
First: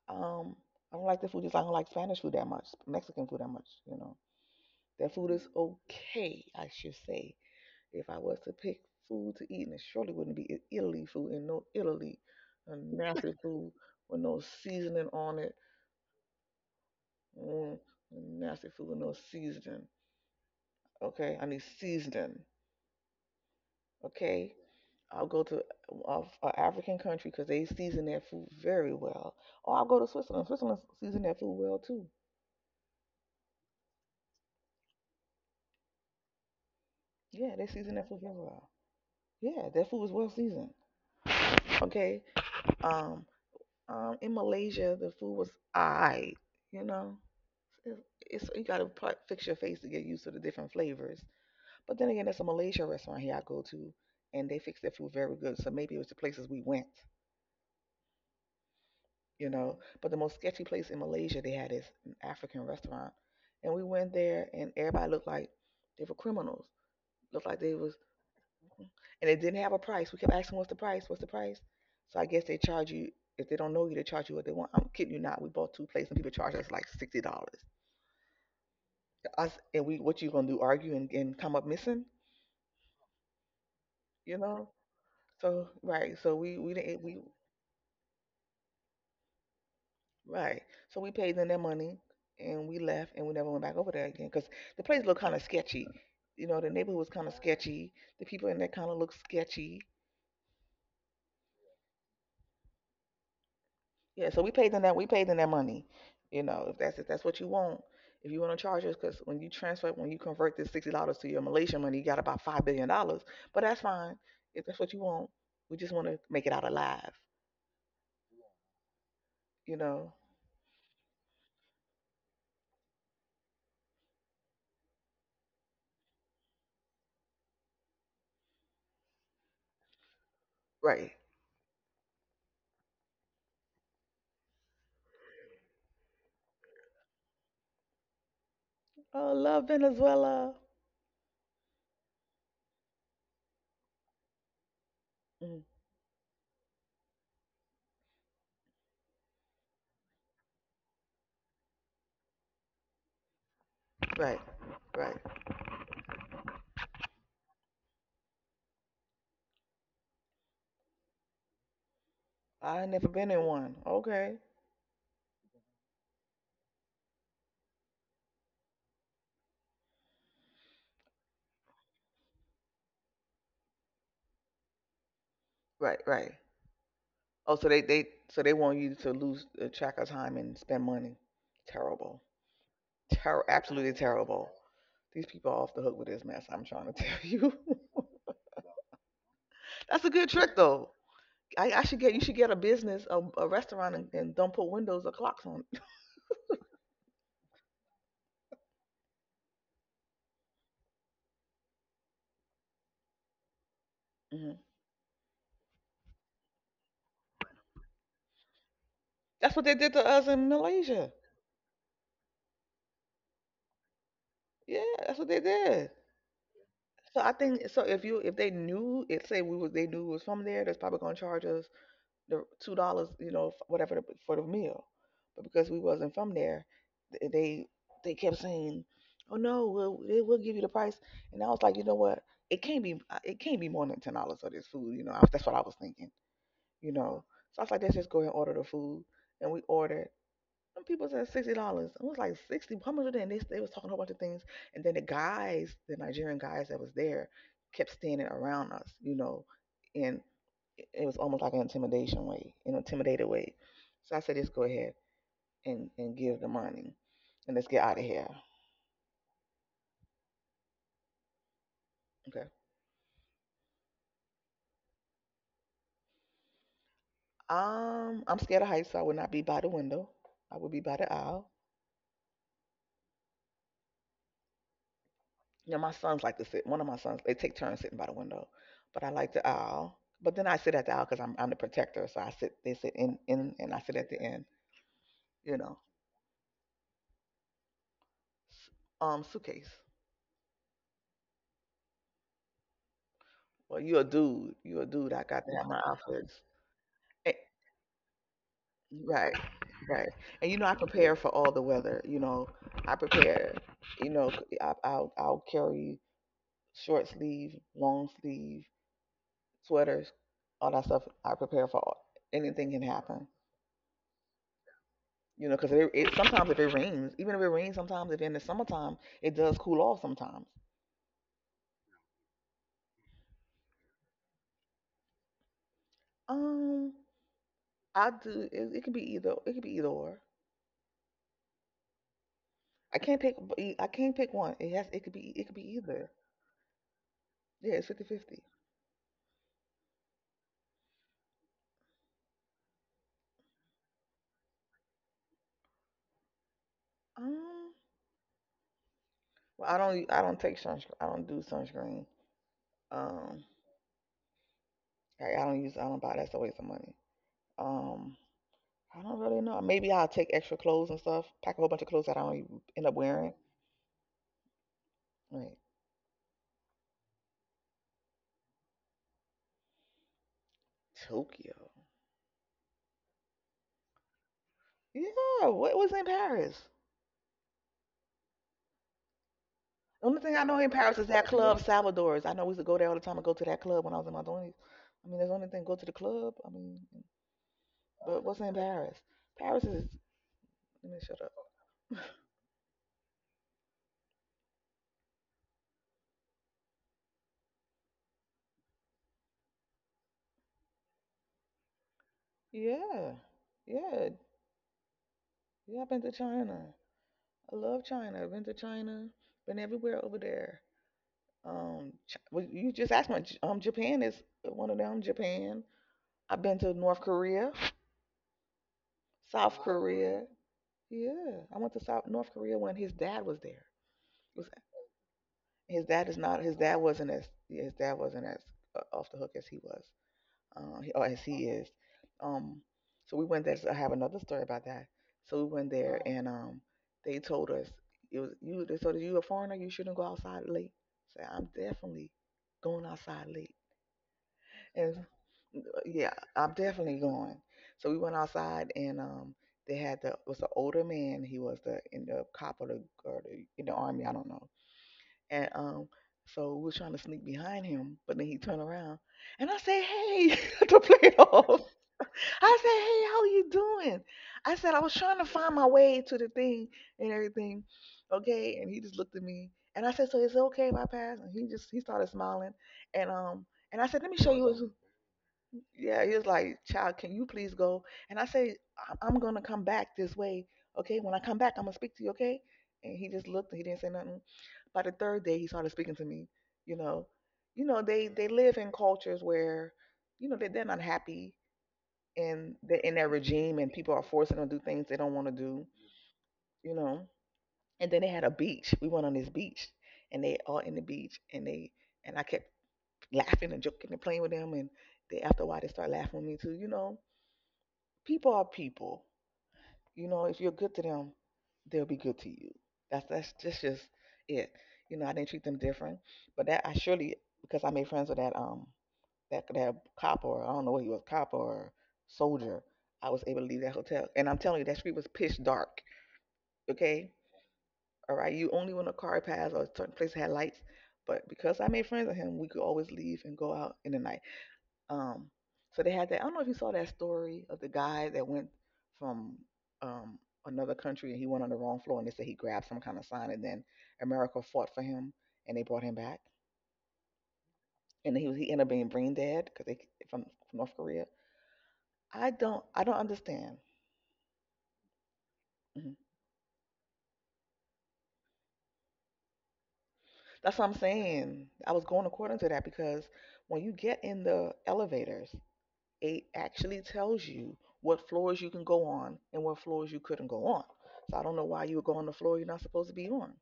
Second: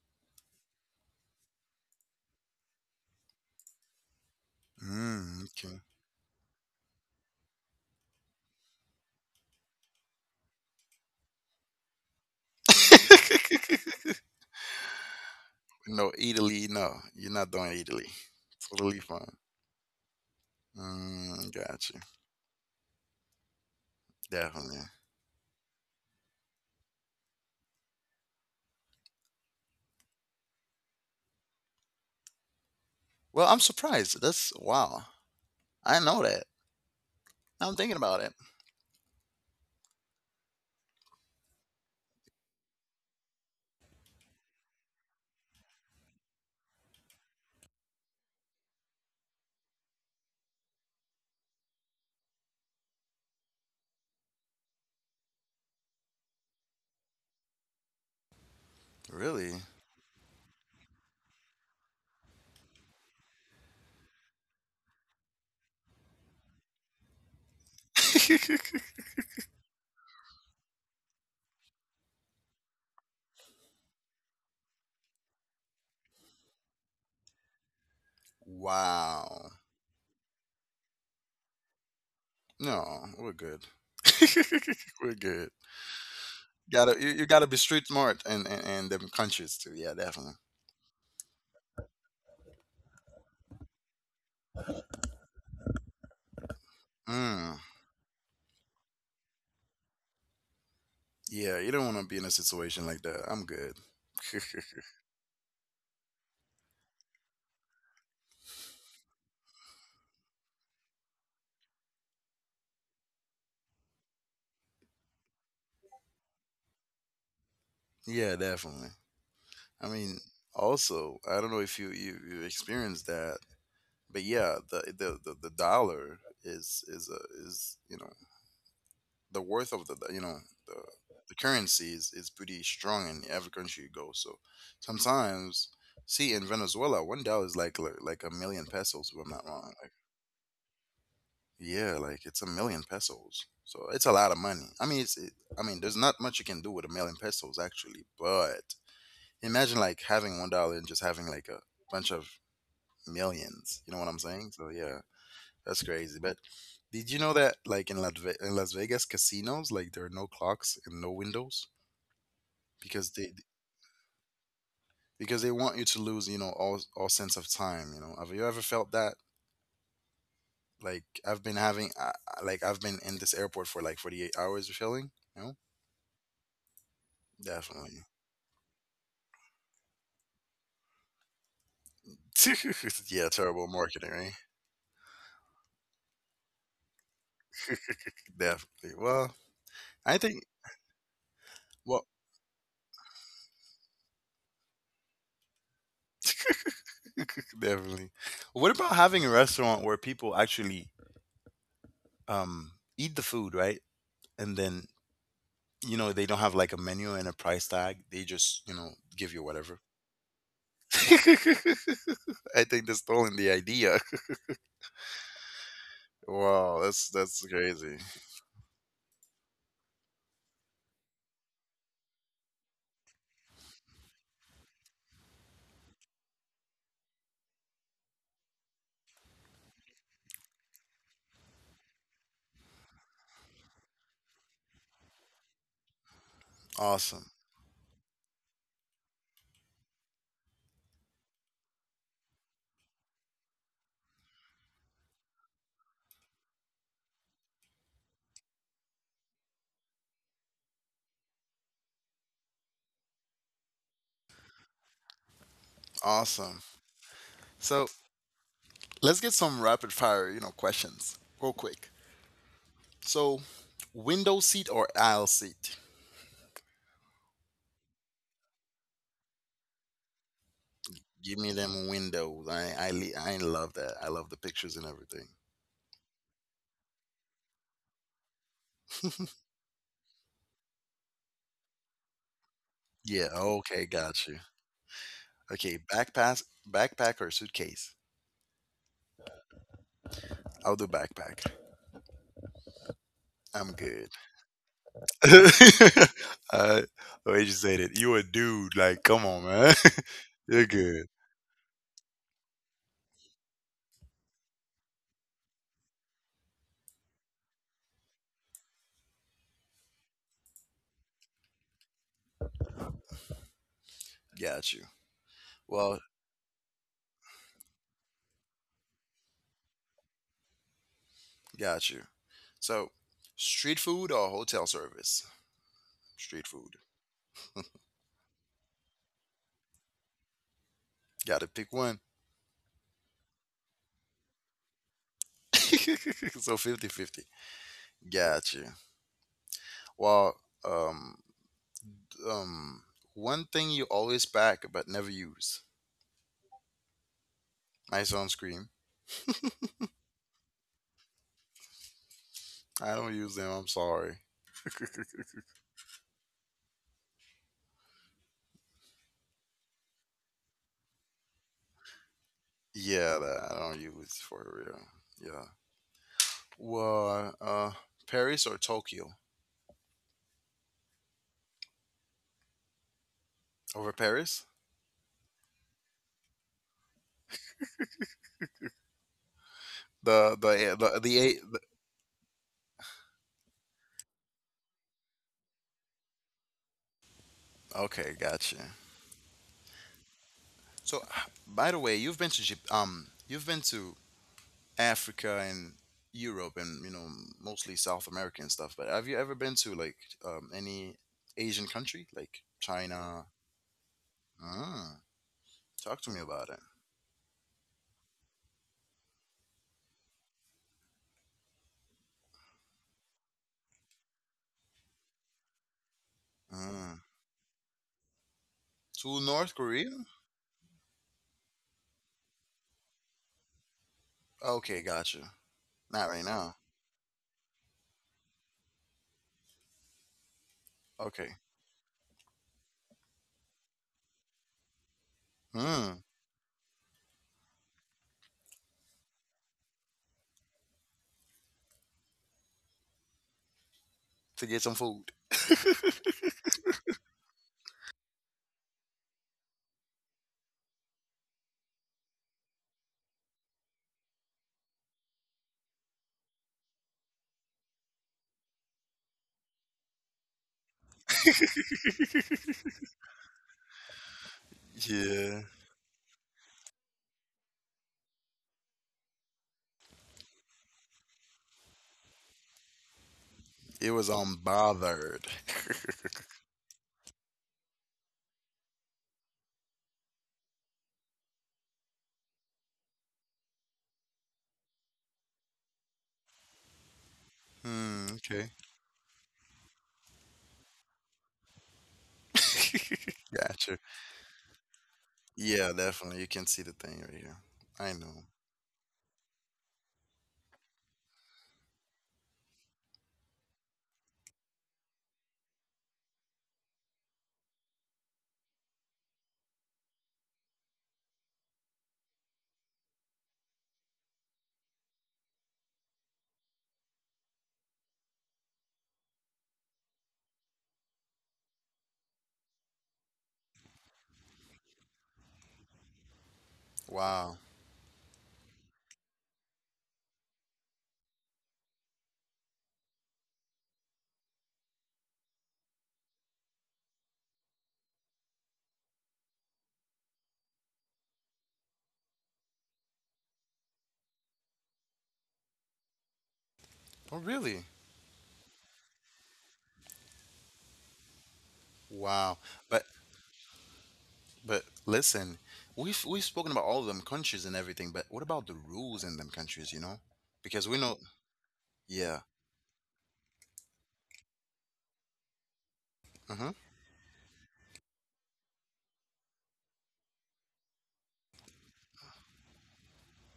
S2: Um. I don't like the food. Just like I don't like Spanish food that much. Mexican food that much. You know. That food
S1: Mm,
S2: is
S1: okay.
S2: okay, I should say. If I was to pick food to eat, and it surely wouldn't be I- Italy food. And no, Italy, a nasty *laughs* food
S1: *laughs*
S2: with no seasoning on it.
S1: No, Italy, no. You're not doing
S2: Mm,
S1: Italy.
S2: nasty food with
S1: Totally
S2: no
S1: fine.
S2: seasoning. Okay, I
S1: Mm,
S2: need
S1: got you.
S2: seasoning. Okay.
S1: Definitely.
S2: I'll go to an African country because they season their food very well. Or I'll go to Switzerland. Switzerland season their food well too.
S1: Well, I'm surprised. That's wow. I know that.
S2: Yeah, they
S1: I'm
S2: season
S1: thinking
S2: their food
S1: about it.
S2: very well. Yeah, their food is well seasoned. Okay. Um, um, in Malaysia, the food was alright. You know, it's, it's you gotta pro- fix your face to get used to the different flavors. But then again, there's a Malaysia restaurant here I go to, and they fix their food very good. So maybe it was the places we went, you
S1: Really?
S2: know. But the most sketchy place in Malaysia, they had this African restaurant, and we went there, and everybody looked like they were criminals. Looked like they was,
S1: *laughs*
S2: and it didn't have a price. We kept asking, "What's the price? What's the price?" So I guess they charge you, if they don't know you, they charge you what they want. I'm kidding you not. We bought two plates, and people charged us like sixty dollars.
S1: Wow.
S2: Us. And we, what you gonna do? Argue and, and come up missing?
S1: No, we're good.
S2: You know?
S1: *laughs* We're good.
S2: So right. So we we
S1: Gotta
S2: didn't
S1: you,
S2: we
S1: you gotta be street smart and and, and them countries too. Yeah, definitely.
S2: Right. So we paid them their money and we left and we never went back over there again because the place looked kind of sketchy. You know, the neighborhood was kind of
S1: Mm.
S2: sketchy. The people in there kind of looked sketchy.
S1: Yeah, you don't want to be in a situation like that. I'm good.
S2: Yeah. So
S1: *laughs*
S2: we paid them that. We paid them that money. You know, if that's if that's what you want, if you want to charge us, because when you transfer, when you convert this sixty dollars to your Malaysian money, you got about five billion dollars. But that's fine. If that's what you want, we just want to make it out alive.
S1: Yeah, definitely.
S2: You
S1: I
S2: know.
S1: mean, also, I don't know if you you you experienced that, but yeah, the the the, the dollar is is a is you know the worth of the the- you know the
S2: Right.
S1: the currency is is pretty strong in every country you go. So sometimes, see in Venezuela, one dollar is like like like a million pesos, if I'm
S2: Oh,
S1: not wrong.
S2: love
S1: Like,
S2: Venezuela.
S1: yeah, like it's a million pesos. So it's a lot of money. I mean, it's it, I
S2: Mm,
S1: mean, there's not much you can do with a million pesos actually, but imagine like having one dollar and just having like a bunch of millions. You know what I'm
S2: right.
S1: saying? So yeah,
S2: Right.
S1: that's crazy. But did you know that like in Las, Ve- in Las Vegas casinos, like there are no clocks and no windows
S2: I ain't never
S1: because
S2: been
S1: they
S2: in one. Okay.
S1: because they want you to lose, you know, all all sense of time, you know. Have you ever felt that? Like I've been having uh, like I've been in this airport for like forty-eight hours or feeling, you know?
S2: Right, right. Oh, so they
S1: Definitely.
S2: they so they want you to lose uh, track of time and spend money. Terrible.
S1: *laughs* Yeah,
S2: Ter-
S1: terrible
S2: absolutely
S1: marketing, right?
S2: terrible. These people are off the hook with this mess. I'm trying to tell you.
S1: Definitely. Well,
S2: *laughs* That's a
S1: I
S2: good
S1: think
S2: trick though. I, I should
S1: well
S2: get You should get a business, a, a restaurant, and, and don't put windows or clocks on it. *laughs*
S1: *laughs* definitely. What about having a restaurant where people actually um eat the food, right?
S2: Mhm.
S1: And then you know, they don't have like a menu and a price tag. They just, you know, give you
S2: That's what they
S1: whatever.
S2: did to us in
S1: *laughs*
S2: Malaysia.
S1: I think they're stolen the idea. *laughs*
S2: Yeah, that's what they did.
S1: Wow, that's
S2: So I
S1: that's
S2: think, so
S1: crazy.
S2: if you, if they knew it, say we was, they knew it was from there, that's probably gonna charge us the two dollars, you know, whatever for the meal. But because we wasn't from there, they they kept saying, "Oh no, we'll we'll give you the price." And I was like, you know what? It can't be uh, it can't be more than ten dollars for this food. You know, I, that's what I was thinking. You know,
S1: Awesome.
S2: so I was like, let's just go ahead and order the food. And we ordered, some people said sixty dollars. It was like sixty. How much was they? And they they was talking a whole bunch of things. And then the guys, the Nigerian guys that was there, kept standing around us, you know, and it it was almost like an intimidation way, an intimidated way. So I said, just go ahead and and give the
S1: Awesome.
S2: money, and let's get
S1: So
S2: out of here.
S1: let's get some rapid fire, you know, questions real quick.
S2: Okay.
S1: So window seat or aisle seat?
S2: Um, I'm scared of heights, so I would not be by the window. I would be by the
S1: Give
S2: aisle.
S1: me them windows. I I li- I love that. I love the pictures and everything.
S2: You know, my sons like to sit. One of my sons, they take turns sitting by the window, but I like the aisle. But then I sit at the aisle because I'm I'm the protector, so I sit. They sit in
S1: Yeah.
S2: in, and I
S1: Okay.
S2: sit at the
S1: Got you.
S2: end. You know,
S1: Okay. Backpack, backpack or suitcase?
S2: um, suitcase.
S1: I'll do backpack. I'm
S2: Well, you a
S1: good.
S2: dude. You a dude. I
S1: *laughs* uh,
S2: got to have my *laughs* outfits.
S1: the
S2: Eh,
S1: way you said it, you a dude. Like, come
S2: right,
S1: on, man.
S2: right.
S1: *laughs*
S2: And you know,
S1: You're
S2: I
S1: good.
S2: prepare for all the weather. You know, I prepare. You know, i will I, I'll I'll carry short sleeve, long sleeve sweaters, all that stuff. I prepare for all, anything can happen.
S1: Got you.
S2: You know, because it,
S1: Well,
S2: it sometimes, if it rains, even if it rains, sometimes, if in the summertime it does cool off sometimes.
S1: got you. So, street food or hotel service? Street food.
S2: Um, I do. It, it could be either. It could be either or.
S1: Got to pick one.
S2: I can't pick. I I can't pick one. It has. It could be. It could be either.
S1: *laughs* So fifty-fifty.
S2: Yeah, it's fifty-fifty.
S1: Got you. Well, um, Um, one thing you always pack but never use.
S2: Um,
S1: My sunscreen.
S2: well, I don't. I don't take sunscreen. I don't do sunscreen.
S1: I don't use
S2: Um,
S1: them. I'm sorry.
S2: I, I don't use. I don't buy. That's a waste of money. Um, I don't really know. Maybe I'll take extra clothes and stuff. Pack a whole bunch of clothes that I don't even end up
S1: Yeah,
S2: wearing.
S1: that I don't use for real. Yeah.
S2: Right.
S1: Well, uh, Paris or Tokyo?
S2: Tokyo.
S1: Over Paris?
S2: Yeah. What was in Paris? The only thing
S1: The
S2: I
S1: the
S2: know in
S1: eh,
S2: Paris
S1: the
S2: is
S1: the
S2: that
S1: eight.
S2: club
S1: The,
S2: Salvador's. I know we used to go there all the time and go to that club when I was in my twenties. I mean, there's only thing go to the club. I mean, but
S1: okay,
S2: what's in
S1: gotcha.
S2: Paris? Paris is. Let me
S1: So,
S2: shut up.
S1: by the way, you've been to Jap- um, you've been to Africa and Europe and you know mostly South America and stuff. But have you ever been to like um any Asian country like
S2: Yeah,
S1: China?
S2: yeah,
S1: Ah.
S2: yeah. I've been
S1: Talk
S2: to
S1: to me about
S2: China.
S1: it.
S2: I love China. I've been to China. Been everywhere over there. Um, Ch- well, you just asked me. J- Um, Japan is one of them. Japan. I've been to North
S1: Mm.
S2: Korea,
S1: To
S2: South
S1: North Korea?
S2: Korea. Yeah, I went to South North Korea when his dad was there. It was,
S1: Okay, gotcha.
S2: his dad
S1: Not
S2: is
S1: right
S2: not. His
S1: now.
S2: dad wasn't as, yeah, his dad wasn't as uh, off the hook as he was, uh, or as
S1: Okay.
S2: he is. Um, so we went there. So I have another story about that. So we went there,
S1: Hmm.
S2: and um, they told us, it was you, they told us, you a foreigner. You shouldn't go outside late. So I'm definitely going outside late,
S1: To get some
S2: and
S1: food.
S2: uh,
S1: *laughs*
S2: yeah, I'm definitely going. So we went outside, and um, they had the, it was an older man. He was the in the cop or the or the in the army. I don't know, and um, so we were trying to sneak behind him, but then he turned around and I said, "Hey," *laughs* to play it off. I said, "Hey, how you doing?" I said, "I was trying to
S1: Yeah.
S2: find my way to the thing and everything. Okay." And he just looked at me and I said, "So is it okay if I pass?" And he just he started smiling. And um, and I
S1: It
S2: said, "Let me
S1: was
S2: show you,"
S1: unbothered.
S2: yeah,
S1: *laughs*
S2: he was like, "Child, can you please go?" And I say, "I- I'm going to come back this way. Okay. When I come back, I'm going to speak to you. Okay." And he just looked and he didn't say nothing. By the third day, he started speaking to me, you know, you know, they,
S1: Hmm.
S2: they live
S1: Okay.
S2: in cultures where, you know, they, they're not happy and they're in their regime and
S1: Gotcha.
S2: people are forcing them to do things they don't want to do,
S1: Yeah, definitely. You can see
S2: you
S1: the thing
S2: know?
S1: right here.
S2: And
S1: I
S2: then they had
S1: know.
S2: a beach. We went on this beach and they all in the beach and they, and I kept laughing and joking and playing with them. And they, after a while, they started laughing with me too, you know? People are people. You know, if you're good to them, they'll be good to you. That's that's just just it. You know, I didn't treat them different, but that I surely, because I made friends with that um that that cop, or I don't know what he was, cop or soldier. I was able to leave that hotel, and I'm telling you that street was pitch dark. Okay,
S1: Wow.
S2: all right. You only, when a car passed or a certain place had lights, but because I made friends with him, we could always leave and go out in the night. Um, so they had that. I don't know if you saw that story of the guy that went from um, another country, and he went on the wrong floor and they said he grabbed some kind of sign and then America fought for him and they brought him back
S1: Oh, really?
S2: and he was, he ended up being brain dead because they, from, from North Korea. I
S1: Wow.
S2: don't I
S1: But
S2: don't understand.
S1: but listen,
S2: Mhm.
S1: we've we've spoken about all of them countries and everything, but what about the rules in them countries? You know,
S2: That's what
S1: because
S2: I'm
S1: we know.
S2: saying. I was going
S1: Yeah.
S2: according to that because when you get in the elevators, it
S1: Mm-hmm.
S2: actually tells you what floors you can go on and what floors you couldn't go on. So I don't know why you would go on the floor you're not supposed to be on.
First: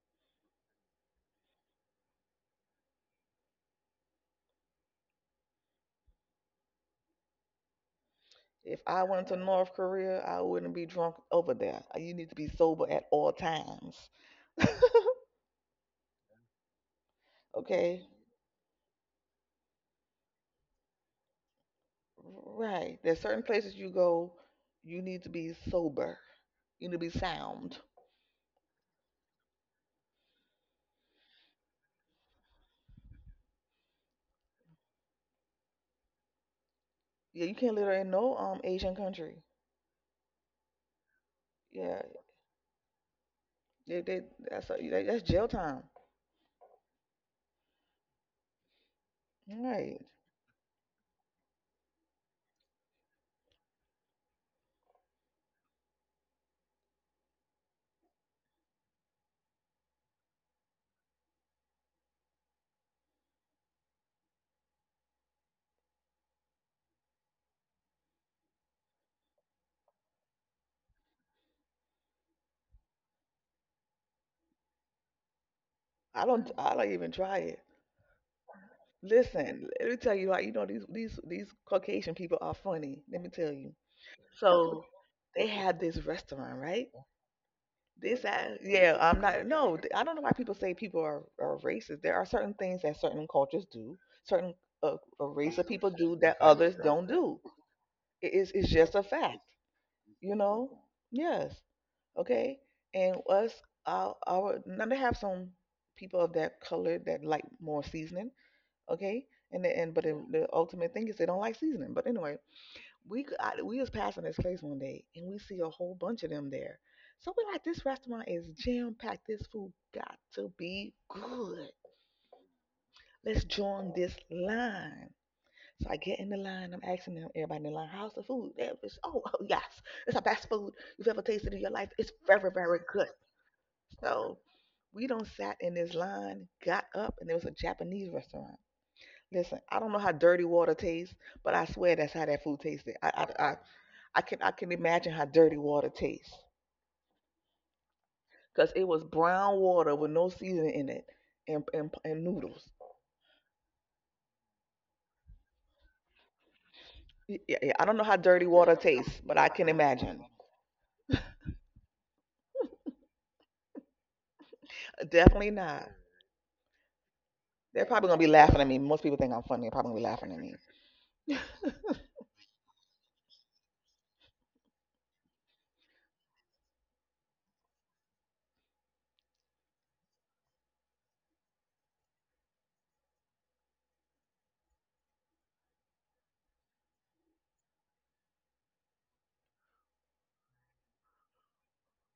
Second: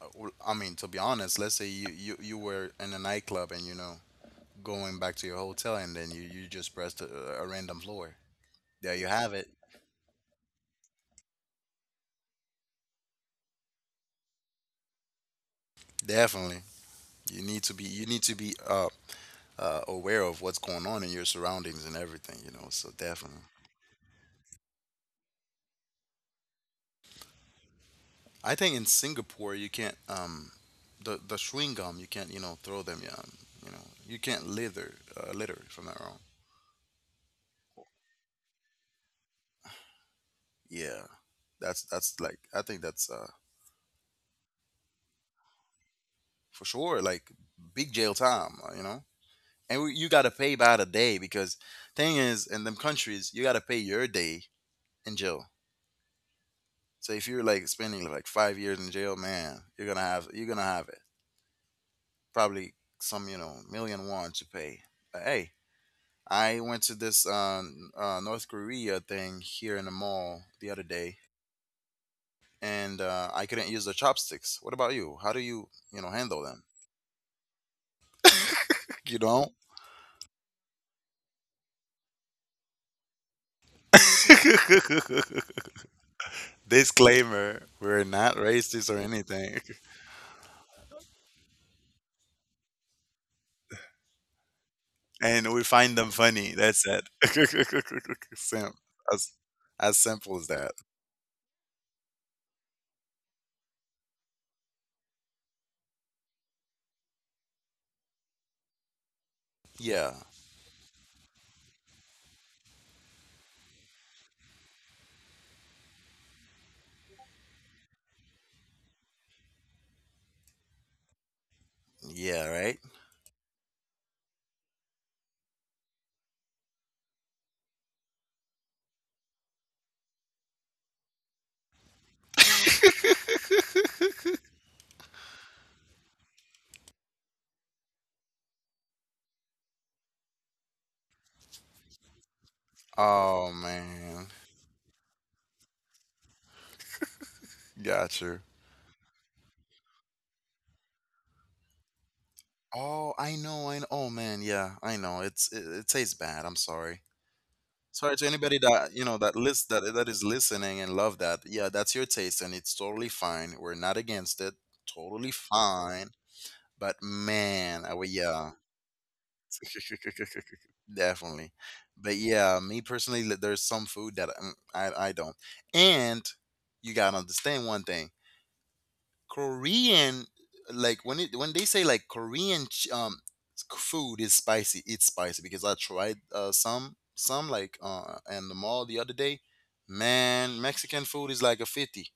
S1: uh, well, I mean, to be honest, let's say you, you, you were in a nightclub and you know going back to your hotel, and then you, you just pressed a, a random floor.
S2: If
S1: There
S2: I
S1: you
S2: went
S1: have
S2: to
S1: it.
S2: North Korea, I wouldn't be drunk over there. Uh, You need to be sober at all times. *laughs*
S1: Definitely, you need to be you
S2: Okay?
S1: need to be uh, uh aware of what's going on in your surroundings and everything. You know, so
S2: Right. There's certain
S1: definitely.
S2: places you go, you need to be sober. You need to be sound.
S1: I think in Singapore you can't um the the chewing gum you can't you know throw them. Yeah, Um, you know you can't litter uh, litter from that wrong.
S2: Yeah, you can't let her in no um Asian country.
S1: Yeah, that's
S2: Yeah,
S1: that's like I think that's uh
S2: they, they that's a, that's jail time.
S1: for sure like big jail time. uh, You know. And we,
S2: Right.
S1: you gotta pay by the day because thing is in them countries you gotta pay your day in jail. So if you're like spending like five years in jail man you're gonna have you're gonna have it probably some you know million won to pay. But hey, I went to this um, uh, North Korea thing here in the mall the other day and uh, I couldn't use the chopsticks. What about you? How do you you know
S2: I
S1: handle
S2: don't
S1: them?
S2: I don't even try it.
S1: *laughs* You don't.
S2: Listen, let me tell you, like, you know, these these these Caucasian people are funny. Let me tell you. So they had this restaurant,
S1: *laughs*
S2: right?
S1: Disclaimer, we're
S2: This,
S1: not
S2: that,
S1: racist
S2: yeah,
S1: or
S2: I'm not.
S1: anything
S2: No, th- I don't know why people say people are, are racist. There are certain things that certain cultures do, certain uh, a
S1: and
S2: race
S1: we
S2: of people
S1: find them
S2: do that
S1: funny.
S2: others
S1: That's it.
S2: don't do. It
S1: *laughs*
S2: is it's
S1: Sim
S2: just a
S1: as
S2: fact,
S1: as simple
S2: you
S1: as that.
S2: know. Yes, okay. And us, our, our now they have some people of that color that like more seasoning, okay. And the, and but
S1: Yeah.
S2: the, the ultimate thing is they don't like seasoning. But anyway, we c- I, we was passing this place one day and we see a whole bunch of them there. So we are like, this restaurant is jam packed. This food got to be good.
S1: Yeah, right?
S2: Let's join this line. So I get in the line. I'm asking them, everybody in the line, how's the food? They was, oh, oh yes, it's the best food you've ever tasted in your life. It's very very good.
S1: *laughs*
S2: So we done sat in this line, got up, and there was a Japanese restaurant. Listen, I don't know how dirty water tastes, but I swear that's how that food tasted. I, I,
S1: Oh
S2: I I
S1: man.
S2: can I can imagine how dirty water tastes
S1: Got you.
S2: because it was brown water with no seasoning in it and and, and noodles.
S1: Oh, I know, I know. Oh man, yeah, I know. It's it, it tastes bad. I'm sorry.
S2: Yeah, yeah, I don't know
S1: Sorry
S2: how
S1: to
S2: dirty
S1: anybody
S2: water
S1: that you know
S2: tastes,
S1: that
S2: but I
S1: list
S2: can
S1: that that is
S2: imagine.
S1: listening and love that. Yeah, that's your taste, and it's totally fine. We're not against it. Totally
S2: Definitely not.
S1: fine. But man,
S2: They're
S1: I, would-
S2: probably gonna be
S1: yeah.
S2: laughing at me. Most people think I'm funny. They're probably gonna be laughing at me.
S1: *laughs*
S2: *laughs*
S1: Definitely. But yeah, me personally, li- there's some food that um, I, I don't. And you gotta understand one thing. Korean, like when it when they say like Korean ch- um food is spicy, it's spicy because I tried uh, some some like uh in the mall the other day. Man, Mexican food is like a fifty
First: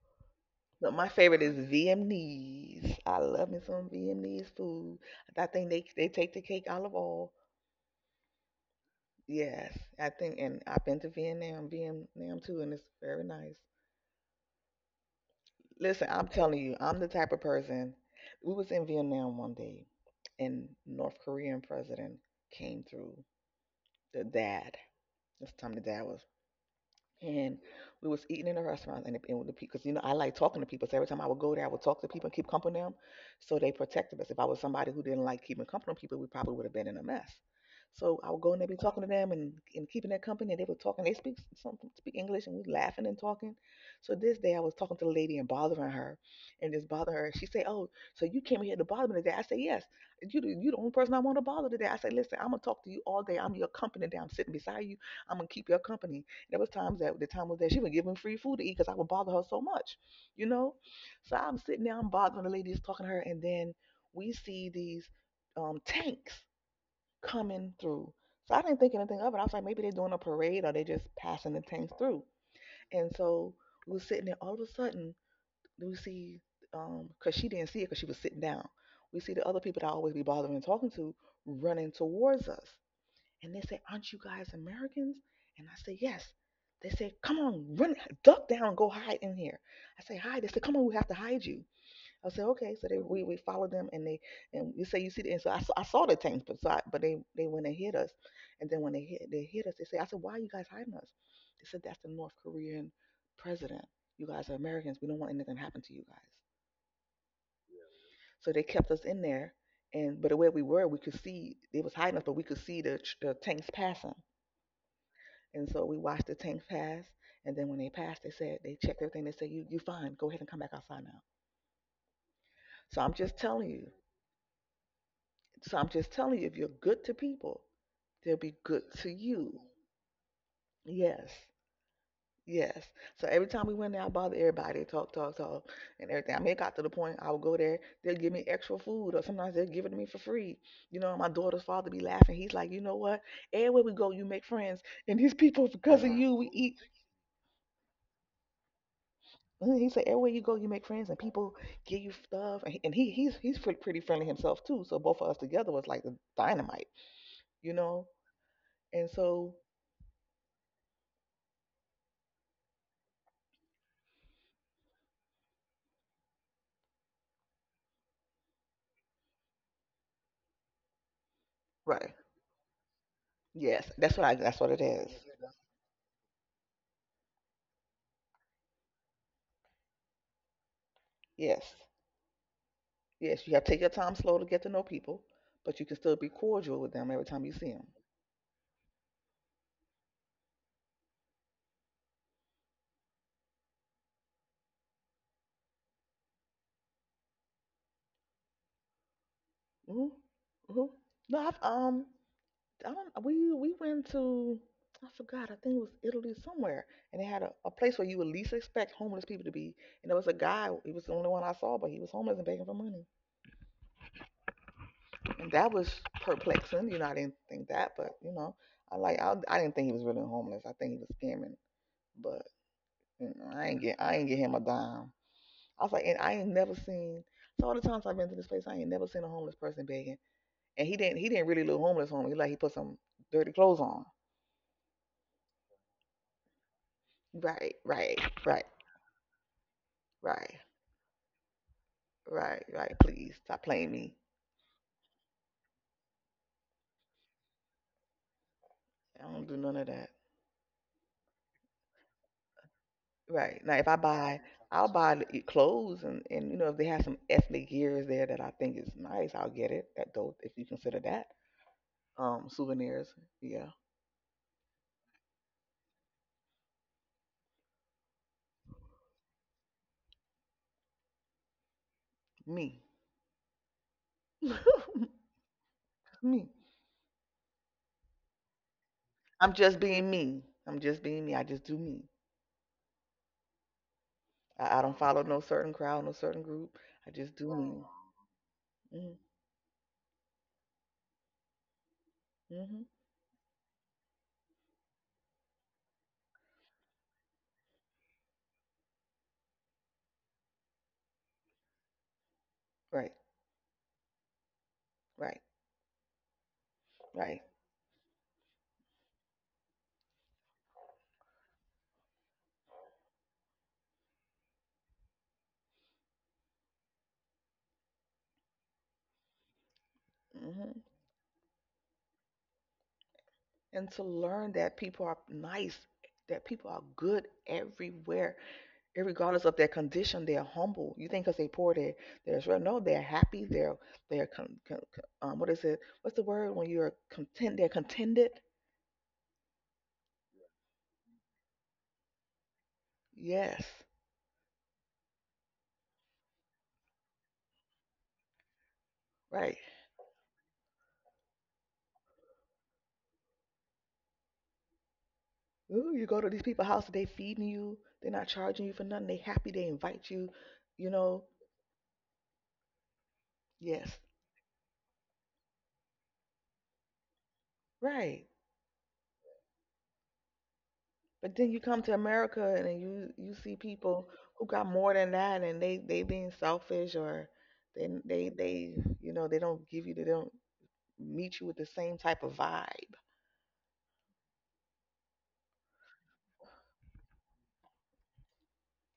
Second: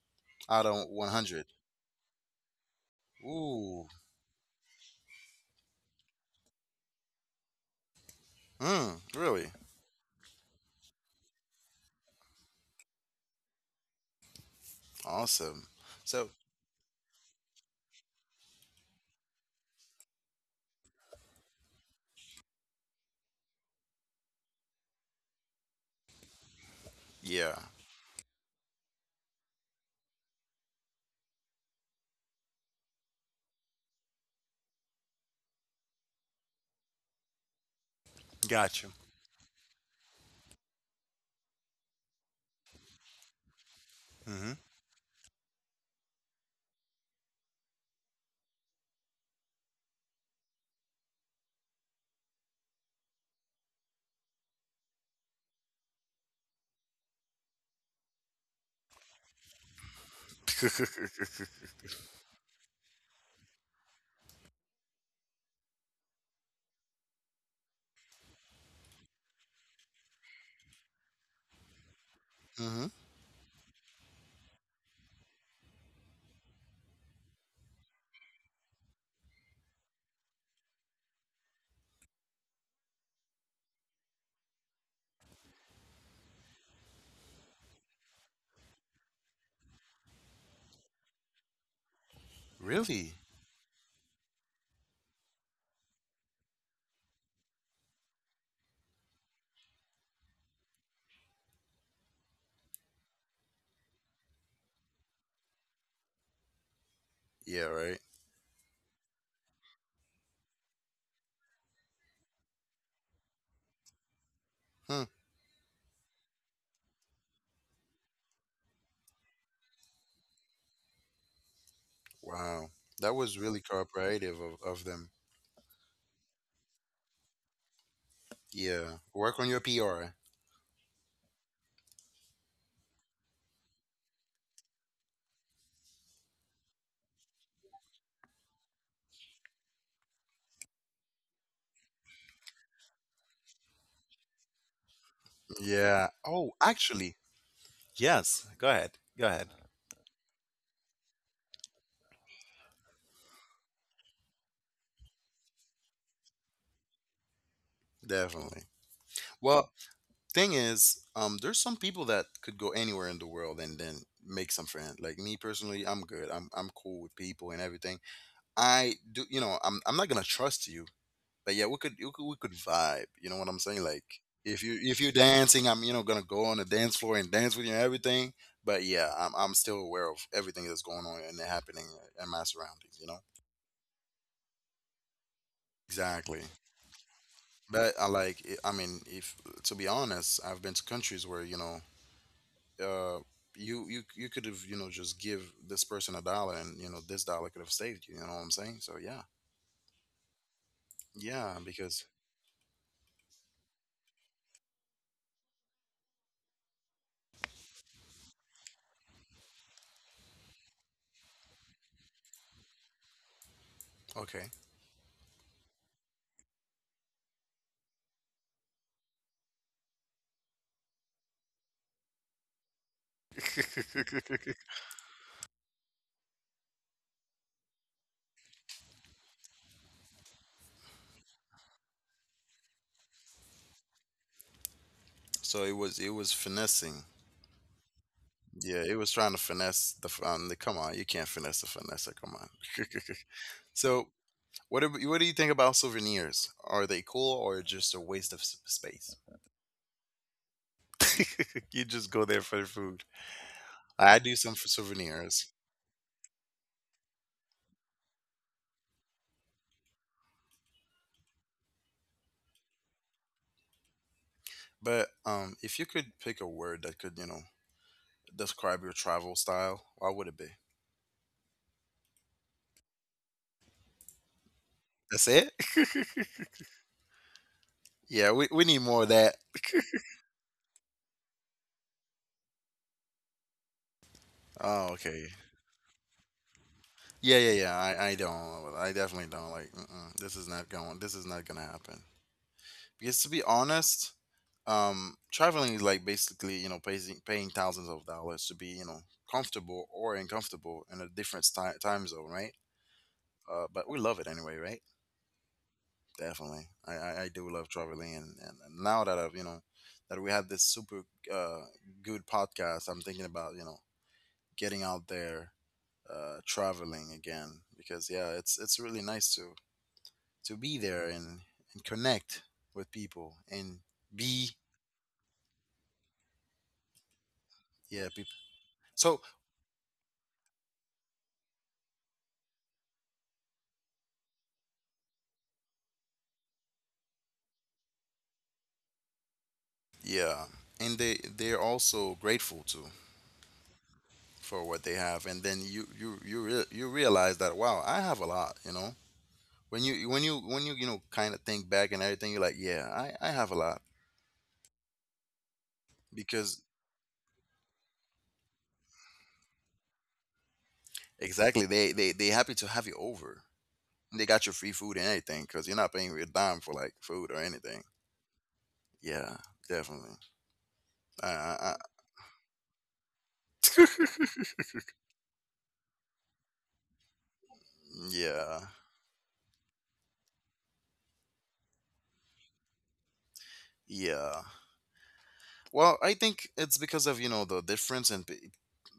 S1: out of
S2: So my favorite
S1: one hundred.
S2: is Vietnamese. I love me
S1: Ooh.
S2: some Vietnamese food. I think they they take the cake out of all.
S1: Mm, really?
S2: Yes, I think, and I've been to Vietnam, Vietnam too, and it's very nice.
S1: Awesome.
S2: Listen, I'm
S1: So,
S2: telling you, I'm the type of person. We was in Vietnam one day, and North Korean president came through. The dad. This time the dad was,
S1: yeah,
S2: and we was eating in a restaurant and, the- and with the, because you know I like talking to people, so every time I would go there I would talk to people and keep company with them, so they protected us. If I was somebody who didn't like keeping company with people, we probably would have been in a mess. So I would go in there, be
S1: got you.
S2: talking to them, and, and keeping their company, and they were talking, they speak some speak English, and we laughing and talking. So this day
S1: Mm
S2: I was talking to the lady and bothering her, and just bothering her. She said, oh, so you came here to bother me today? I said, yes, you you the only person I want to bother today. I said, listen, I'm gonna talk to you all day, I'm your company today, I'm sitting beside you, I'm gonna keep your company. There was times that the time was that she would give him free food to eat because I would bother her so much, you know. So I'm sitting there, I'm bothering the ladies, talking to her, and then we see these um, tanks coming through. So I didn't think anything of it. I was like, maybe they're doing a parade or they just passing the tanks through.
S1: hmm. *laughs*
S2: And so we were sitting there. All of a sudden, we see um, because she didn't see it because she was sitting down. We see the other people that I always be bothering and talking to running towards us. And they say, aren't you guys Americans? And I say, yes. They say, come on, run, duck down, go hide in here. I say, hide. They say, come on, we have to hide you. I say, okay. So they,
S1: Really?
S2: we, we followed them and they, and you say, you see, the-" and so I, saw- I saw the tanks, but, so I, but they, they went and hit us. And then when they hit, they hit us, they say, I said, why are you guys hiding us? They said, that's the North Korean president. You guys are Americans. We don't want anything to happen to you guys.
S1: Yeah, right.
S2: So they kept us in there. And but the way we were, we could see they was hiding us, but we could see the, the tanks passing.
S1: Hmm.
S2: And so we watched the tank pass. And then when they passed, they said, they checked everything. They said, you, you fine. Go ahead and come back outside now.
S1: Wow.
S2: So
S1: That
S2: I'm
S1: was
S2: just
S1: really
S2: telling you.
S1: cooperative of, of them.
S2: So I'm just telling you, if you're good to people, they'll be good
S1: Yeah.
S2: to
S1: Work on your
S2: you.
S1: P R.
S2: Yes. Yes. So every time we went there, I bothered everybody, talk, talk, talk, and everything. I mean, it got to the point I would go there, they'll give me extra food, or sometimes they'll give it to me for free. You know, my daughter's father be laughing. He's like, you know what? Everywhere we go, you make friends, and these people, because
S1: Yeah.
S2: of you, we
S1: Oh,
S2: eat.
S1: actually, yes. Go ahead. Go ahead.
S2: Mhm. He said, everywhere you go, you make friends and people give you stuff. And he, and he he's he's pretty, pretty friendly himself too. So both of us together was like the dynamite, you know.
S1: Definitely.
S2: And so,
S1: Well, thing is, um, there's some people that could go anywhere in the world and then make some friends. Like me personally, I'm good. I'm I'm cool with people and everything. I do, you know, I'm I'm not gonna trust you, but yeah, we could we
S2: right,
S1: could, we could vibe. You know what I'm saying?
S2: yes,
S1: Like
S2: that's what I that's
S1: if
S2: what
S1: you
S2: it
S1: if
S2: is.
S1: you're dancing, I'm, you know, gonna go on the dance floor and dance with you and everything. But yeah, I'm I'm still aware of everything that's going on and
S2: Yes,
S1: happening in my surroundings. You know.
S2: yes, you have to take your time slow to get to know people, but you can still be
S1: Exactly.
S2: cordial with them every time you see them.
S1: But I like. it- I mean, if to be honest, I've been to countries where, you know. Uh, you, you you could have, you know, just give this person a dollar, and you know this dollar could have saved you, you know what I'm saying? So yeah,
S2: Hmm. Hmm. No,
S1: yeah,
S2: I've
S1: because
S2: um I don't, we we went to, I forgot, I think it was Italy somewhere, and they had a, a place where you would least expect homeless people to be, and there was a guy, he was the only one I saw, but he was homeless and begging for money.
S1: okay.
S2: And that was perplexing, you know. I didn't think that, but you know, I like I, I didn't think he was really homeless, I think he was scamming. But you know, I ain't get I ain't get him a dime. I was like, and I ain't never seen, so all the times I've been to this place I ain't never seen a homeless person begging. And he didn't he didn't really look homeless homeless. He like he put some dirty clothes on.
S1: *laughs* So it was, it was finessing.
S2: right right right.
S1: Yeah, it was trying to finesse the um, the,
S2: Right,
S1: come on, you can't finesse a finesse. Come on.
S2: right, right. Please stop
S1: *laughs*
S2: playing
S1: So,
S2: me.
S1: what do, what do you think about souvenirs? Are they cool or just a waste of s- space?
S2: I
S1: *laughs*
S2: don't do none of that.
S1: You just go there for the food.
S2: Right now, if I
S1: I do
S2: buy,
S1: some for
S2: I'll buy the-
S1: souvenirs,
S2: it clothes and and you know, if they have some ethnic gears there that I think is nice, I'll get it. That dope if you consider that um souvenirs. Yeah,
S1: but um, if you could pick a word that could, you know, describe your travel style, what would it be?
S2: me,
S1: That's
S2: *laughs*
S1: it.
S2: me.
S1: *laughs* Yeah, we we need more of that.
S2: I'm just being me. I'm just being me. I just do me. I, I
S1: Oh,
S2: don't follow
S1: okay.
S2: no certain crowd, no certain group. I just
S1: Yeah, yeah,
S2: do
S1: yeah.
S2: me.
S1: I I don't. I
S2: Mm-hmm.
S1: definitely don't like. Mm-mm, this is not going. This is not gonna happen.
S2: Mm-hmm.
S1: Because to be honest, um traveling is like basically, you know, paying paying thousands of dollars to be, you know, comfortable or uncomfortable in a different time time zone, right?
S2: Right,
S1: uh but we love it anyway, right?
S2: right,
S1: Definitely. i i, I
S2: right.
S1: do love traveling, and and and now that I've, you know, that we had this super uh good podcast, I'm thinking about, you know, getting out there, uh traveling again because yeah, it's it's really nice to to be
S2: Mm-hmm.
S1: there and and connect with people and
S2: And to
S1: be.
S2: learn that people are nice, that people are good
S1: Yeah, people.
S2: everywhere,
S1: So
S2: regardless of their condition. They're humble. You think because they poor, they they're, well, no, they're happy. They're they're con, con, um, what is it? What's the word when you're content? They're contented.
S1: yeah, and they they're also grateful too
S2: Yes,
S1: for what they have, and then you you you re- you realize that wow, I have a lot, you know.
S2: right.
S1: When you when you when you you know kind of think back and everything, you're like, yeah, I I have a lot
S2: Ooh, you go to these
S1: because
S2: people's house, they feeding you. They're not charging you for nothing. They happy. They invite you. You know.
S1: exactly they they they happy to have you over.
S2: Yes,
S1: They got your free food and everything because you're not paying a dime for like food or anything.
S2: right.
S1: Yeah, definitely. I,
S2: But then
S1: I,
S2: you
S1: I,
S2: come to America and then you you see people who got more than that, and they they being selfish, or they they
S1: yeah,
S2: they, you know, they don't give you, they don't meet you with the same type of vibe.
S1: yeah. Well, I think it's because of, you know, the difference and p-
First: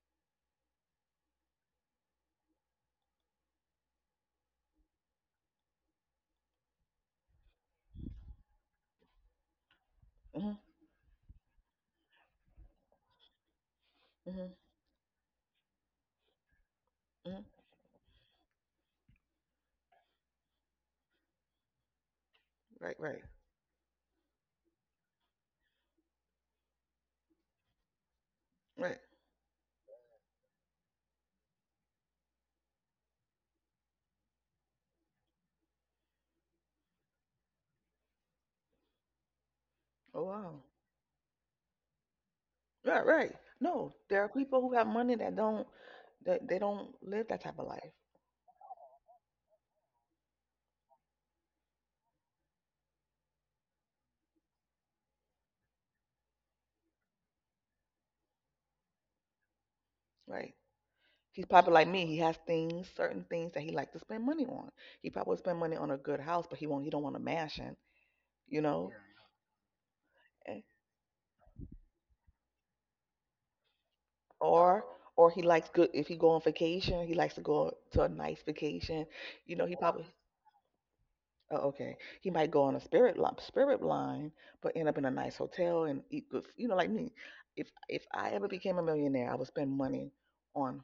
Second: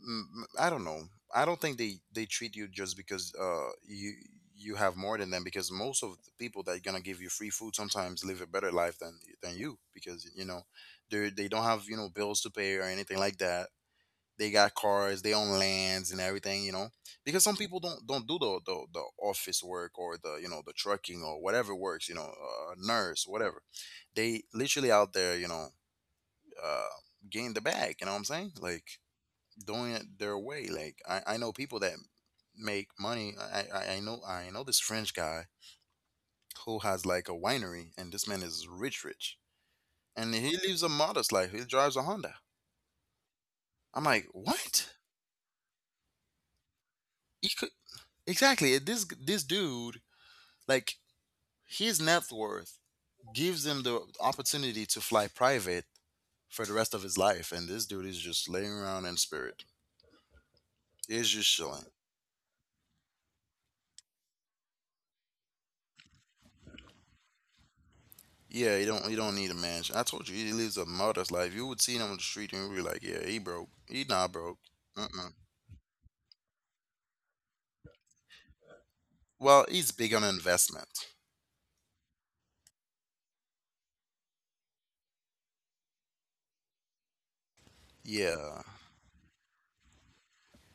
S1: m- I don't know. I don't think they they treat you just because uh you you have more than them, because most of the people that are gonna give you free food sometimes live a better life than than you, because you
S2: Hmm.
S1: know they they don't have, you know, bills to pay or anything like that. They
S2: Hmm.
S1: got cars, they own lands and everything, you know. Because
S2: Hmm.
S1: some people don't don't do the the, the office work or the, you know, the trucking or whatever works, you know, uh,
S2: Right, right,
S1: nurse, whatever. They literally out there, you know, uh, gain the bag. You know what I'm saying?
S2: right.
S1: Like doing it their way. Like I, I know people that make money. I, I I know I know this French guy who has like a winery, and this man is rich, rich,
S2: Oh
S1: and he
S2: wow.
S1: lives a modest life. He drives a Honda.
S2: Right, right. No,
S1: I'm
S2: there
S1: like,
S2: are people who have
S1: what?
S2: money that don't, that they don't live that
S1: He
S2: type of
S1: could.
S2: life.
S1: Exactly, this this dude like his net worth gives him the opportunity to fly private for the rest of his life, and this dude is just laying around in spirit.
S2: Right.
S1: He's
S2: He's
S1: just
S2: probably like
S1: chilling.
S2: me. He has things, certain things that he like to spend money on. He probably would spend money on a good house, but he won't. He don't want a mansion, you
S1: Yeah,
S2: know.
S1: you don't you don't need a mansion. I told you he lives a modest life. You would see him on the street and you'd be like, yeah, he broke. He not broke.
S2: or or
S1: Mm-mm.
S2: he likes good, if he go on vacation he likes to go to a nice vacation, you know,
S1: Well,
S2: he
S1: he's
S2: probably,
S1: big on investment.
S2: oh, okay, he might go on a spirit line, spirit line, but end up in a nice hotel and eat good f- you know, like me, if if I ever
S1: Yeah,
S2: became a millionaire I would spend money on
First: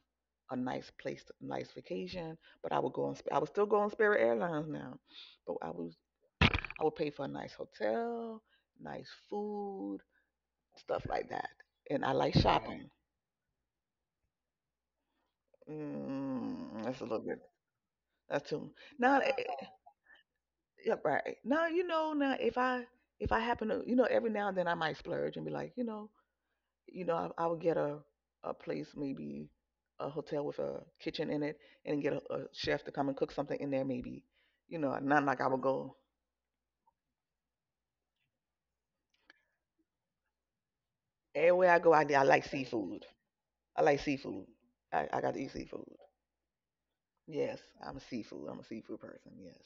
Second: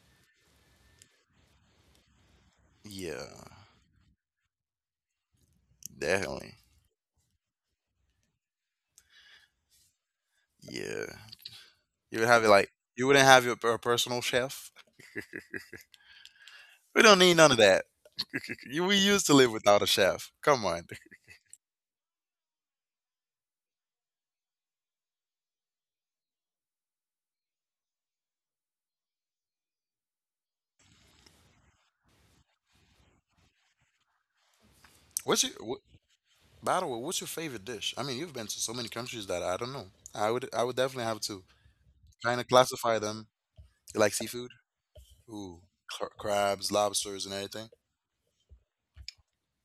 S2: a nice place, nice vacation, but I would go on
S1: yeah,
S2: sp- i would still go on spirit airlines now, but i would
S1: definitely.
S2: I would pay for a nice hotel, nice food, stuff
S1: Yeah,
S2: like that, and I
S1: you would
S2: like
S1: have it like
S2: shopping.
S1: you wouldn't have your a personal chef.
S2: Mm, that's
S1: We
S2: a
S1: don't
S2: little
S1: need
S2: bit.
S1: none of that.
S2: That's
S1: *laughs*
S2: him.
S1: You we
S2: Now,
S1: used
S2: eh,
S1: to live
S2: eh,
S1: without a chef. Come on.
S2: yeah, right. Now you know. Now if I if I happen to, you know, every now and then I might splurge and be like, you know, you know, I, I would get a a place, maybe a hotel with a kitchen in it, and get a, a chef to come and cook something in there, maybe. You know, not
S1: *laughs*
S2: like
S1: What's
S2: I
S1: your
S2: would
S1: what,
S2: go
S1: by the way? What's your favorite dish? I mean, you've been to so many countries that I don't know. I would I would definitely have to
S2: everywhere I go. I I
S1: kind
S2: like
S1: of classify
S2: seafood.
S1: them.
S2: I like
S1: You like
S2: seafood.
S1: seafood?
S2: I I got to eat
S1: Ooh,
S2: seafood.
S1: cr- crabs, lobsters, and
S2: Yes,
S1: everything.
S2: I'm a seafood. I'm a seafood person. Yes,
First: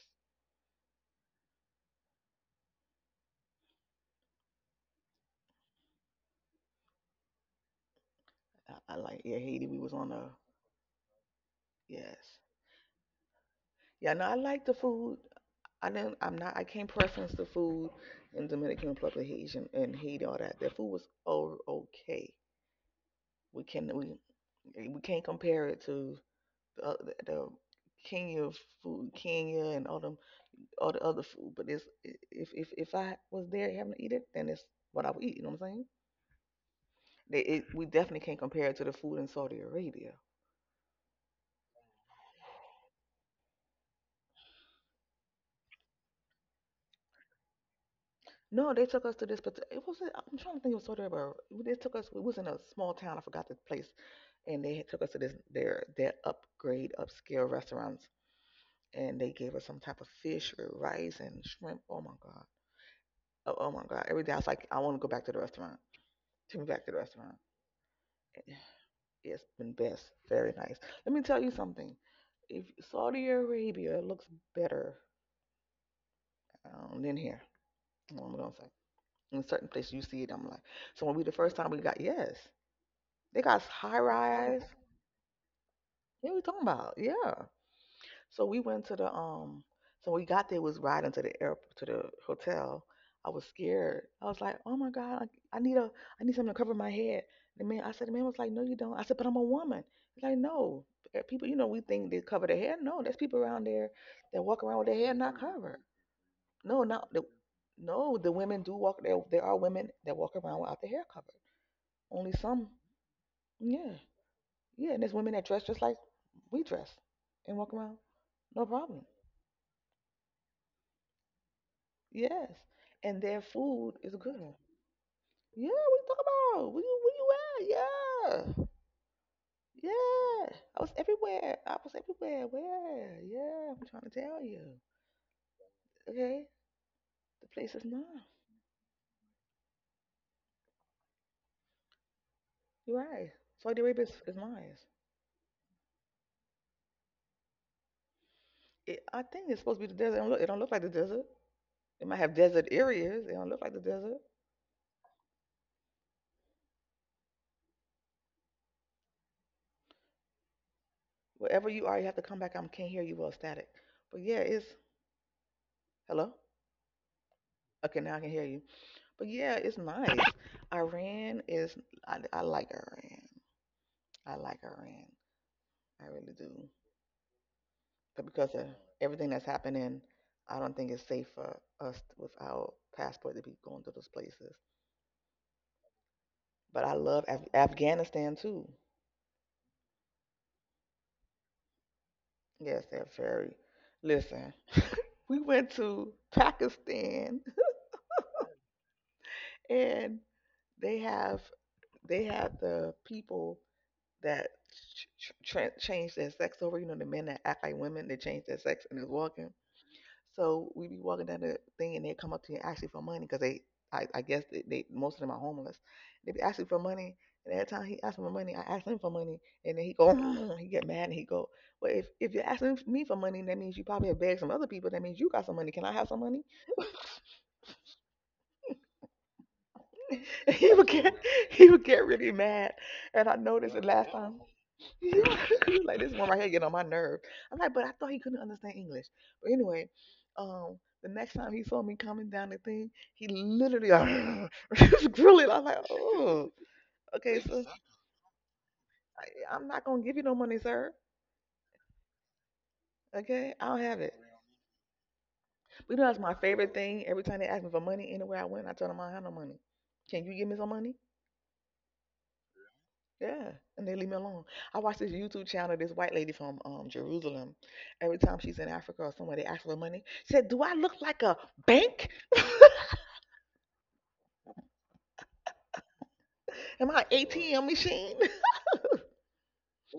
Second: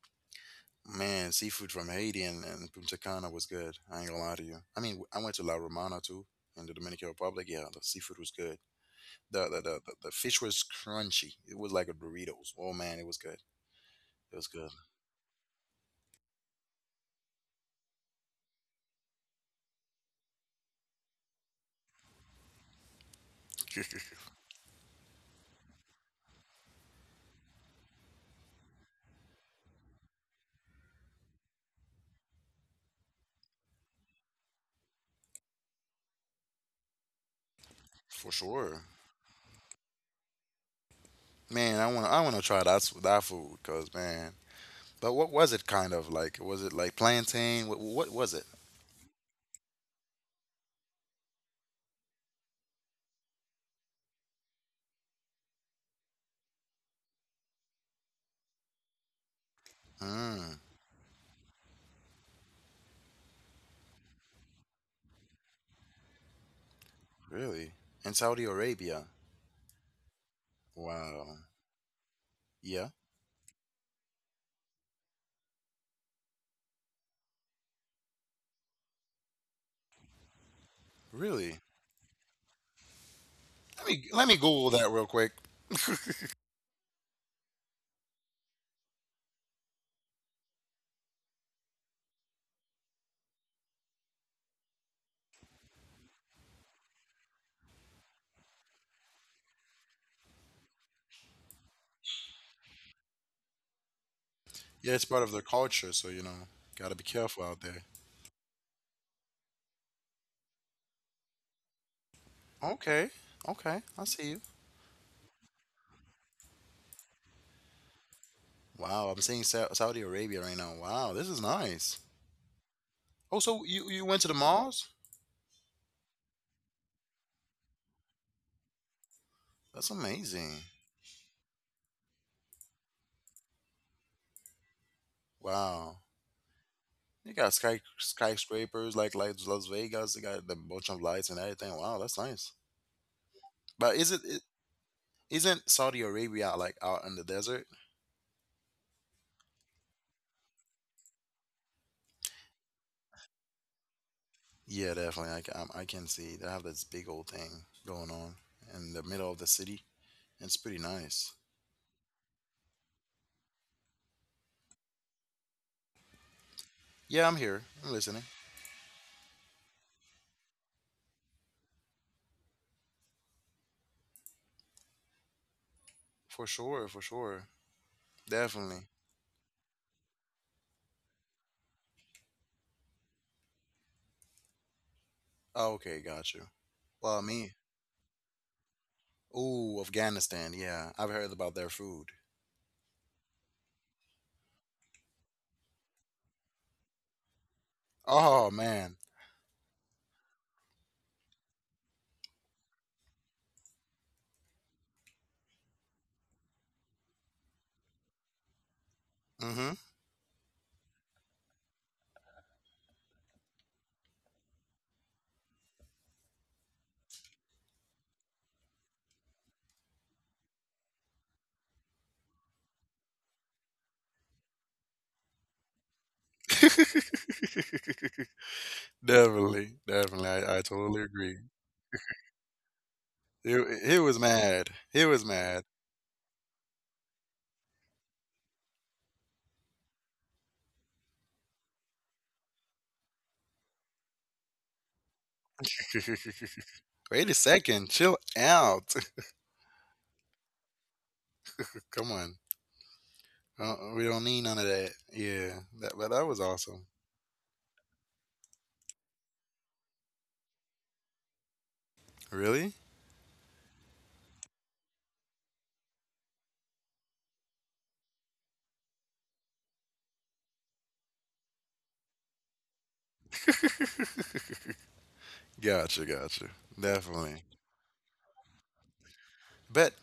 S1: Man, seafood from Haiti and, and Punta Cana was good. I ain't gonna lie to you. I mean, I went to La Romana too in the Dominican Republic. Yeah, the seafood was good.
S2: I, I like. Yeah,
S1: The the,
S2: Haiti.
S1: the,
S2: We
S1: the,
S2: was
S1: the
S2: on a
S1: fish was crunchy. It was like a
S2: yes.
S1: Doritos. Oh man, it was good.
S2: Yeah, no,
S1: It
S2: I
S1: was
S2: like
S1: good.
S2: the food. I didn't. I'm not. I can't preference the food in Dominican Republic, Haitian, and Haiti. All that. Their food was all okay. We can we
S1: *laughs*
S2: we can't compare it to the, the, the Kenya food, Kenya, and all them all the other food. But it's if if if I was there having to eat it, then it's what I would eat. You know what I'm saying? They, it, we definitely
S1: For
S2: can't compare it
S1: sure.
S2: to the food in Saudi Arabia.
S1: Man, I want to I want to try that s- that food, cuz man. But what was it kind of like? Was it like plantain? What what was it?
S2: No, they took us to this. But it was. I'm trying to think of Saudi Arabia. They took us. It was in a small town. I forgot the place. And they took us to this their their upgrade upscale restaurants, and they gave us some type of fish
S1: Mm,
S2: with rice and shrimp. Oh my god. Oh, oh my god. Every day I was like, I want to go back to the restaurant. Take me back to the restaurant.
S1: really? In Saudi Arabia.
S2: It's been best. Very nice. Let me
S1: Wow.
S2: tell you something. If
S1: Yeah.
S2: Saudi Arabia looks better um, than here, what am I gonna say. In certain places you see it, I'm like, so when we the first
S1: Really?
S2: time we got yes, they got
S1: Let
S2: high
S1: me let me
S2: rise.
S1: Google that real quick.
S2: What are we talking about? Yeah. So we went to the um. So we got there, was riding to the airport to the hotel. I was scared. I was like, "Oh my God, I, I need a, I need something to cover my head." The man, I said, the man was like, "No, you don't." I said, "But I'm a woman." He's like, "No, Uh, people, you know, we think they cover their hair. No, there's people around there that walk around with
S1: Yeah,
S2: their
S1: it's
S2: hair
S1: part of
S2: not
S1: their
S2: covered.
S1: culture, so you know,
S2: No,
S1: gotta be
S2: not the,
S1: careful out there.
S2: no, the women do walk. There, there are women that walk around without their hair covered. Only some,
S1: Okay, okay,
S2: yeah,
S1: I see you.
S2: yeah. And there's women that dress just like we dress and walk around, no problem.
S1: Wow, I'm seeing Sa- Saudi Arabia right now. Wow, this is nice.
S2: Yes, and
S1: Oh,
S2: their
S1: so you
S2: food
S1: you
S2: is
S1: went to the
S2: good.
S1: malls?
S2: Yeah, what you talking about? Where you where you at? Yeah,
S1: That's
S2: yeah.
S1: amazing.
S2: I was everywhere. I was everywhere. Where? Yeah, I'm trying to tell you.
S1: Wow,
S2: Okay,
S1: you
S2: the
S1: got
S2: place
S1: sky
S2: is nice.
S1: skyscrapers like like Las Vegas. They got the bunch of lights and everything. Wow, that's nice.
S2: You're right. Saudi
S1: But
S2: Arabia
S1: is it,
S2: is, is
S1: it
S2: nice.
S1: isn't Saudi Arabia like out in the desert?
S2: It, I think it's supposed to be the desert. It don't, look, it don't look like the desert. It might have desert areas. It don't look like the desert.
S1: Yeah, definitely. I, can- I can see they have this big old thing going on in the middle of the city. It's pretty nice.
S2: Wherever you are, you have to come back. I can't hear you. Well, static. But yeah, it's hello.
S1: Yeah, I'm here. I'm
S2: Okay, now I
S1: listening.
S2: can hear you. But yeah, it's nice. Iran is I, I like Iran. I like Iran. I really
S1: For
S2: do.
S1: sure, for sure.
S2: But because of
S1: Definitely.
S2: everything that's happening, I don't think it's safe for us with our passport to be going to those places.
S1: Oh, okay, got you.
S2: But I
S1: Well,
S2: love Af-
S1: me.
S2: Afghanistan too.
S1: Ooh, Afghanistan. Yeah, I've heard about their food.
S2: Yes, they're very. Listen, we went to Pakistan
S1: Oh, man.
S2: *laughs* and they have they have the people that ch- ch- tran- change their sex over. You know, the men that act like women, they change their sex and is walking.
S1: Mm-hmm.
S2: So we be walking down the thing and they come up to you and ask you for money because they, I, I guess they, they, most of them are homeless. They be asking for money, and every time he asks for money, I ask him for money, and then he go, *laughs* *clears throat* he get mad and he go, well, if if you're asking me for money, that means you probably have begged some other people. That means you got some money. Can I have some money?
S1: *laughs* Definitely, definitely.
S2: *laughs*
S1: I, I
S2: he would
S1: totally
S2: get,
S1: agree.
S2: *laughs* he would get really mad, and I
S1: He,
S2: noticed it
S1: he
S2: last
S1: was
S2: time.
S1: mad. He was mad.
S2: *laughs* like this one right here getting on my nerve. I'm like, but I thought he couldn't understand English. But anyway, um, the next time he saw me coming down the thing, he literally like, *laughs* was grilling. I'm like, oh,
S1: *laughs* Wait a
S2: okay, so
S1: second. Chill out.
S2: I, I'm not gonna give you no money, sir.
S1: *laughs* Come on.
S2: Okay,
S1: Uh,
S2: I'll have
S1: we
S2: it.
S1: don't need none of that. Yeah, that,
S2: But you know,
S1: but
S2: that's
S1: that
S2: my
S1: was
S2: favorite
S1: awesome.
S2: thing. Every time they ask me for money anywhere I went, I tell them I don't have no money. Can you give me some money?
S1: Really?
S2: Yeah, and they leave me alone. I watch this YouTube channel, this white lady from um, Jerusalem. Every time she's in Africa or somewhere, they ask for money. She said, do I look like a bank?
S1: Gotcha, gotcha.
S2: Am I an
S1: Definitely.
S2: A T M machine? *laughs*
S1: But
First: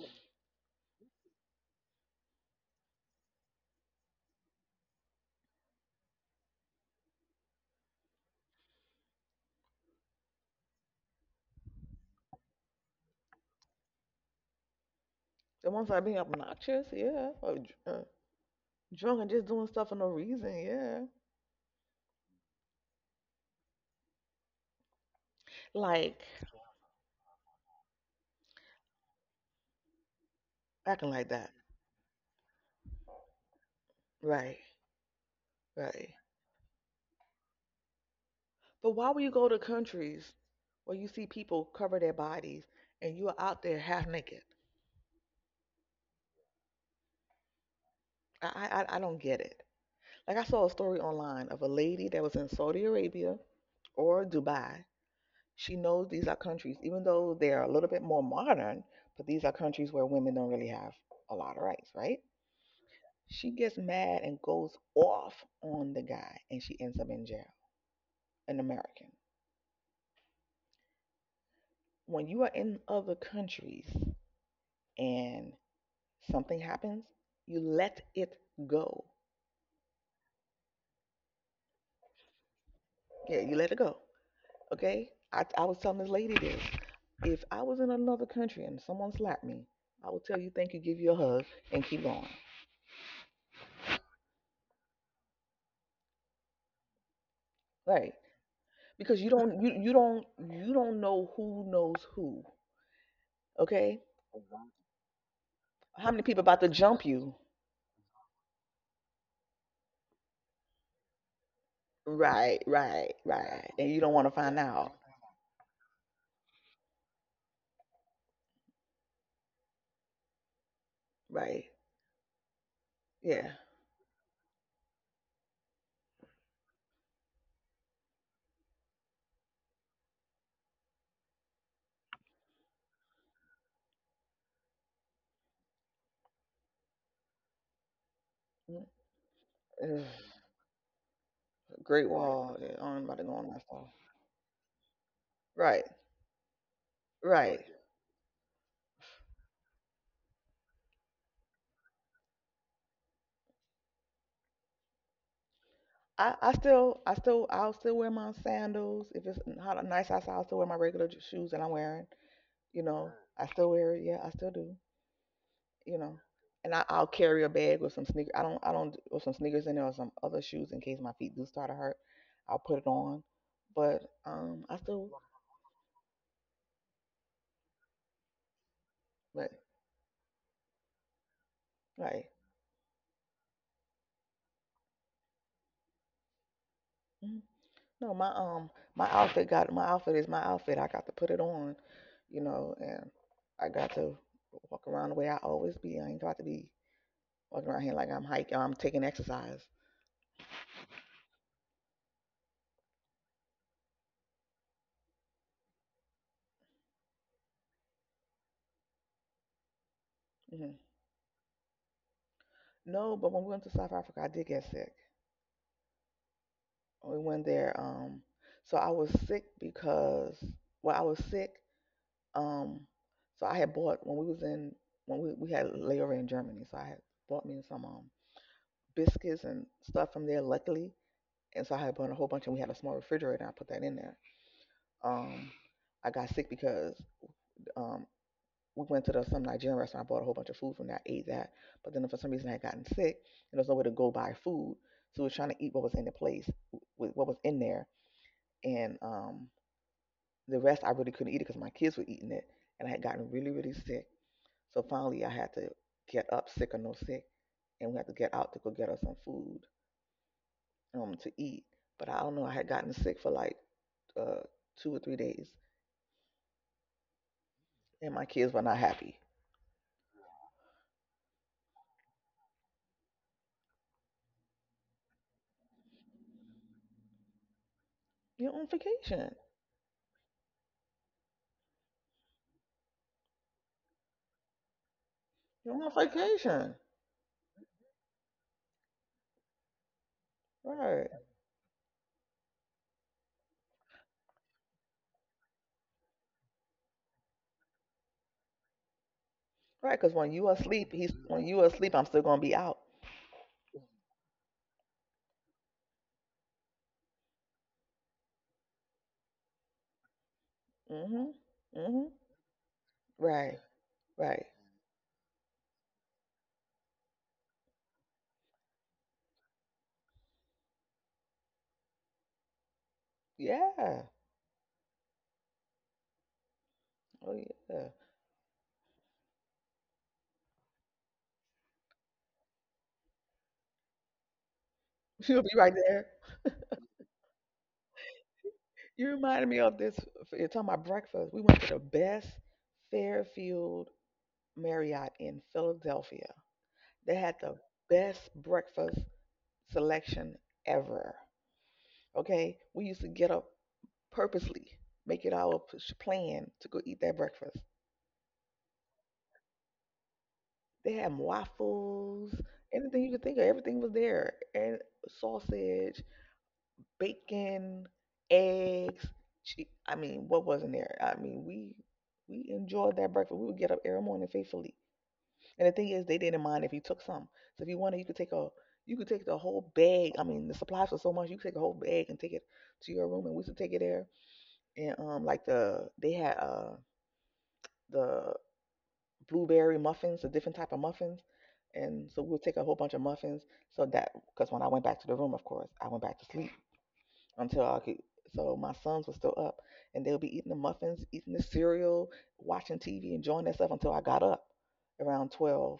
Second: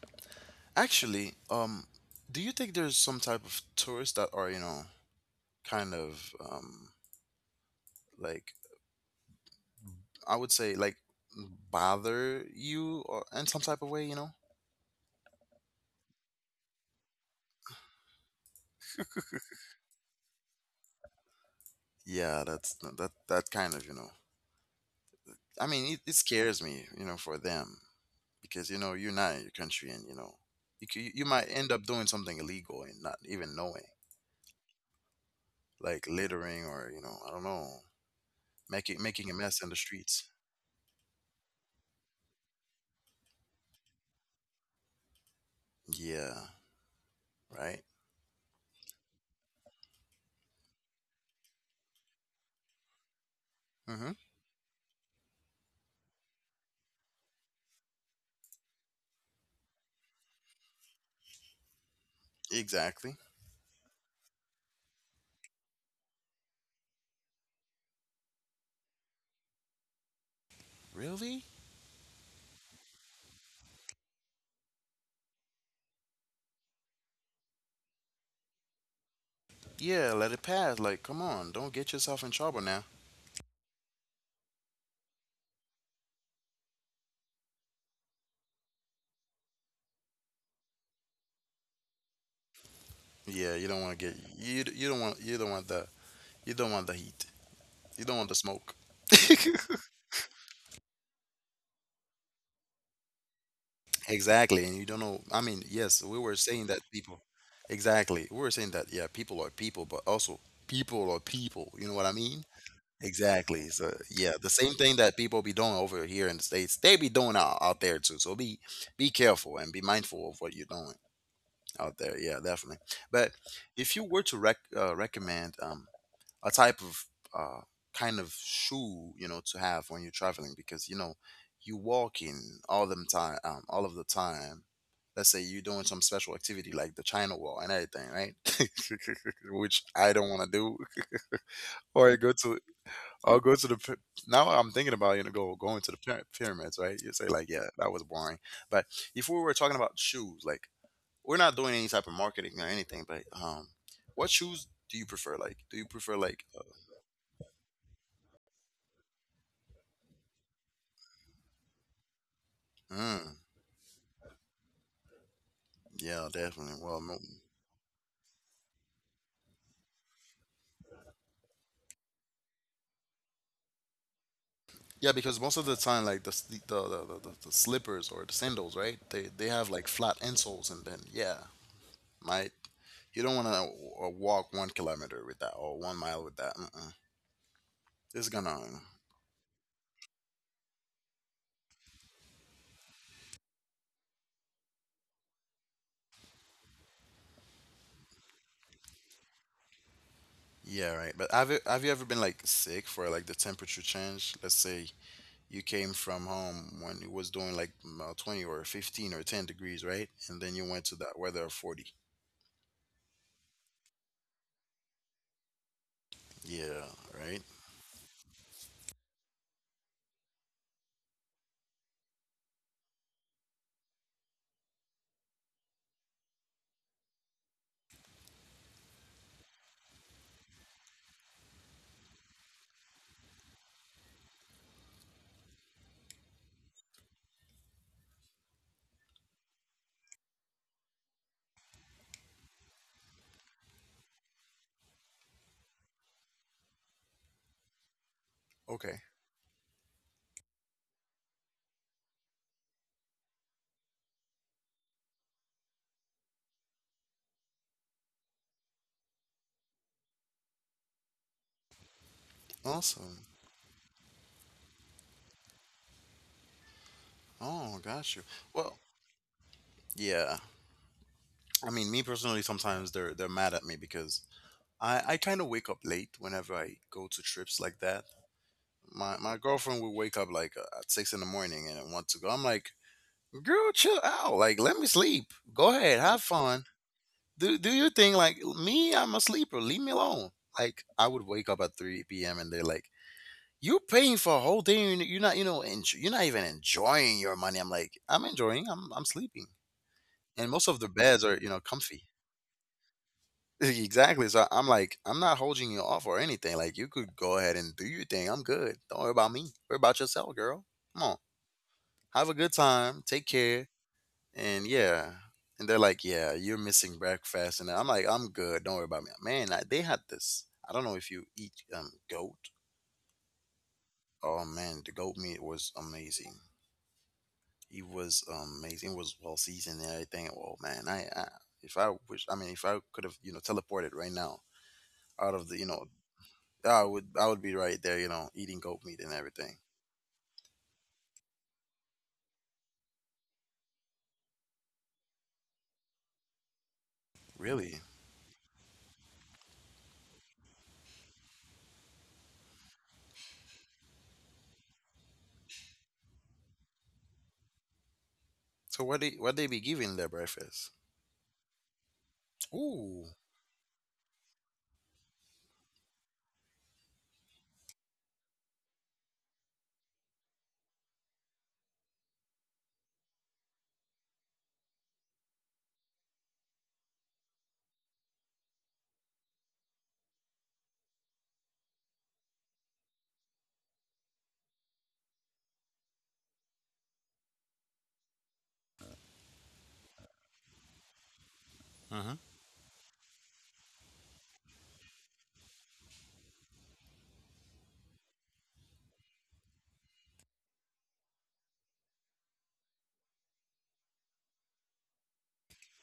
S1: actually, um, do you think there's some type of tourists that are, you know, kind of um, like I would say like bother you or in some type of way, you know?
S2: the ones that are being obnoxious, yeah. Or dr- uh, drunk and just doing stuff for no reason, yeah.
S1: Yeah, that's no, that that kind of, you know. I mean, it, it
S2: Like,
S1: scares me, you know, for them because you know you're not in your country, and you know you
S2: acting
S1: c- you
S2: like
S1: might
S2: that.
S1: end up doing something illegal and not even knowing,
S2: Right,
S1: like
S2: right.
S1: littering or, you know, I don't know,
S2: But
S1: making
S2: why would you
S1: making a
S2: go to
S1: mess in the streets.
S2: countries where you see people cover their bodies and you are out there half naked?
S1: Yeah, right.
S2: I, I, I I don't get it. Like I saw a story online of a lady that was in Saudi Arabia
S1: Mm-hmm.
S2: or Dubai. She knows these are countries, even though they are a little bit more modern, but these are countries where women don't really have a lot of rights, right?
S1: Exactly.
S2: She gets mad and goes off on the guy, and she ends up in jail, an American.
S1: Really?
S2: When you are in other countries and something happens, you let it go.
S1: Yeah, let it pass. Like, come on, don't get yourself in trouble now.
S2: Yeah, you let it go. Okay? I, I was telling this lady this. If I was in another country and someone slapped me, I would tell you thank you, give you a hug, and keep going.
S1: Yeah, you don't want to get you you don't want you don't want the you don't want the heat. You don't
S2: Right.
S1: want the smoke.
S2: Because you don't you,
S1: *laughs*
S2: you don't you don't know who knows who. Okay?
S1: Exactly, and you don't know. I mean, yes,
S2: How
S1: we
S2: many
S1: were
S2: people about
S1: saying
S2: to
S1: that
S2: jump
S1: people.
S2: you?
S1: Exactly, we were saying that yeah, people are people, but also people are people. You know what I mean?
S2: Right, right,
S1: Exactly.
S2: right.
S1: So
S2: And you don't want
S1: yeah,
S2: to
S1: the
S2: find
S1: same thing
S2: out.
S1: that people be doing over here in the states, they be doing out, out there too. So be be careful and be mindful of what you're doing.
S2: Right.
S1: Out there. Yeah, definitely. But
S2: Yeah.
S1: if you were to rec- uh, recommend um, a type of uh, kind of shoe, you know, to have when you're traveling, because you know you walking all the time, um, all of the time. Let's say you're doing some special activity like the China Wall and everything, right? *laughs*
S2: Mm,
S1: Which I don't
S2: ugh,
S1: want to do. *laughs* Or
S2: great
S1: I go to,
S2: wall. Yeah, I ain't about to go
S1: I'll
S2: on
S1: go to
S2: that
S1: the.
S2: far.
S1: py- Now I'm thinking about, you know, go going
S2: Right.
S1: to the pyra- pyramids, right? You say like,
S2: Right.
S1: yeah, that was boring. But if we were talking about shoes, like we're not doing any type of marketing or anything, but um, what shoes do you prefer? Like, do you prefer
S2: I,
S1: like?
S2: I still I still I'll still wear my sandals. If it's hot nice outside, I'll still wear my regular j- shoes that I'm wearing. You
S1: Uh,
S2: know.
S1: mm,
S2: I still wear it, yeah, I still do. You know.
S1: yeah,
S2: And
S1: definitely.
S2: I,
S1: Well,
S2: I'll
S1: mo-
S2: carry a bag with some sneakers. I don't, I don't, with some sneakers in there or some other shoes in case my feet do start to hurt. I'll put it on, but um, I still,
S1: yeah, because most of the time, like the s- the, the, the, the the slippers or the sandals, right? They they
S2: but
S1: have like flat insoles, and then yeah,
S2: like,
S1: might you don't want to walk one kilometer with that or one mile with that. Mm-mm.
S2: mm, no,
S1: It's
S2: my um,
S1: gonna.
S2: my outfit got my outfit is my outfit. I got to put it on, you know, and I got to walk around the way I always be. I ain't got to be walking around here like I'm hiking. I'm taking exercise.
S1: Yeah, right. But have you have you ever been like sick for like the temperature change? Let's say you came from home when it was doing like mm, uh, twenty or fifteen or ten degrees, right? And then you
S2: Hmm.
S1: went to that weather of forty.
S2: No, but when we went to South Africa, I did get sick.
S1: Yeah,
S2: We
S1: right?
S2: went there. Um, so I was sick because, well, I was sick. Um, so I had bought when we was in when we we had a layover in Germany. So I had bought me some um biscuits and stuff from there. Luckily, and so I had bought a whole bunch, and we had a small refrigerator, and I put that in there. Um, I got sick because Um, we went to the some Nigerian restaurant. I bought a whole bunch of food from that, ate that. But then for some reason I had gotten sick, and there was nowhere to go buy food. So we were trying to eat what was in the place, with what was in there,
S1: Okay.
S2: and um, the rest I really couldn't eat it because my kids were eating it, and I had gotten really really sick. So finally I had to get up, sick or no sick, and we had to get out to go get us some food um to eat. But I don't know. I had gotten sick
S1: Awesome.
S2: for like uh, two or three days,
S1: Oh, got
S2: and
S1: you.
S2: my kids were
S1: Well,
S2: not happy.
S1: yeah. I mean, me personally, sometimes they're they're mad at me because I I kind of wake up late whenever I go to trips like that.
S2: You're on
S1: My my
S2: vacation.
S1: girlfriend will wake up like uh, at six in the morning and want to go. I'm like, girl, chill out. Like, let me sleep. Go
S2: You're on
S1: ahead, have fun.
S2: vacation,
S1: do do your thing. Like me, I'm a sleeper. Leave me alone. Like I
S2: right?
S1: would wake up at three p m and they're like, "You're paying for a whole day. And you're not, you know, enjoy, you're not even enjoying your money." I'm like, "I'm enjoying. I'm I'm sleeping."
S2: Right, because when
S1: And
S2: you
S1: most of the
S2: asleep, he's
S1: beds are,
S2: when
S1: you know,
S2: you asleep,
S1: comfy.
S2: I'm still gonna be out.
S1: *laughs* Exactly. So I'm like, I'm not holding you off or anything. Like you could go ahead and do your thing. I'm good. Don't worry about me. Worry about yourself, girl. Come on.
S2: Mhm. Mhm.
S1: Have a good time. Take
S2: Right.
S1: care.
S2: Right.
S1: And yeah, and they're like, "Yeah, you're missing breakfast." And I'm like, "I'm good. Don't worry about me." Man, I, they had this. I don't know if you eat um goat.
S2: Yeah.
S1: Oh man, the goat meat was amazing.
S2: Oh
S1: It
S2: yeah. *laughs*
S1: was amazing. It was well seasoned and everything. Oh man, I, I if I wish, I mean, if I could have, you know, teleported right now out
S2: She'll
S1: of
S2: be
S1: the, you
S2: right
S1: know,
S2: there.
S1: I would, I would be right there, you know, eating goat meat
S2: You
S1: and
S2: reminded
S1: everything.
S2: me of this. You're talking about breakfast. We went to the best Fairfield Marriott in Philadelphia. They had the
S1: Really?
S2: best breakfast selection ever. Okay, we used to get up purposely, make it our p- plan to go eat that breakfast.
S1: So what they what they be giving their breakfast?
S2: They had waffles, anything
S1: Ooh.
S2: you could think of. Everything was there, and sausage, bacon, eggs. Che- I mean, what wasn't there? I mean, we we enjoyed that breakfast. We would get up every morning faithfully. And the thing is, they didn't mind if you took some. So if you wanted, you could take a you could take the whole bag. I mean, the supplies were so much, you could take a whole bag and take it to your room. And we used to take it there. And um, like the they had uh the blueberry muffins, a different type of muffins. And
S1: Mm-hmm.
S2: so we'll take a whole bunch of muffins. So that, because when I went back to the room, of course, I went back to sleep until I could. So my sons were still up and they'll be eating the muffins, eating the cereal, watching T V, enjoying that stuff until I got up around twelve.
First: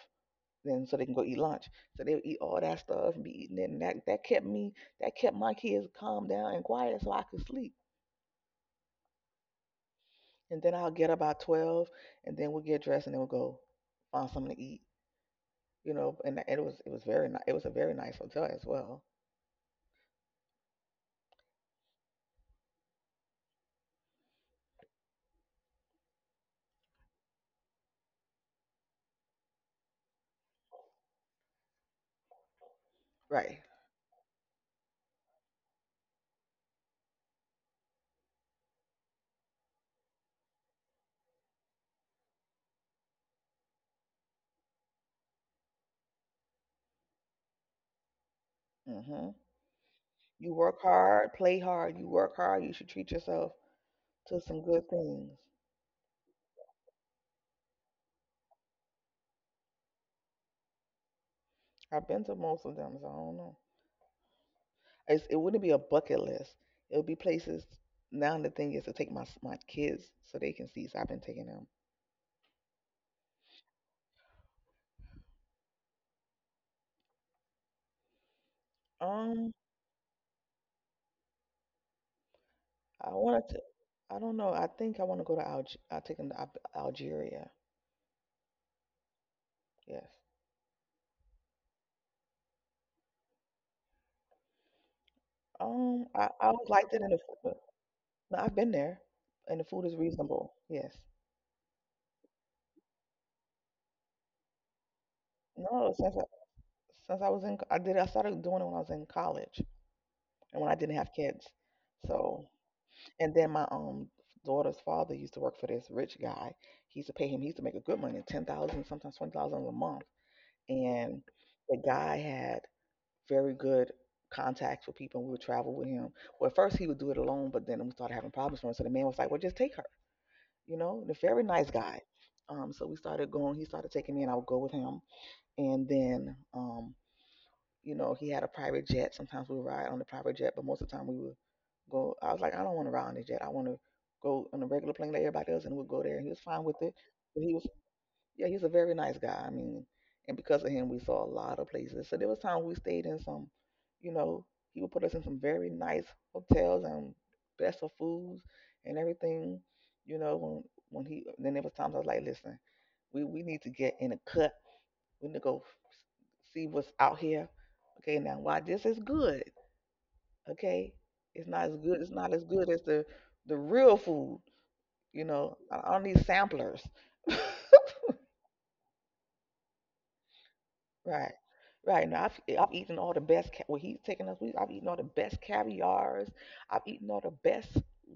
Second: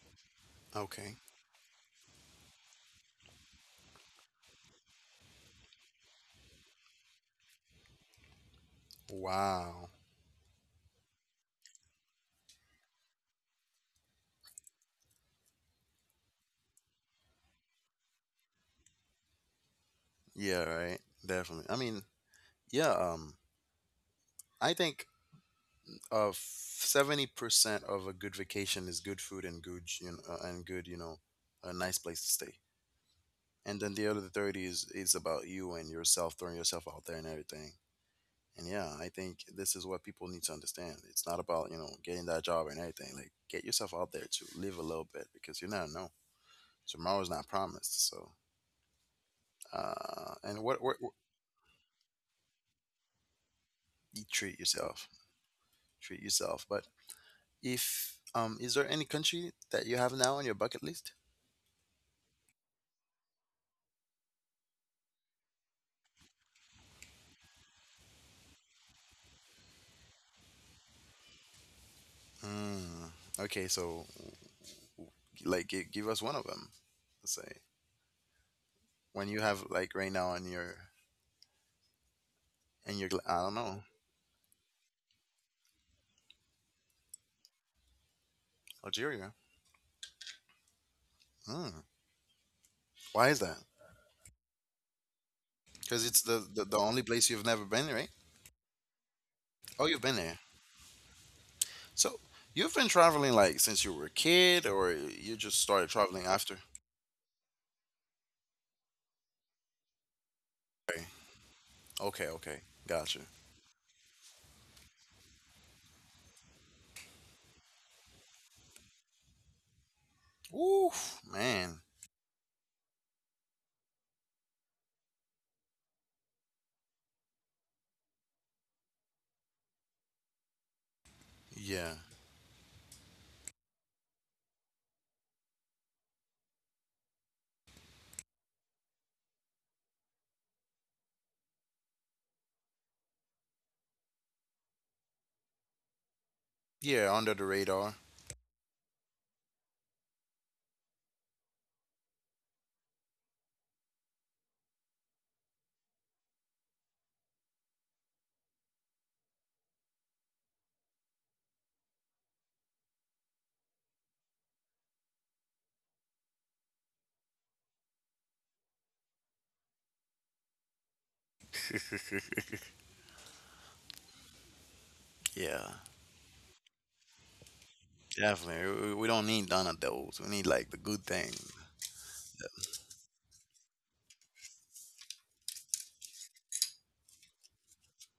S2: Then so they can
S1: Okay.
S2: go eat lunch. So they would eat all that stuff and be eating it. And that, that kept me, that kept my kids calm down and quiet so I could sleep.
S1: Wow.
S2: And then I'll get up about twelve, and then we'll get dressed and then we'll go find something to eat, you know, and it was it was very ni- it was a very nice hotel as well.
S1: Yeah, right. Definitely. I mean, yeah, um, I think of seventy percent of a good vacation is good food and good, you know, uh, and good, you know, a nice place to stay.
S2: Right.
S1: And then the other thirty is is about you and yourself throwing yourself out there and everything. And yeah, I think this is what people need to understand. It's not about you know getting that job and everything. Like get yourself out there to live a little bit because you never know. Tomorrow's not promised. So
S2: Hmm.
S1: uh,
S2: You
S1: and
S2: work
S1: what what, what
S2: hard, play hard. You work hard. You should treat yourself
S1: you
S2: to
S1: treat
S2: some good
S1: yourself,
S2: things.
S1: treat yourself, but if um, is there any country that you have now on your bucket list?
S2: I've been to most of them, so I don't know. It's, it wouldn't be a bucket list. It would be places. Now the thing is to take my s- my kids so they can see. So I've been taking them.
S1: Mm, okay, so like give, give us one of them. Let's say when you
S2: Um,
S1: have like right now on your, in
S2: I
S1: your gla- I
S2: wanted
S1: don't
S2: to.
S1: know,
S2: I don't know. I think I want to go to Alge. I'll take them to Al- Algeria.
S1: Algeria.
S2: Yes.
S1: Hmm. Why is that? Because
S2: Um,
S1: it's
S2: I
S1: the,
S2: I
S1: the
S2: always
S1: the
S2: liked
S1: only
S2: it in the
S1: place you've
S2: food.
S1: never been, right?
S2: No, I've been there, and the food
S1: Oh,
S2: is
S1: you've been there.
S2: reasonable. Yes.
S1: So you've been traveling like since you were a kid, or you just started
S2: No, since I,
S1: traveling after?
S2: since I was in, I did, I started doing it when I was in college and when I didn't
S1: Okay,
S2: have kids.
S1: okay,
S2: So,
S1: okay, gotcha.
S2: and then my um daughter's father used to work for this rich guy. He used to pay him, he used to make a good money, ten thousand, sometimes twenty thousand a month. And
S1: Oof,
S2: the
S1: man.
S2: guy had very good contacts with people. And we would travel with him. Well, at first he would do it alone, but then we started having problems for him. So the man was like, well, just take her, you know, and a very nice
S1: Yeah,
S2: guy. Um, so we started going, he started taking me and I would go with him. And then, um, you know, he had a private jet. Sometimes we would ride on the private jet, but most of the time we would go. I was like, I don't want to ride on the jet. I want to go on a regular plane like everybody else, and we would go there. And he was fine with it.
S1: yeah, under
S2: But
S1: the
S2: he was,
S1: radar.
S2: yeah, he's a very nice guy. I mean, and because of him, we saw a lot of places. So there was time we stayed in some, you know, he would put us in some very nice hotels and best of foods and everything. You know, when when he then there was times I was like, listen, we we need to get in a cut, we're gonna go see what's out here. Okay, now why this is good. Okay, it's not as good. It's not as good as the the real food. You know,
S1: Yeah.
S2: I I don't need samplers. *laughs*
S1: Definitely. We we don't need none of those. We need like the good
S2: Right,
S1: things.
S2: right. Now I've I've eaten all the best. Ca- well, he's taking us. We I've eaten all the best caviars. I've eaten all the best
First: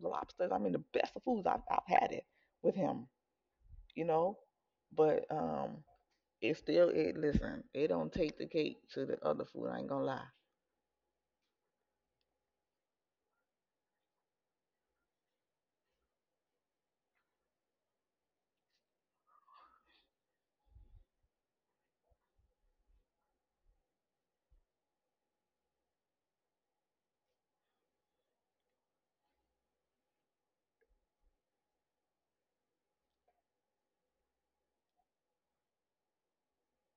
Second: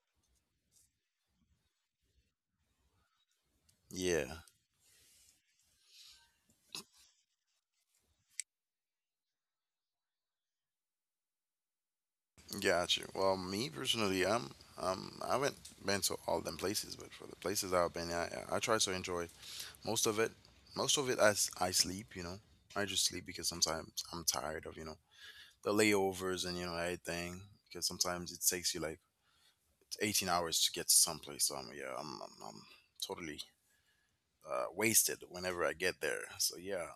S2: lobsters. I mean, the best of foods. I've I've had it with him. You know,
S1: Yeah,
S2: but um, it still it. Listen, it don't take the cake to the other food. I ain't gonna lie.
S1: gotcha. Well, me personally, I'm um I haven't been to all them places, but for the places I've been, I I I try to enjoy most of it. Most of it, I s- I sleep. You know, I just sleep because sometimes I'm tired of you know the layovers and you know everything. Because sometimes it takes you like eighteen hours to get to someplace. So I'm, yeah, I'm I'm, I'm totally uh, wasted whenever I get there. So yeah,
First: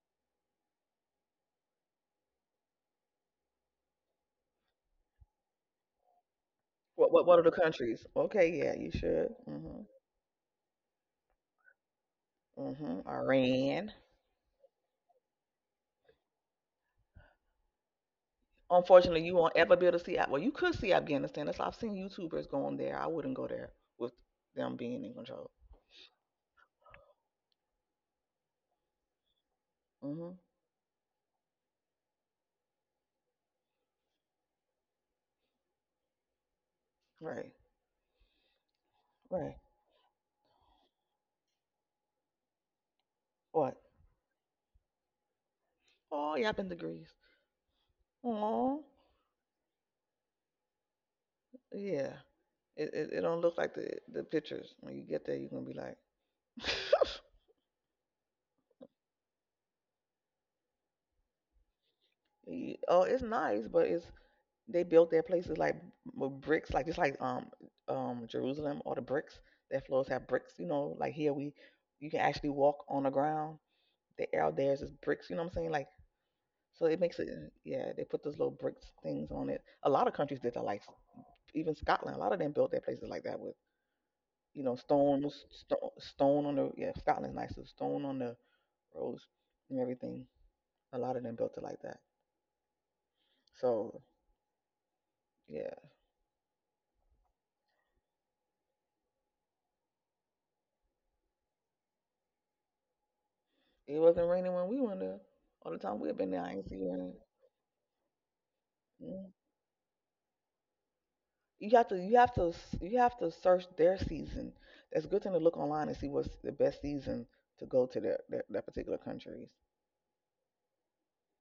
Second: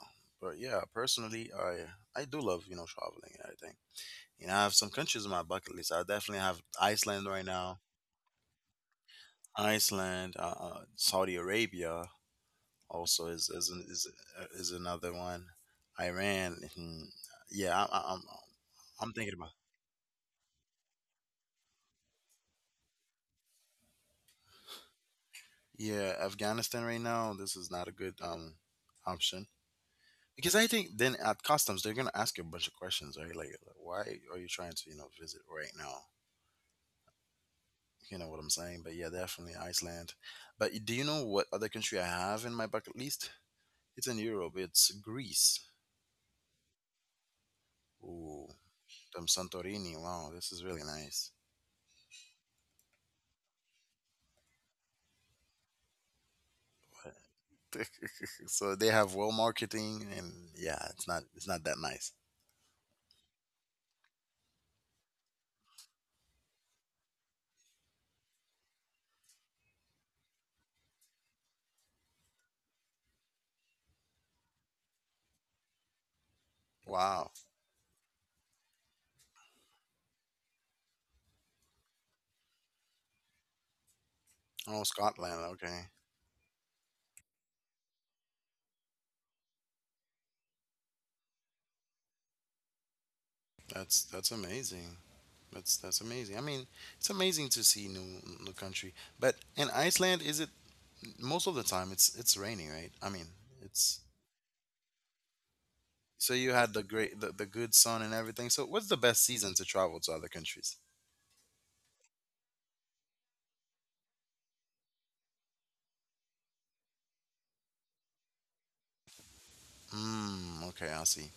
S1: but yeah, personally, I I do love you know traveling and everything. You know, I have some countries on my bucket list. I definitely have
S2: What, what
S1: Iceland
S2: what are
S1: right
S2: the
S1: now.
S2: countries? Okay, yeah, you should. Mhm.
S1: Iceland, uh, uh, Saudi Arabia
S2: Mhm.
S1: also is is an-
S2: Iran.
S1: is, uh, is another one. Iran, hmm, yeah, I, I- I'm I'm
S2: Unfortunately,
S1: thinking
S2: you
S1: about,
S2: won't ever be able to see. Af- Well, you could see Afghanistan. That's I've seen YouTubers going there. I wouldn't go there with them being in control.
S1: yeah, Afghanistan right now. This is not a good um option
S2: Mhm.
S1: because I think then at customs they're gonna ask you a bunch of questions, right? Like, why are you trying to you know visit right now?
S2: Right.
S1: You know what I'm saying? But yeah, definitely
S2: Right.
S1: Iceland. But y- do you know what other country I have in my bucket list?
S2: What?
S1: It's in Europe. It's Greece.
S2: Oh, yeah, I've been to Greece.
S1: Ooh,
S2: Oh,
S1: them Santorini. Wow, this is really nice.
S2: yeah. It, it it don't look like the the pictures. When you get there, you're gonna be like, *laughs*
S1: But *laughs* so they have well marketing, and yeah, it's not it's not that nice.
S2: "Ye- oh, it's nice, but it's They built their places like with bricks, like just like um um Jerusalem or the bricks. Their floors have bricks, you know. Like here, we you can actually walk on the ground. The air theirs is bricks, you know what I'm saying? Like so, it makes it
S1: Wow.
S2: yeah. They put those little bricks things on it. A lot of countries did that, like even Scotland. A lot of them built their places like that with you know
S1: Oh,
S2: stones,
S1: Scotland.
S2: stone,
S1: Okay,
S2: stone on the yeah. Scotland's nice, with stone on the roads and everything. A lot of them built it like that. So
S1: that's that's amazing.
S2: yeah,
S1: That's that's amazing. I mean, it's amazing to see new new country. But in Iceland, is it most of the time? It's it's raining, right? I mean,
S2: it
S1: it's
S2: wasn't raining when we went there. All the time we had been
S1: so
S2: there, I
S1: you
S2: ain't
S1: had
S2: seen
S1: the
S2: rain.
S1: great, the, the good sun and everything. So what's the
S2: Mm.
S1: best season to travel to other countries?
S2: You have to you have to s- you have to search their season. It's a good thing to look online and see what's the best season to go to their their, their particular countries.
S1: Mm, okay, I see.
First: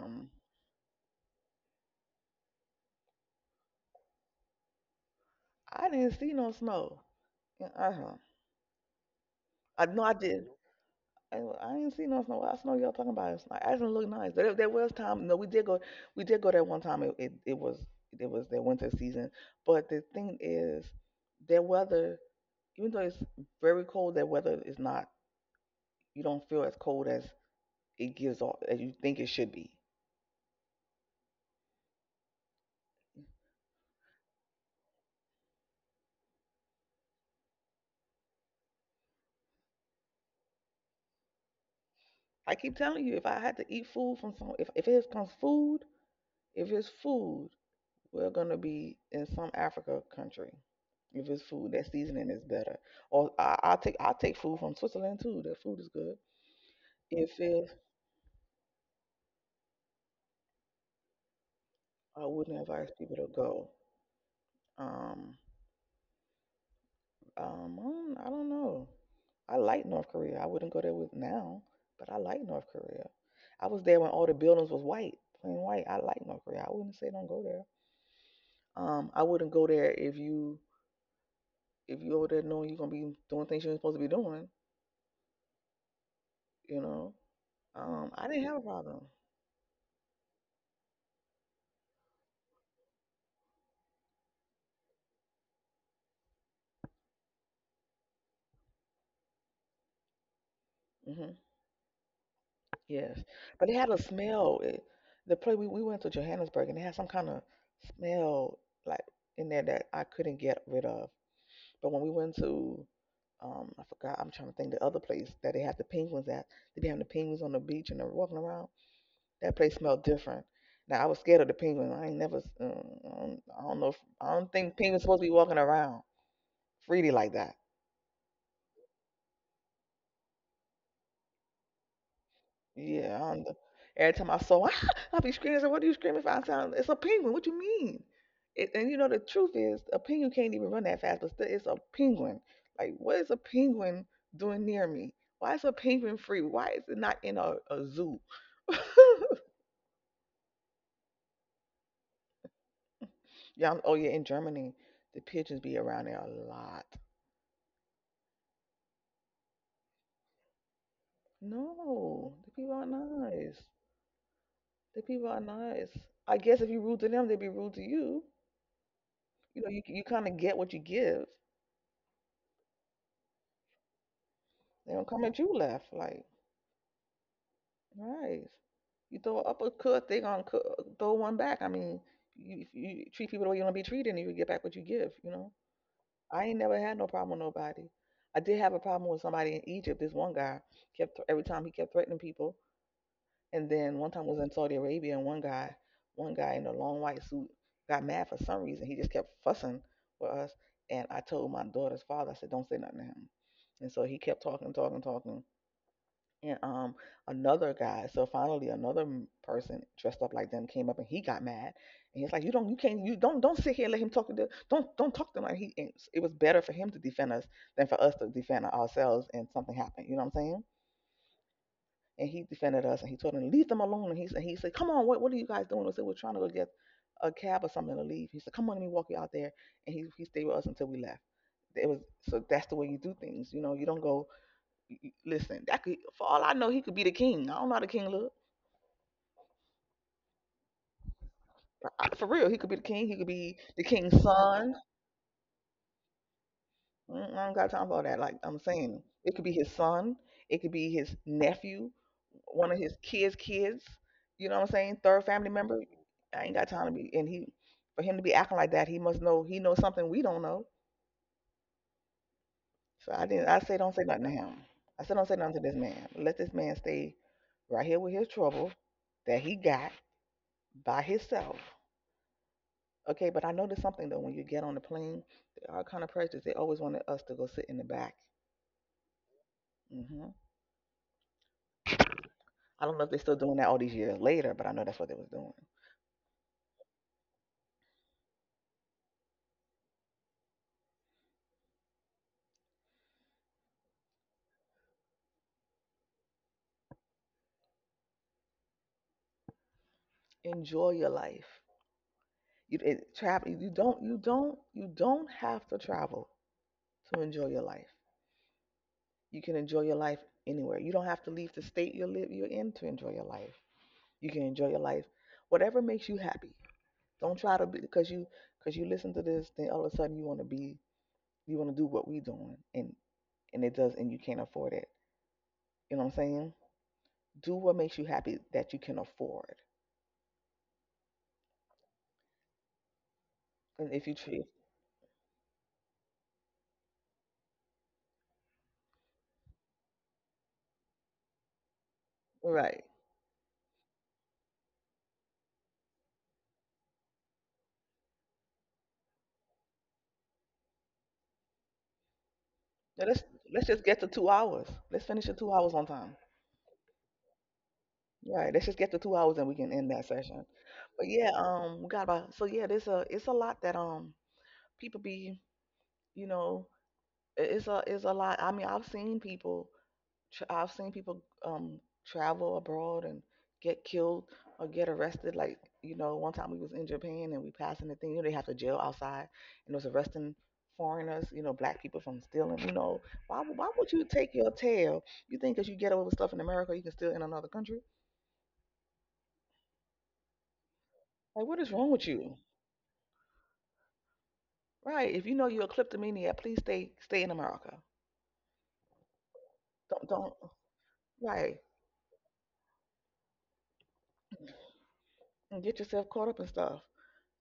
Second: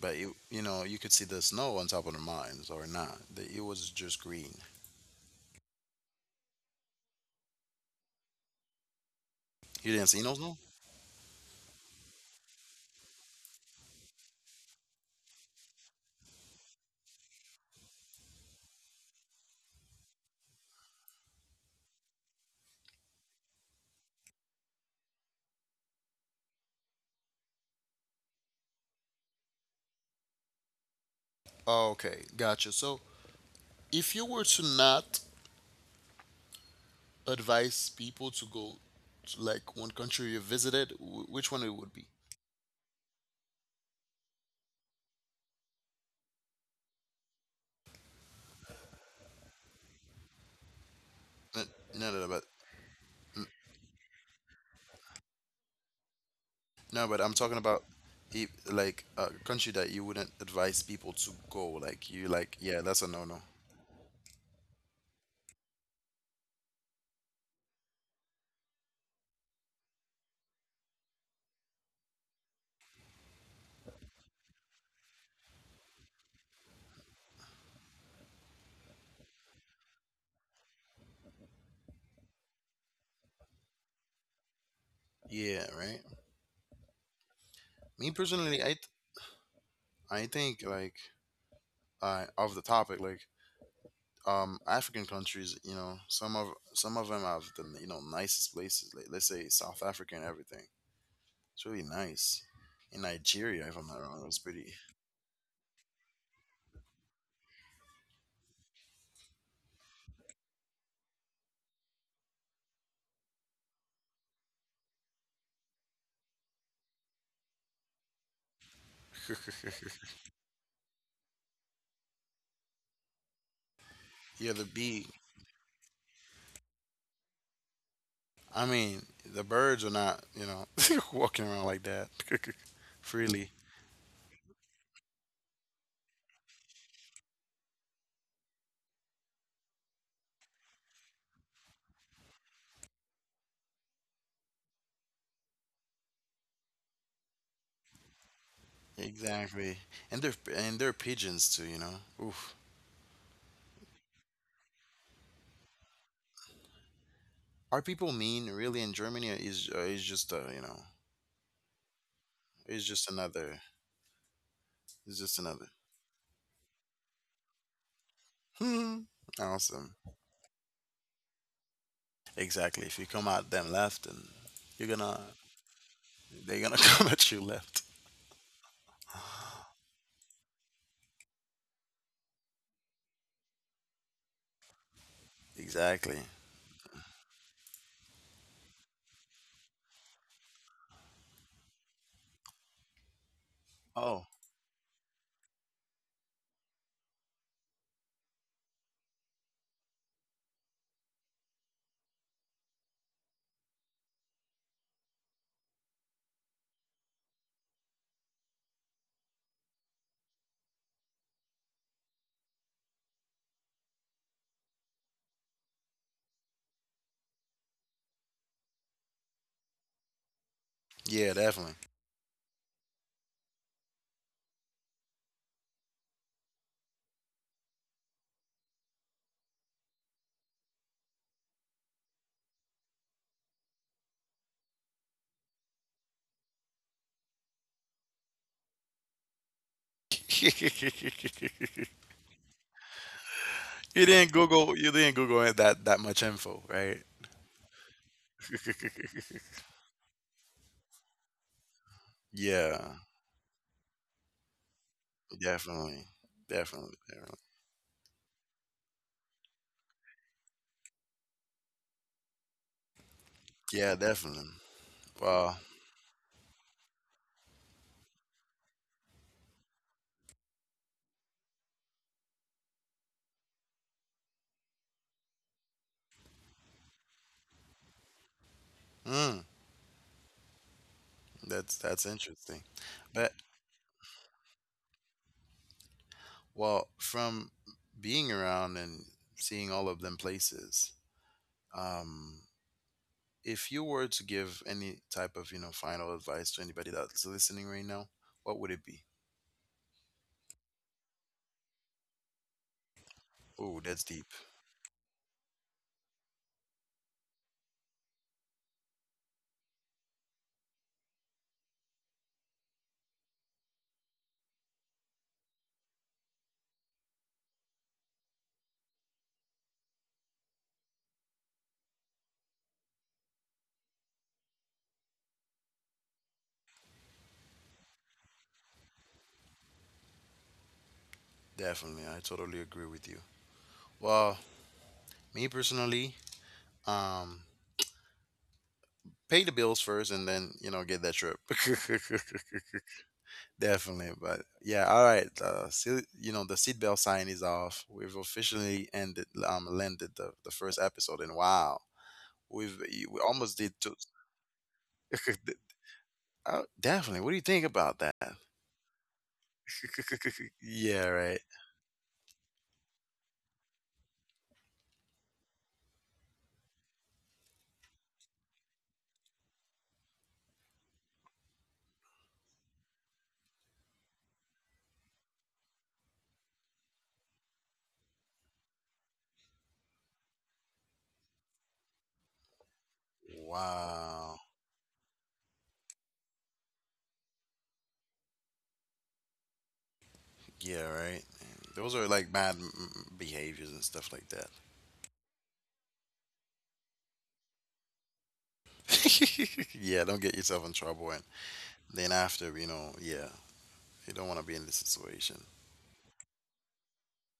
S1: But you, you know, you could see the snow on top of the mountains or not. The, it was just green.
S2: I didn't see no snow. Uh huh. I
S1: You
S2: no,
S1: didn't
S2: I
S1: see no
S2: did.
S1: snow?
S2: I, I didn't see no snow. What snow y'all talking about? It's like, I didn't look nice. There, there was time. No, we did go. We did go there one time. It, it, it was it was their winter season. But the thing is, their weather, even though it's very cold, their weather is not. You don't feel as cold as it gives off as you think it should be.
S1: Okay, gotcha. So if you were to not advise people to go to like one country you visited, wh- which one it would be?
S2: I keep telling you, if I had to eat food from some, if, if it's from food, if it's food, we're gonna be in some Africa country. If it's
S1: Uh,
S2: food, that
S1: No, no, no,
S2: seasoning is
S1: but
S2: better. Or I, I'll take I'll take food from Switzerland too. Their food is good.
S1: no, but
S2: If
S1: I'm talking
S2: it's,
S1: about if, like, a country that you wouldn't advise people to go. Like
S2: I
S1: you, like,
S2: wouldn't
S1: yeah,
S2: advise
S1: that's a
S2: people to
S1: no-no.
S2: go. Um, um, I don't I don't know. I like North Korea. I wouldn't go there with now, but I like North Korea. I was there when all the buildings was white, plain white. I like North Korea. I wouldn't say don't go there. Um, I wouldn't go there if you if you over there knowing you're gonna be doing things you ain't supposed to be doing.
S1: Yeah, right.
S2: You know, um,
S1: Me
S2: I didn't have a
S1: personally, i th-
S2: problem.
S1: I think like uh of the topic, like um African countries, you know some of some of them have the you know nicest places, like let's say South Africa and everything.
S2: Hmm.
S1: It's really nice. In
S2: Yes, but
S1: Nigeria,
S2: they
S1: if I'm
S2: had a
S1: not wrong, it's
S2: smell.
S1: pretty.
S2: It, the place we, we went to Johannesburg and they had some kind of smell like in there that I couldn't get rid of. But when we went to um, I forgot. I'm trying to think the other place that they had the penguins at. They be having the penguins on the beach and they're walking around.
S1: *laughs*
S2: That place smelled different. Now I was scared of the penguin. I ain't never. s- mm, I don't, I don't know. If, I don't
S1: Yeah, the
S2: think penguins
S1: bee
S2: supposed to be walking around freely like that.
S1: I mean, the birds are not, you know *laughs* walking around like that *laughs*
S2: Yeah. I don't,
S1: freely.
S2: every time I saw, *laughs* I'll be screaming. I said, "What are you screaming for?" I sound. It's a penguin. What you mean? It, and you know the truth is, a penguin can't even run that fast. But still, it's a penguin. Like, what is a penguin doing near me? Why is a penguin free? Why is it not in a, a zoo? *laughs*
S1: Exactly. And they're and they're pigeons too you know Oof.
S2: Yeah. I'm- Oh yeah. In Germany, the pigeons be around there a lot.
S1: Are people mean really in Germany, or is uh, is just uh you know
S2: No, the people
S1: it's
S2: are
S1: just another
S2: nice. The
S1: it's
S2: people
S1: just
S2: are
S1: another
S2: nice. I guess if you rude to them, they'd be rude to you.
S1: Hmm.
S2: You know, you
S1: Awesome.
S2: you kind of get what you give.
S1: Exactly. If you come at them left, and you're
S2: They don't
S1: gonna,
S2: come at you left. Like,
S1: they're gonna *laughs* come at you left.
S2: right. You throw an uppercut, they gonna cu- throw one back. I mean, you, if you treat people the way you want to be treated, and you get back what you give. You know,
S1: Exactly.
S2: I ain't never had no problem with nobody. I did have a problem with somebody in Egypt. This one guy kept every time he kept threatening people. And then one time
S1: Oh,
S2: I was in Saudi Arabia, and one guy, one guy in a long white suit, got mad for some reason. He just kept fussing with us. And I told my daughter's father, I said, "Don't say nothing to him." And so he kept talking, talking, talking. And um, another guy. So finally, another person dressed up like them came up, and he got mad. And he's like, "You don't, you can't, you don't, don't sit here and let him talk to the, don't, don't talk to him." Like he, it was better for him to defend us than for us to defend ourselves, and something happened. You know what I'm saying?
S1: yeah, definitely.
S2: And he defended us and he told them leave them alone, and he said he said come on, what what are you guys doing? I said we're trying to go get a cab or something to leave. He said, "Come on, let me walk you out there." And he he stayed with us until we left. It was so That's the way you do things. You know, you don't go y- listen. That, could for all I know, he could be the king. I don't know how the king look.
S1: *laughs* you
S2: For real, he could be the king. He could be the king's
S1: didn't
S2: son.
S1: Google. You didn't Google it that that much info, right?
S2: Mm, I not got time for all that. Like I'm saying,
S1: *laughs*
S2: it could be his son, it could be his nephew, one of his
S1: Yeah,
S2: kids' kids. You know what I'm saying? Third family member.
S1: definitely,
S2: I ain't got time to
S1: definitely,
S2: be. And
S1: definitely.
S2: he, for him to be acting like that, he must know. He knows something we don't know. So I didn't. I say,
S1: Yeah,
S2: "Don't say nothing to
S1: definitely.
S2: him." I said, "Don't say nothing
S1: Well,
S2: to this man. Let this man stay right here with his trouble that he got by himself." Okay, but I noticed something though. When you get on the plane, there are kind of prejudice. They always wanted us to go sit in the back.
S1: Mm,
S2: Hmm.
S1: that's that's interesting.
S2: I don't know if they're
S1: But
S2: still doing that all these years later, but I know that's what they was doing.
S1: well, from being around and seeing all of them places, um, if you were to give any type of you know final advice to anybody that's listening right now, what would it be?
S2: Enjoy your life. You it, travel. You
S1: Oh,
S2: don't.
S1: that's
S2: You
S1: deep.
S2: don't. You don't have to travel to enjoy your life. You can enjoy your life anywhere. You don't have to leave the state you live you're in to enjoy your life. You can enjoy your life, whatever makes you happy. Don't try to be, because you, because you listen to this, then all of a sudden you want to be, you want to do what we doing, and and it does, and you can't afford it. You know what I'm saying? Do what makes you happy that you can afford,
S1: Definitely, I totally agree with you.
S2: and if you
S1: Well,
S2: treat
S1: me personally, um, pay the bills first, and then you know get that trip. *laughs*
S2: right.
S1: Definitely, but yeah, all right. Uh, see, you know the seatbelt sign is off. We've officially ended, um, landed the, the first episode, and wow, we've
S2: Yeah,
S1: we
S2: let's
S1: almost
S2: let's
S1: did
S2: just
S1: two.
S2: get to two hours. Let's finish the two
S1: *laughs*
S2: hours on time.
S1: Uh, definitely. What do you think about that?
S2: Right. Let's just get to two hours and we can end that session.
S1: *laughs*
S2: But
S1: Yeah,
S2: yeah,
S1: right.
S2: um, we got about, so yeah, there's a, it's a lot that um people be, you know, i- it's a, it's a lot. I mean, I've seen people. Tra- I've seen people um travel abroad and get killed or get arrested. Like, you know, one time we was in Japan and we passing the thing. You know, they have to jail outside and was arresting foreigners. You know, black people from stealing. You know, why would- why would you take
S1: Wow.
S2: your tail? You think that you get away with stuff in America, you can steal in another country?
S1: Yeah, right.
S2: Like, what is wrong
S1: Those
S2: with
S1: are like
S2: you?
S1: bad mm, mm, behaviors and stuff like that.
S2: Right? If you know you're a kleptomaniac, please stay stay in America.
S1: *laughs* Yeah,
S2: Don't
S1: don't
S2: don't
S1: get yourself in trouble. And
S2: right,
S1: then after, you know, yeah, you don't want to be in this situation.
S2: and get yourself caught up in stuff.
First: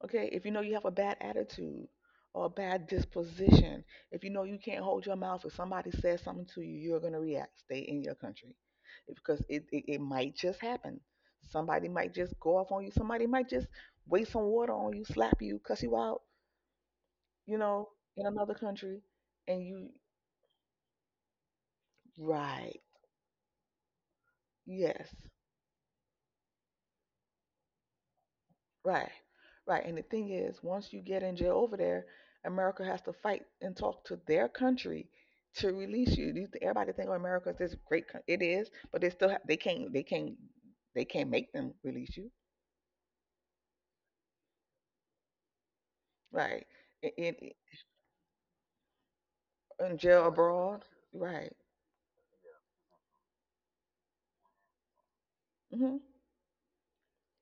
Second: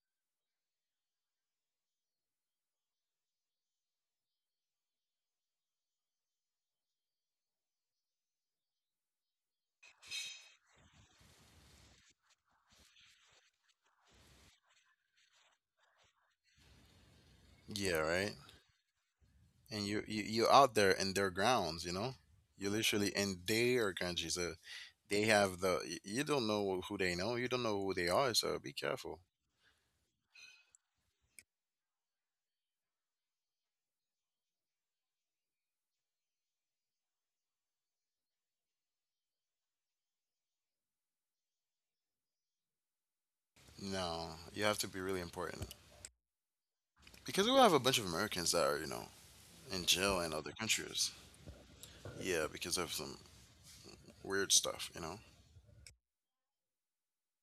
S2: Okay, if you know you have a bad attitude or a bad disposition, if you know you can't hold your mouth, if somebody says something to you, you're going to react. Stay in your country because it, it, it might just happen. Somebody might just go off on you. Somebody might just waste some water on you, slap you, cuss you out, you know,
S1: Yeah,
S2: in
S1: right.
S2: another country. And
S1: And
S2: you,
S1: you, you you're out there in their grounds, you know. You're
S2: right,
S1: literally in their country, so
S2: yes.
S1: they have the. Y- you don't know who they know. You don't know who they are. So be
S2: Right.
S1: careful.
S2: Right. And the thing is, once you get in jail over there, America has to fight and talk to their country to release you. You, everybody think, oh, America is this great country. It is, but they still ha- they can't they can't they can't make them release you.
S1: No, you have to be really important,
S2: Right. In, in,
S1: because we have a bunch of Americans that are, you know, in
S2: in
S1: jail
S2: jail
S1: in other
S2: abroad.
S1: countries.
S2: Right.
S1: Yeah, because of some weird stuff, you know.
S2: Hmm.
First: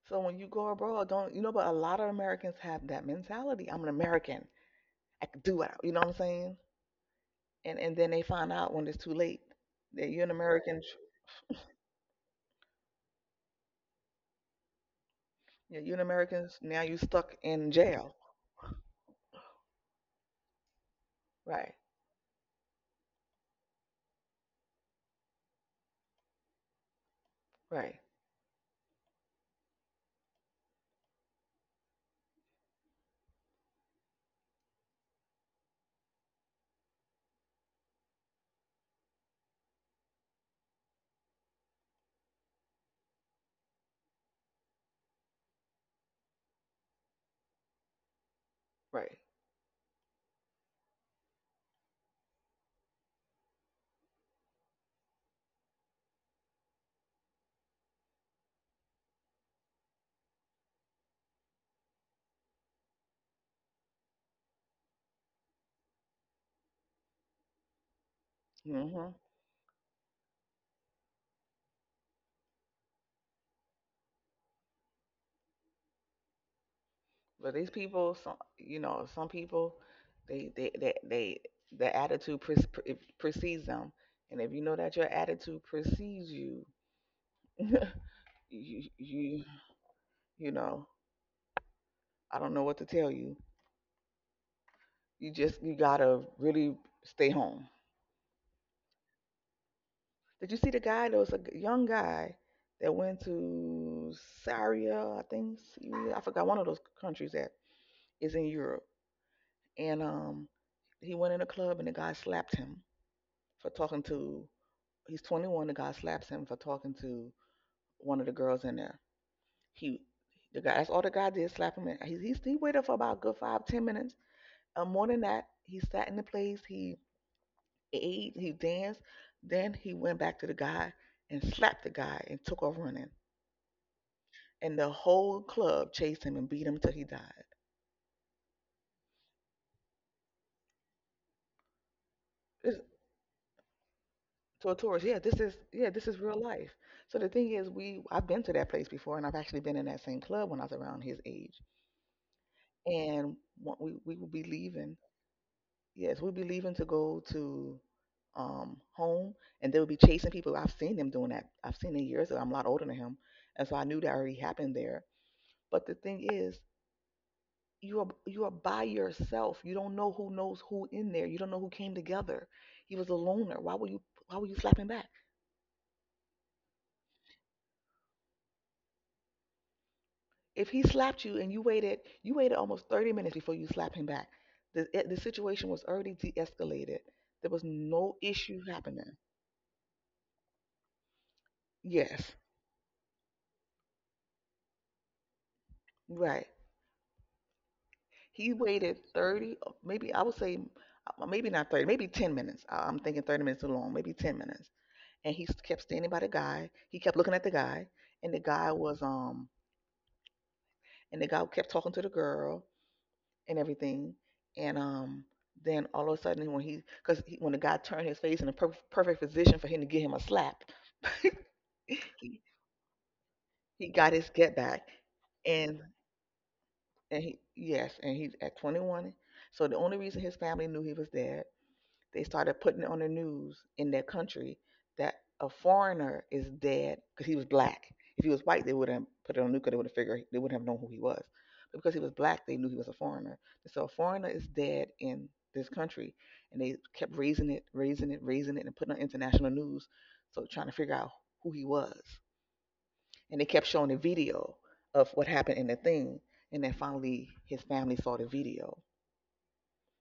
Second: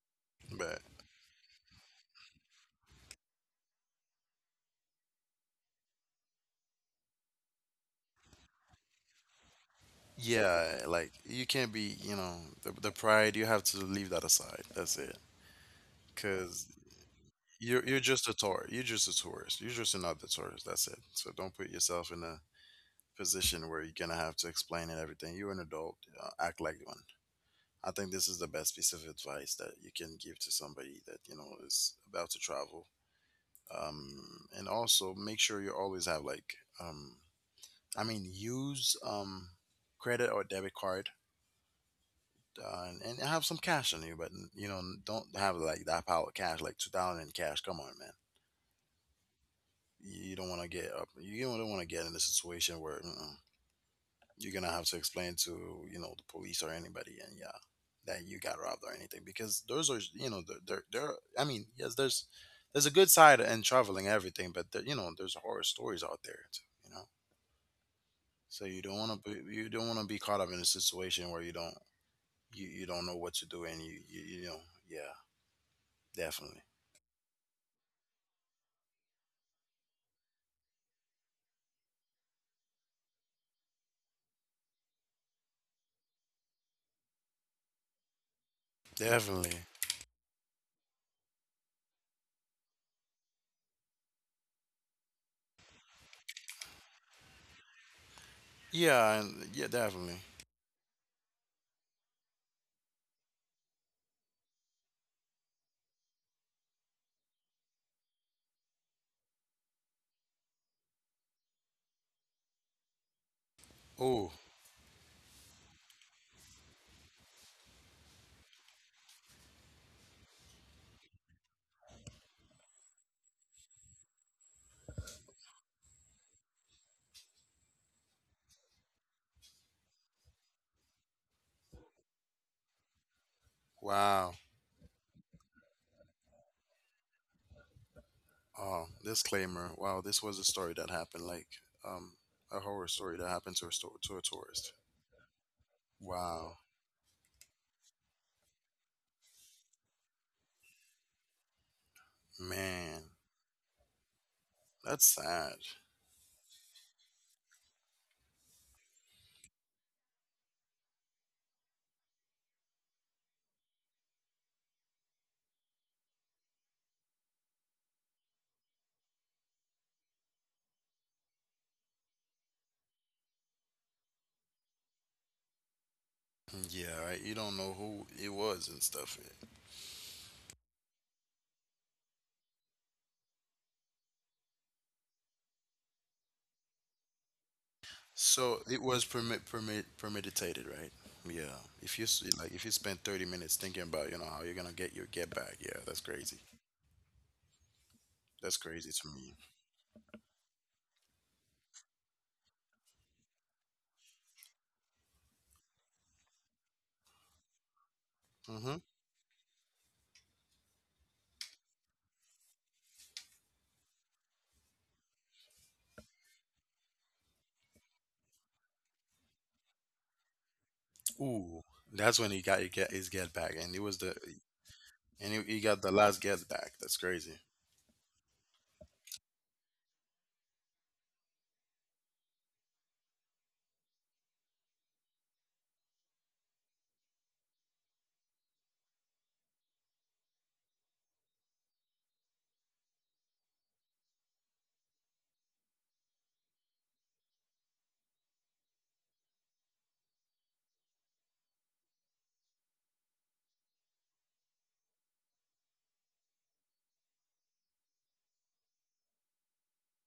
S2: So when you go
S1: But
S2: abroad, don't you know? But a lot of Americans have that mentality. I'm an American. I can do it. You know what I'm saying? And and then they find out when it's too late that you're an
S1: yeah,
S2: American.
S1: like you can't be, you know, the, the pride. You have to leave that aside. That's it.
S2: Yeah, you Americans,
S1: Cause
S2: now you stuck in
S1: you're you're
S2: jail.
S1: just a tourist. You're just a tourist. You're just another tourist. That's it. So don't put
S2: Right,
S1: yourself in a position where you're gonna have to explain and everything. You're an adult. Uh, act like one. I
S2: right,
S1: think this is the best piece of advice that you can give to somebody that you know is about to travel. Um, and also make sure you always have like, um, I mean, use um, credit or debit card, uh, and, and have some cash on you, but you know, don't have like that pile of cash, like two thousand in cash. Come on, man.
S2: right.
S1: You don't want to get up. You don't want to get in a situation where mm you're gonna have to explain to you know the police or anybody, and yeah, that you got robbed or anything. Because those are you know there there there. I mean, yes, there's there's a good side in traveling and everything, but there, you know there's horror stories out there. Too, you know, so you don't
S2: Hmm.
S1: want to be you don't want to be caught up in a situation where you don't you, you don't know what to do, and you you, you know yeah, definitely.
S2: But these people, some, you know, some people, they they they, they the attitude pre- pre- precedes them, and if you know that your attitude precedes you, *laughs* you you
S1: Definitely.
S2: you know, I don't know what to tell you. You just, you gotta really stay home.
S1: Yeah, and yeah, definitely.
S2: Did you see the guy? There was a g- young guy that went to Syria, I think Syria, I forgot, one of those countries that is in Europe. And um he went in a club and the guy slapped him for talking
S1: Oh,
S2: to, he's twenty-one, the guy slaps him for talking to one of the girls in there. He the guy That's all the guy did, slap him. And he, he, he waited for about a good five, ten minutes, uh, more than that. He sat in the place, he ate, he danced, then he went back to the guy and slapped the guy and took off running,
S1: wow.
S2: and the whole club chased him and beat him till he died.
S1: Oh, disclaimer. Wow, this was a story that happened, like um a
S2: This,
S1: horror story that happened to a store to a tourist.
S2: to a tourist. Yeah, this is, yeah, this is real
S1: Wow.
S2: life. So the thing is, we I've been to that place before, and I've actually been in that same club when I was around his age.
S1: Man,
S2: And what, we we will be leaving.
S1: that's sad.
S2: Yes, we'll be leaving to go to um home, and they will be chasing people. I've seen them doing that. I've seen it years ago. I'm a lot older than him, and so I knew that already happened there. But the thing is, you are you are by yourself. You don't know who knows who in there. You don't know who came together. He was a loner. Why were you Why were you slapping back?
S1: Yeah, right. You don't know who it was and stuff.
S2: If he slapped you and you waited, you waited almost thirty minutes before you slapped him back. The, eh, the situation was already de escalated. There was no
S1: So
S2: issue
S1: it was
S2: happening.
S1: permit permit premeditated, right? Yeah. If you s-
S2: Yes,
S1: like, if you spend thirty minutes thinking about, you know, how you're gonna get your get back, yeah, that's crazy.
S2: right.
S1: That's
S2: He
S1: crazy
S2: waited
S1: to me.
S2: thirty, uh, maybe I would say, uh, maybe not thirty, maybe ten minutes. I- I'm thinking thirty minutes too long, maybe ten minutes. And he kept standing by the guy. He kept looking at the guy, and the
S1: Mm-hmm.
S2: guy was, um, and the guy kept talking to the girl and everything. And um, then all of a sudden, when he, because he, when the guy turned his face in a perf- perfect position for him to give him a slap, *laughs*
S1: Ooh,
S2: he,
S1: that's when he got he get his get back. And it
S2: he
S1: was the
S2: got his get back.
S1: and he, he got
S2: And
S1: the last get back. That's
S2: and
S1: crazy.
S2: he, yes, and he's at twenty-one. So the only reason his family knew he was dead, they started putting it on the news in their country that a foreigner is dead because he was black. If he was white, they wouldn't put it on the news, 'cause they would have figured, they wouldn't have known who he was. But because he was black, they knew he was a foreigner. And so a foreigner is dead in this country, and they kept raising it, raising it, raising it, and putting on international news. So trying to figure out who he was, and they kept showing the video of what happened in the thing, and then finally his family saw the video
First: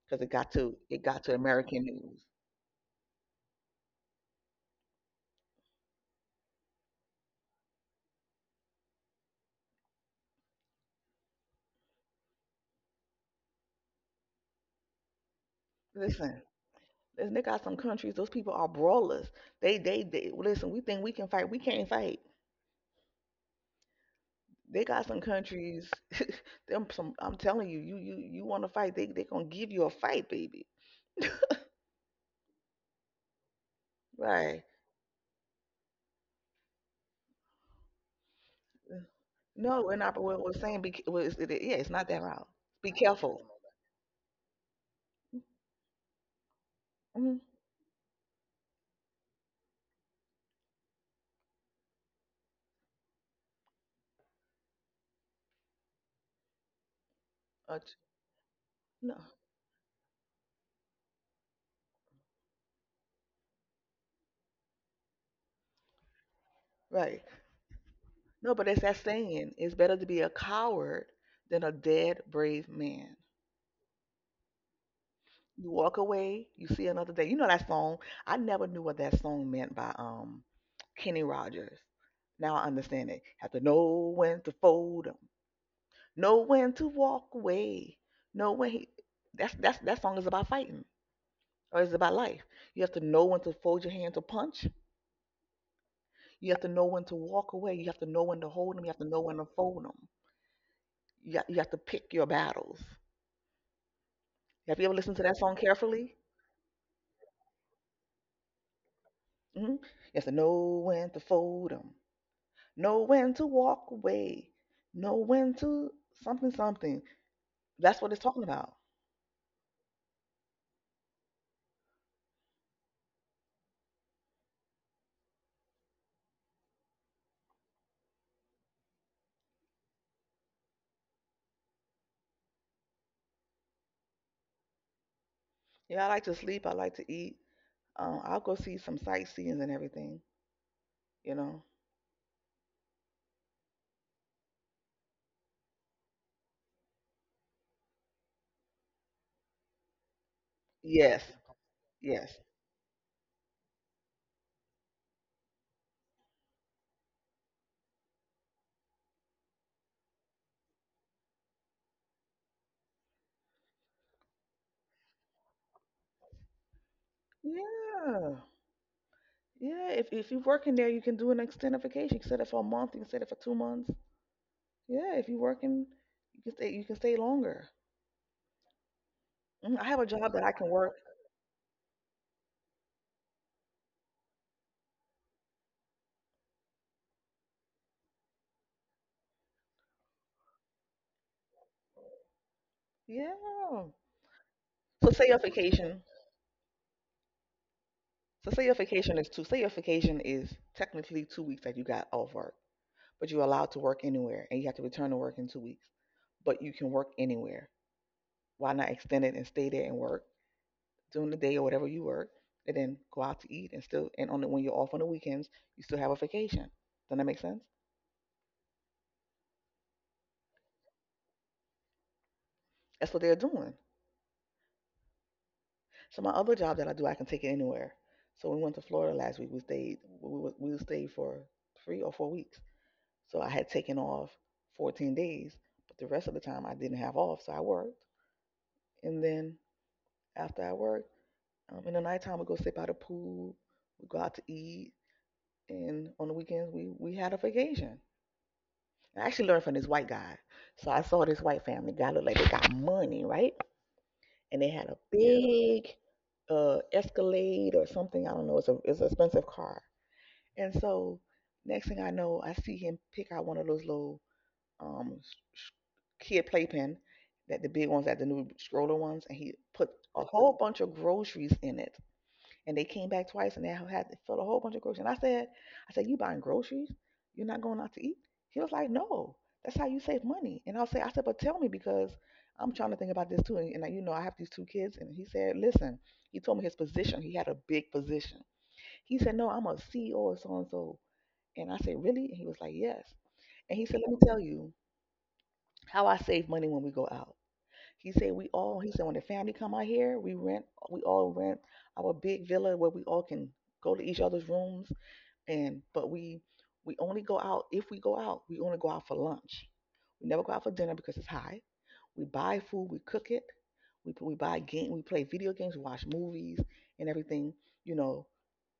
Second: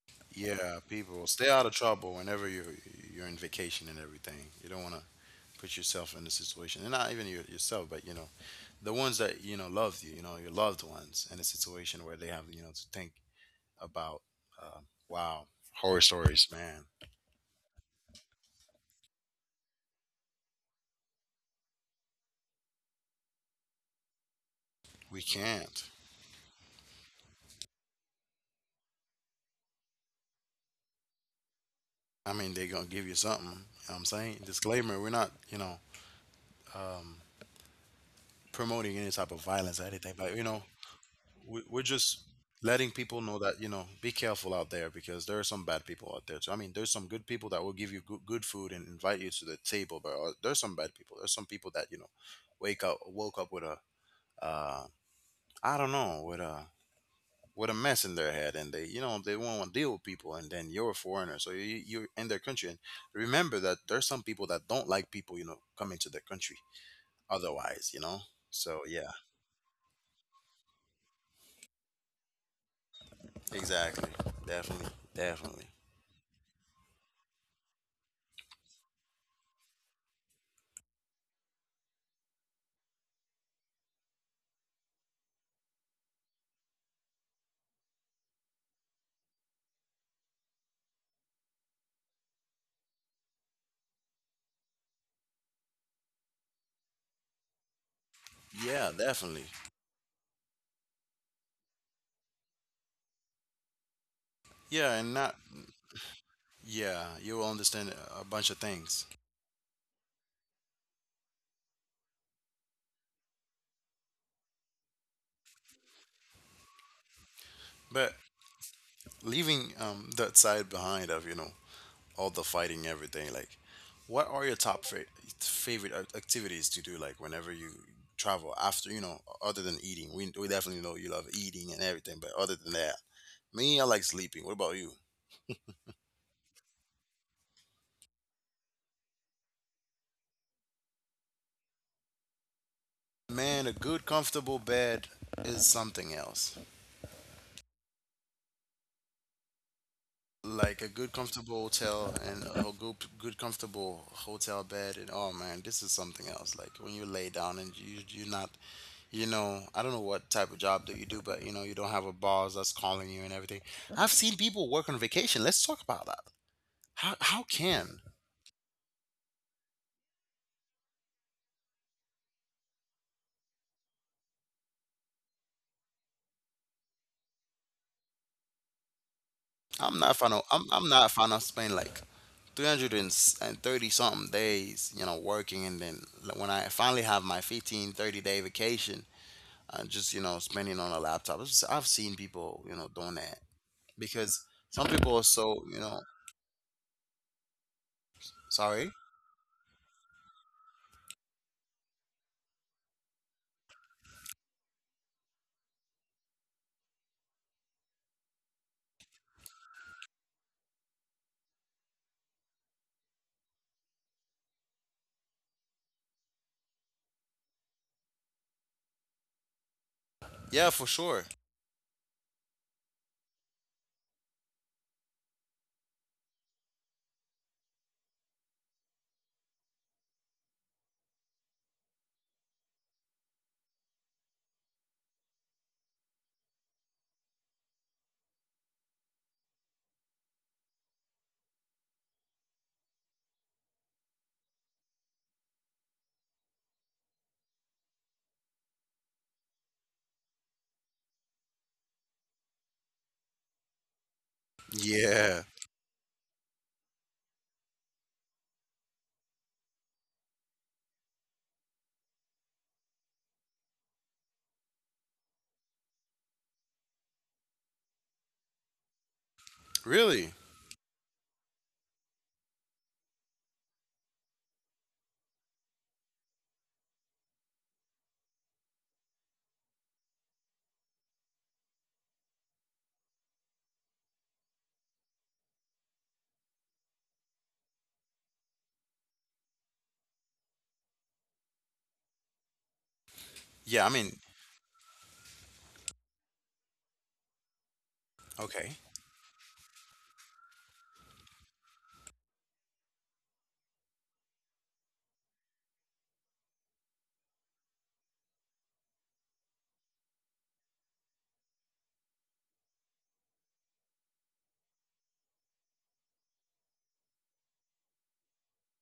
S2: because it got to,
S1: Yeah,
S2: it got
S1: people
S2: to
S1: stay out of
S2: American
S1: trouble
S2: news.
S1: whenever you you're in vacation and everything. You don't want to put yourself in a situation, and not even your, yourself, but you know, the ones that you know love you, you know, your loved ones, in a situation where they have you know to think about. Um, wow, Horror
S2: Listen.
S1: stories, man.
S2: And they got some countries, those people are brawlers. They, they, they, listen, we think we can fight. We can't fight. They got
S1: We
S2: some countries,
S1: can't.
S2: *laughs* them some, I'm telling you, you, you, you want to fight, they, they going to give you a fight, baby.
S1: I mean, they're gonna give you something. You know what I'm saying,
S2: Right.
S1: disclaimer: we're not you know promoting any type of violence
S2: No,
S1: or
S2: we're
S1: anything,
S2: not,
S1: but
S2: we're,
S1: you
S2: we're
S1: know,
S2: saying, be, well, it's, it,
S1: we,
S2: yeah,
S1: we're
S2: it's not
S1: just
S2: that loud.
S1: letting
S2: Be
S1: people know
S2: careful.
S1: that you know be careful out there because there are some bad people out there too. I mean, there's some good
S2: Mhm.
S1: people that will give you good, good food and invite you to the table, but uh, there's some bad people, there's some people that you know wake up woke up with a uh I don't know, with a with a
S2: Uh,
S1: mess in their head, and they you
S2: no,
S1: know they won't want to deal with people. And then you're a foreigner, so you, you're in their country and remember that there's some people that don't like people you know coming to their country,
S2: right.
S1: otherwise you know
S2: No, but
S1: so
S2: it's that
S1: yeah.
S2: saying, it's better to be a coward than a dead brave man.
S1: Exactly. Definitely. Definitely.
S2: You walk away, you see another day. You know that song? I never knew what that song meant by um Kenny Rogers. Now I understand it. Have to know when to fold 'em, know when to walk away, know when he. That's that's that song is about fighting, or it's about life. You have to know when to fold your hand to punch. You have to know when to walk away. You have to know when to hold them.
S1: Yeah,
S2: You have to know when
S1: definitely.
S2: to fold 'em. You got, you have to pick your battles. Have you
S1: Yeah,
S2: ever
S1: and
S2: listened to
S1: not,
S2: that song carefully?
S1: yeah, you will understand a bunch of things.
S2: Hmm. You have to know when to fold them. Know when to walk away. Know when to something something. That's what
S1: But
S2: it's talking about.
S1: leaving um that side behind of you know all the fighting, everything, like, what are your top fa- favorite ac- activities to do, like, whenever you travel, after, you know other than eating? We we definitely know you love eating and everything, but other than that, me, I like sleeping. What about you?
S2: Yeah, I like to sleep. I like to eat. Um, I'll go see some sightseeing and everything. You know.
S1: Man, a good comfortable bed is something else. Like a good
S2: Yes.
S1: comfortable hotel
S2: Yes.
S1: and a good good comfortable hotel bed. And oh man, this is something else, like when you lay down and you you're not you know I don't know what type of job that you do, but you know you don't have a boss that's calling you and everything. I've seen people work on vacation. Let's talk about that. How, how can,
S2: Yeah. Yeah. If if you're working there, you can do an extended vacation. You can set it for a month. You can set it for two months. Yeah. If you're working, you can stay. You can stay longer. Mm, I
S1: I'm
S2: have a
S1: not fan
S2: job
S1: of,
S2: that I
S1: i'm,
S2: can
S1: I'm
S2: work.
S1: not a fan of spending like three hundred thirty something days you know working, and then, like, when I finally have my fifteen thirty day vacation and just you know spending on a laptop. It's- I've seen people you know doing that
S2: Yeah.
S1: because some
S2: So
S1: people are
S2: say your
S1: so you know
S2: vacation. So say your
S1: sorry.
S2: vacation is two. Say your vacation is technically two weeks that you got off work, but you're allowed to work anywhere and you have to return to work in two weeks. But you can work anywhere. Why not extend it and stay there and work during the day or whatever you work and then go out to eat and still and on the, when you're off on the weekends, you still have a vacation. Doesn't that make sense?
S1: Yeah, for sure.
S2: That's what they're doing. So my other job that I do, I can take it anywhere. So we went to Florida last week. We stayed we, we stayed for three or four weeks. So I had taken off fourteen days, but the rest of the time I didn't have off, so I worked. And then after I worked, Um, in the nighttime, we go sit by the pool, we go out to eat, and on the weekends, we we had a vacation. I actually learned from this white guy. So I saw this white family guy looked like they got money, right? And they had a
S1: Yeah,
S2: big uh, Escalade or something. I don't know. It's a it's an expensive car. And so next thing I know, I see him pick out one of those little um kid playpen that the big ones, that the new stroller ones, and he put a
S1: really.
S2: whole bunch of groceries in it and they came back twice and they had had- filled a whole bunch of groceries. And I said, I said, you buying groceries? You're not going out to eat? He was like, no, that's how you save money. And I'll say, I said, but tell me because I'm trying to think about this too. And, and uh, you know, I have these two kids. And he said, listen, he told me his position. He had a big position. He said, no, I'm a C E O of so and so. And I said, really? And he was like, yes. And
S1: Yeah,
S2: he
S1: I
S2: said, let
S1: mean,
S2: me tell you how I save money when we go out. He said we
S1: okay,
S2: all. He said when the family come out here, we rent. We all rent our big villa where we all can go to each other's rooms. And but we we only go out if we go out. We only go out for lunch. We never go out for dinner because it's high. We buy food, we cook it, we we buy game, we play video games, we watch movies and everything, you know,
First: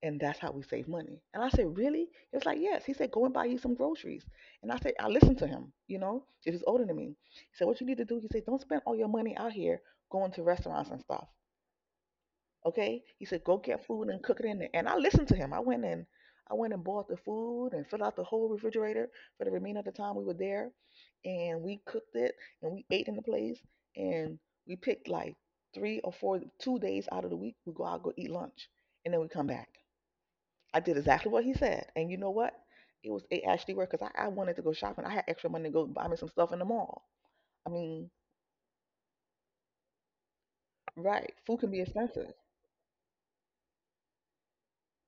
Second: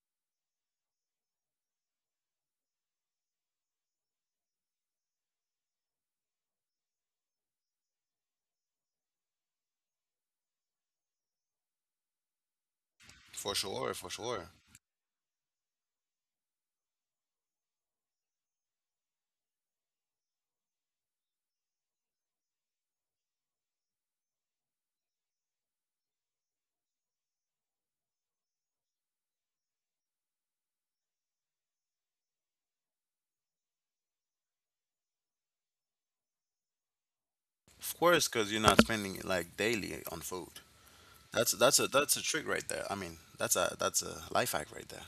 S2: and that's how we save money. And I said, really? He was like, yes. He said, go and buy you some groceries. And I said, I listened to him, you know, because he's older than me. He said, what you need to do? He said, don't spend all your money out here going to restaurants and stuff. Okay? He said,
S1: for
S2: go get
S1: sure,
S2: food
S1: for
S2: and cook it
S1: sure.
S2: in there. And I listened to him. I went and I went and bought the food and filled out the whole refrigerator for the remainder of the time we were there. And we cooked it and we ate in the place. And we picked like three or four, two days out of the week, we go out, go eat lunch. And then we come back. I did exactly what he said. And you know what? It was, it actually worked because I, I wanted to go shopping. I had extra money to go buy me some stuff in the mall. I
S1: Of
S2: mean,
S1: course, because you're not spending it like daily on food.
S2: right.
S1: That's
S2: Food can
S1: that's
S2: be
S1: a that's a
S2: expensive.
S1: trick right there. I mean, that's a, that's a life hack right there.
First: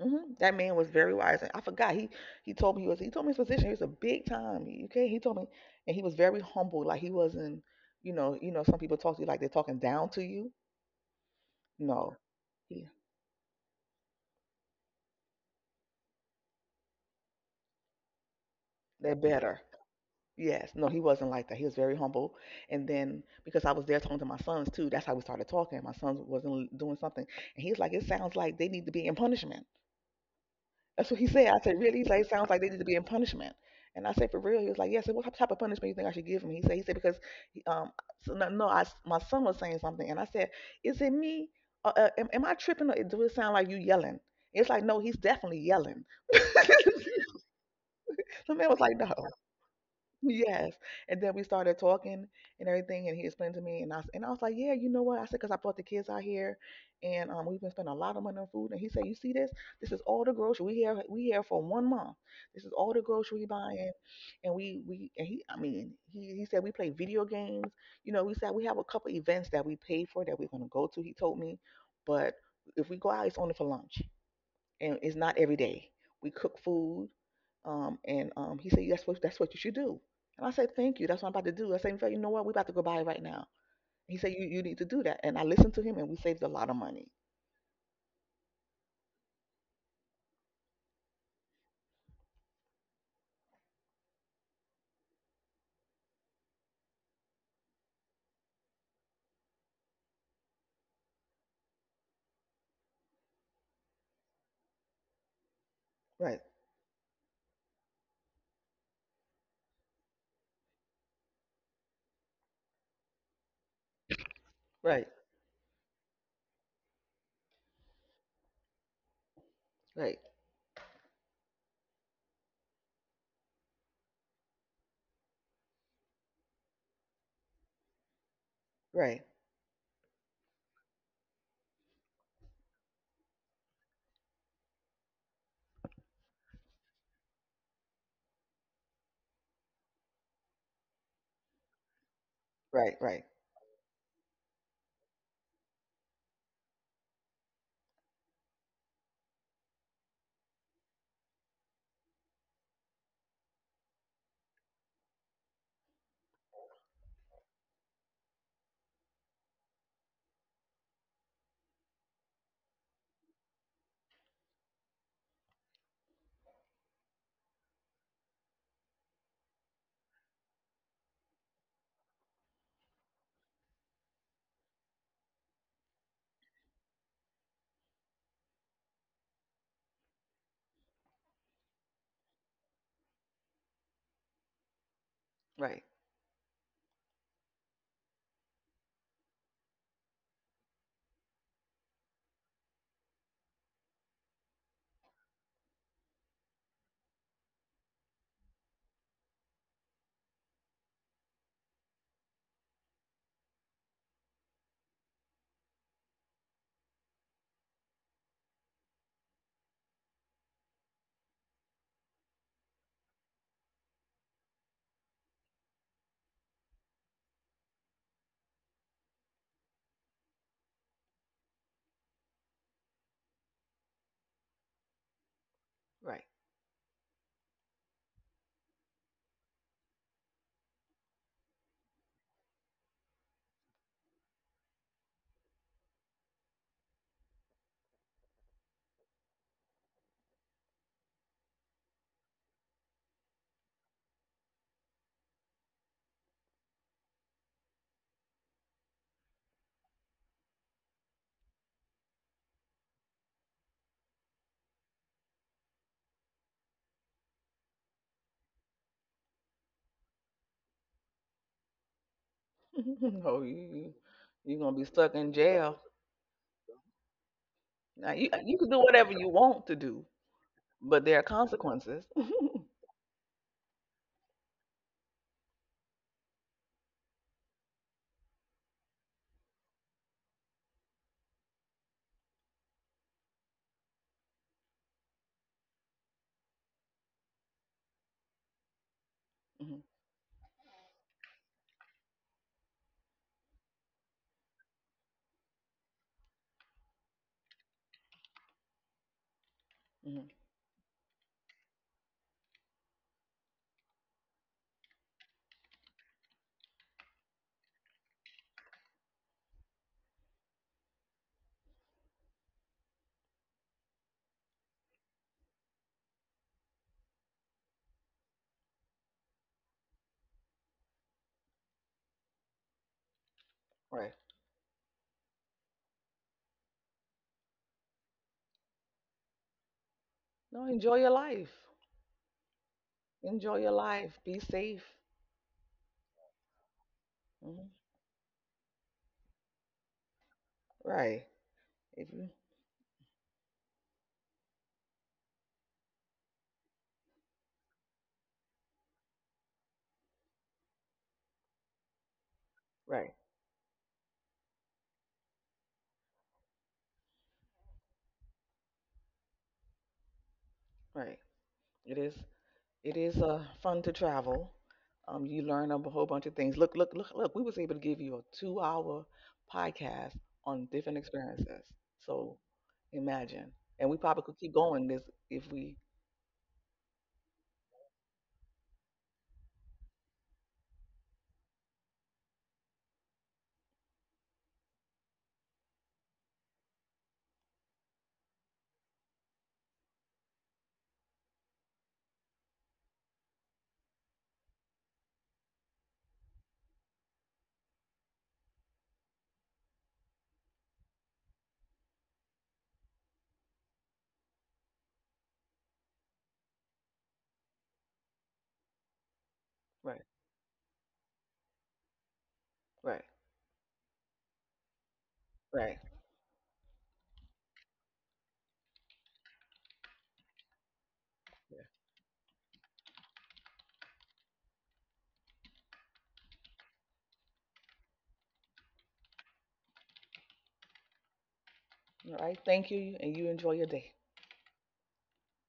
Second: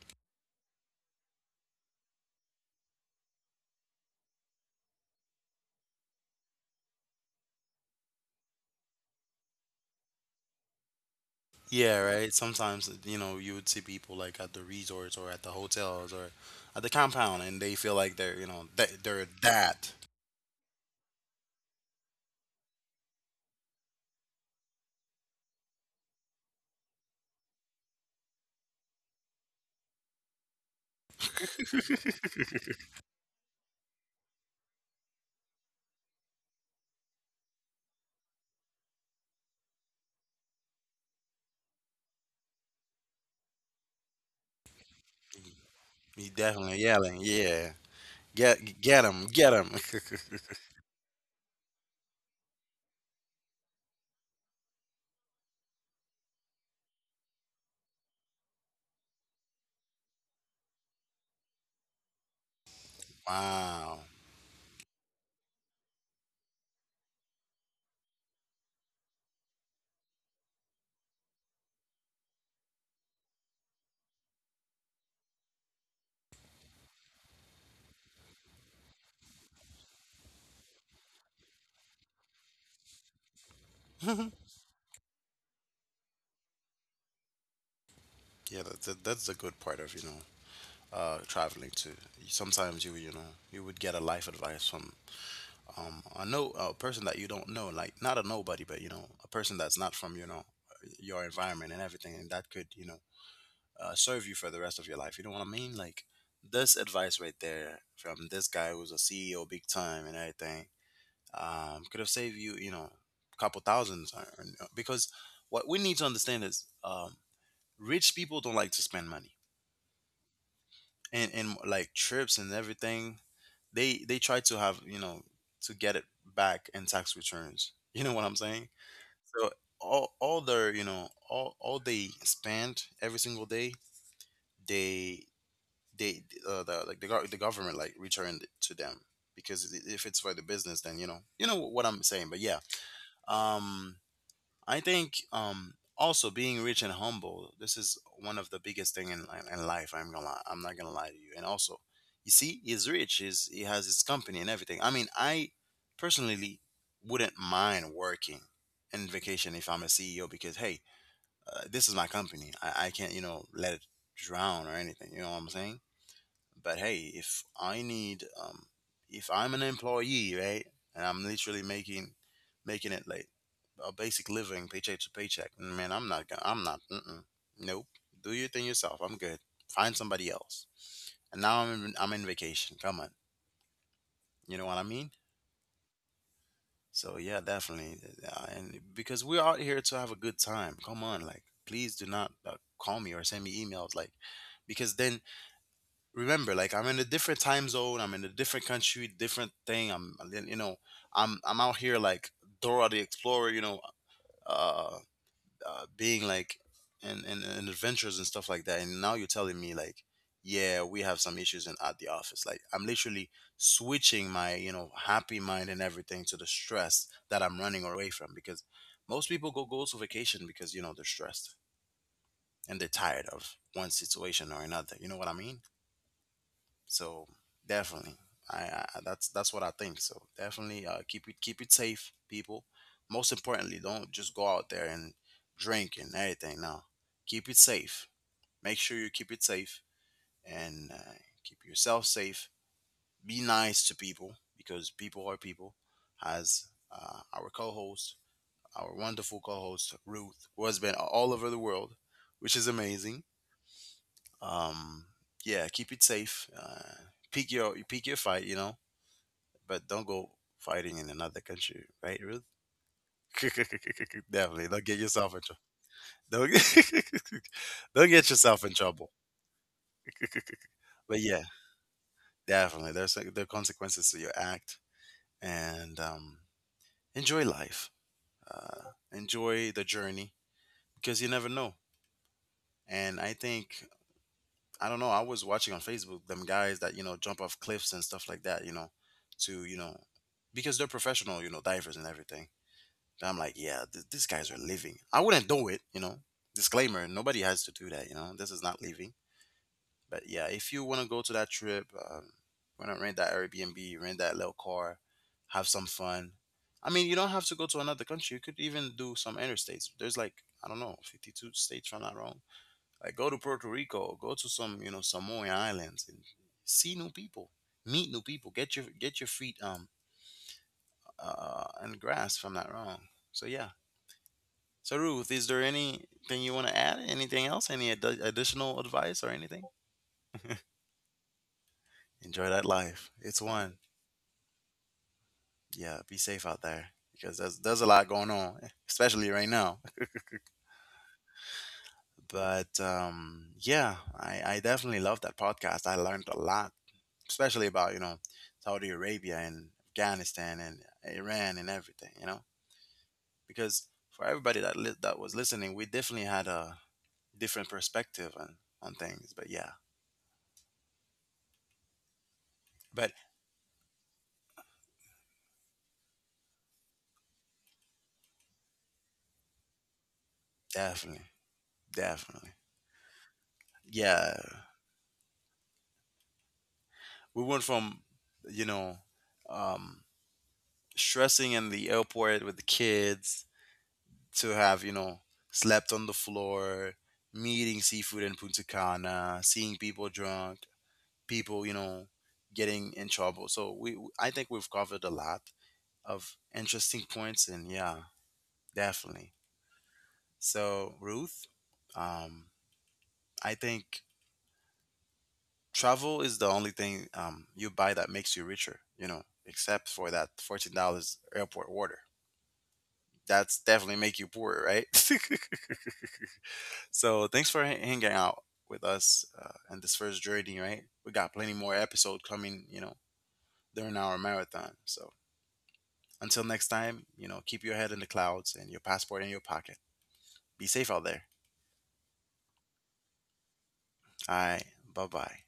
S2: Hmm. That man was very wise, and I forgot he he told me he was he told me his position. He was a big time. He, okay, he told me, and he was very humble. Like he wasn't, you know, you know, some people talk to you like they're talking down to you.
S1: Yeah,
S2: No,
S1: right.
S2: he
S1: Sometimes you know you would see people like at the resorts or at the hotels or at the compound, and they feel like they're you know they,
S2: they're
S1: they're
S2: better.
S1: that.
S2: Yes, no, he wasn't like that. He was very humble. And then because I was there talking to my sons too, that's how we started talking. My sons wasn't doing something, and he's like, it sounds like they need to be in punishment. That's what he said. I said, really? He's like, it sounds like they need to be in punishment. And I said, for real? He was like, yes. Yeah. I said, what type of punishment you think I should give him? He said, he said because, um, so no, no, I, s- my son was saying something, and I said, is it me? Uh, uh, am, am I tripping? Or do it sound like you yelling? It's like, no, he's definitely yelling. *laughs*
S1: He's definitely
S2: the
S1: yelling. Yeah.
S2: man was
S1: Get
S2: like,
S1: get
S2: no.
S1: him. Get him. *laughs*
S2: Yes. And then we started talking and everything, and he explained to me, and I s- and I was like, yeah, you know what? I said, 'cause I brought the kids out here, and um, we've been spending a lot of money on food. And he said, you see this? This is all the grocery we have. We here for one month. This is all the grocery we buying,
S1: Wow.
S2: and we we and he. I mean, he he said we play video games. You know, we said we have a couple events that we paid for that we're gonna go to. He told me, but if we go out, it's only for lunch, and it's not every day. We cook food. Um, and um, he said, "That's what that's what you should do." And I said, "Thank you. That's what I'm about to do." I said, "You know what? We're about to go buy it right now."
S1: *laughs*
S2: He
S1: Yeah,
S2: said, "You you need to do that." And I listened to him, and we saved a lot of money.
S1: that's a, that's the good part of, you know, uh, traveling too. Sometimes you, you know, you would get a life advice from um, a no a person that you don't know, like not a nobody, but you know, a person that's not from, you know, your environment and everything, and that could, you know, uh, serve you for the rest of your life. You know what I mean? Like
S2: Right,
S1: this advice right there from this guy who's a C E O big time and everything. Um, could have saved you, you know, a couple thousands. Or, or-
S2: right,
S1: because what we need to understand is, um, rich people don't like to spend money,
S2: right,
S1: and and like trips and everything, they they try to have, you know, to get it back in tax returns. *laughs* You know what I'm saying?
S2: right,
S1: So all all their, you know, all all they spend every single day, they they, uh, the, like, the gov- the government like returned it to them because i- if it's for the business, then you know, you know what I'm saying. But yeah,
S2: right, right,
S1: um I think, um also being rich and humble, this is one of the biggest thing in in life. I'm gonna lie, I'm not gonna lie to you. And also, you see, he's rich. He's, he has his company and everything. I mean, I personally wouldn't mind working and vacation if I'm a C E O because hey, uh, this is my company. I, I can't, you know, let it drown or anything. You know what I'm saying? But hey, if I need, um, if I'm an employee, right, and I'm literally making making it like a basic living, paycheck to paycheck, man, I'm not gonna, I'm not, mm-mm, nope. Do your thing yourself. I'm good. Find somebody else. And now I'm in, I'm in vacation. Come on, you know what I mean?
S2: right,
S1: So yeah, definitely. uh, And because we're out here to have a good time. Come on, like, please do not, uh, call me or send me emails, like, because then remember, like, I'm in a different time zone, I'm in a different country, different thing. I'm You know, i'm I'm out here like Dora the Explorer, you know. uh, uh Being like, and, and and adventures and stuff like that. And now you're telling me like, yeah, we have some issues in at the office, like, I'm literally switching my, you know, happy mind and everything to the stress that I'm running away from, because most people go goes to vacation because, you know, they're stressed and they're tired of one situation or another. You know what I mean?
S2: right.
S1: So definitely, I, I I- that's that's what I think. So definitely, uh, keep it keep it safe, people. Most importantly, don't just go out there and drink and everything. Now, keep it safe. Make sure you keep it safe, and uh, keep yourself safe. Be nice to people because people are people. As uh, our co-host, our wonderful co-host Ruth, who has been all over the world, which is amazing. Um, yeah, keep it safe. Uh, pick your pick your fight. You know, but don't go fighting in another country, right, Ruth?
S2: *laughs* Oh, you you-
S1: *laughs*
S2: you're
S1: Definitely,
S2: gonna be
S1: don't get
S2: stuck in
S1: yourself in trouble.
S2: jail.
S1: Don't get, *laughs* don't
S2: Now you
S1: get
S2: you
S1: yourself
S2: can
S1: in
S2: do
S1: trouble.
S2: whatever you want to do, but there
S1: But
S2: are
S1: yeah,
S2: consequences. *laughs*
S1: definitely, there's like, there are consequences to your act, and um, enjoy life, uh, enjoy the journey because you never know. And I think I don't know. I was watching on Facebook them guys that, you know, jump off cliffs and stuff like that. You know, to, you
S2: Hmm.
S1: know, because they're professional, you know, divers and everything. And I'm like, yeah, th- these guys are living. I wouldn't do it, you know. Disclaimer: nobody has to do that, you know. This is not living. But
S2: Hmm.
S1: yeah, if you want to go to that trip, um, want to rent that Airbnb, rent that little car, have some fun. I mean, you don't have to go to another country. You could even do some interstates. There's like, I don't know, fifty-two states, if I'm not wrong. Like, go to Puerto Rico, go to some, you know, Samoan islands and see new people, meet new people, get your get your feet um uh in the grass, if I'm not wrong. So yeah.
S2: Right.
S1: So, Ruth, is there anything you want to add? Anything else? Any ad- additional advice or anything?
S2: No, enjoy your life.
S1: Enjoy that life. It's
S2: Enjoy your
S1: one.
S2: life. Be safe.
S1: Yeah, be safe out there because there's
S2: Hmm.
S1: there's a lot going on, *laughs* especially right now.
S2: Right. If you
S1: But um, yeah, I, I definitely love that podcast. I learned a lot, especially about, you know, Saudi Arabia and Afghanistan and Iran and everything. You know,
S2: right,
S1: because for everybody that li- that was listening, we definitely had a different perspective on on things. But yeah,
S2: right. It is. It
S1: but
S2: is uh, fun to travel. Um, you learn a whole bunch of things. Look, look, look, look. We was able to give you a two-hour podcast on different
S1: definitely,
S2: experiences. So
S1: definitely.
S2: imagine, and we probably
S1: Yeah,
S2: could keep going this if we.
S1: we went from, you know, um stressing in the airport with the kids, to have, you know, slept on the floor, meeting seafood in Punta Cana, seeing people drunk, people, you know, getting in trouble. So we w- I think we've covered a lot of interesting points. And yeah, definitely. So Ruth, um I think travel is the only thing, um, you buy that makes you richer, you know, except
S2: Right,
S1: for that fourteen dollars airport order.
S2: right,
S1: That's definitely make you poorer, right? *laughs*
S2: right.
S1: So thanks for h- hanging out with us, uh, in this first journey, right? We got plenty more episode coming, you know, during our marathon. So until next time, you know, keep your head in the clouds and your passport in your pocket. Be safe out there.
S2: Yeah. All right. Thank you, and you enjoy your day.
S1: All right. Bye bye.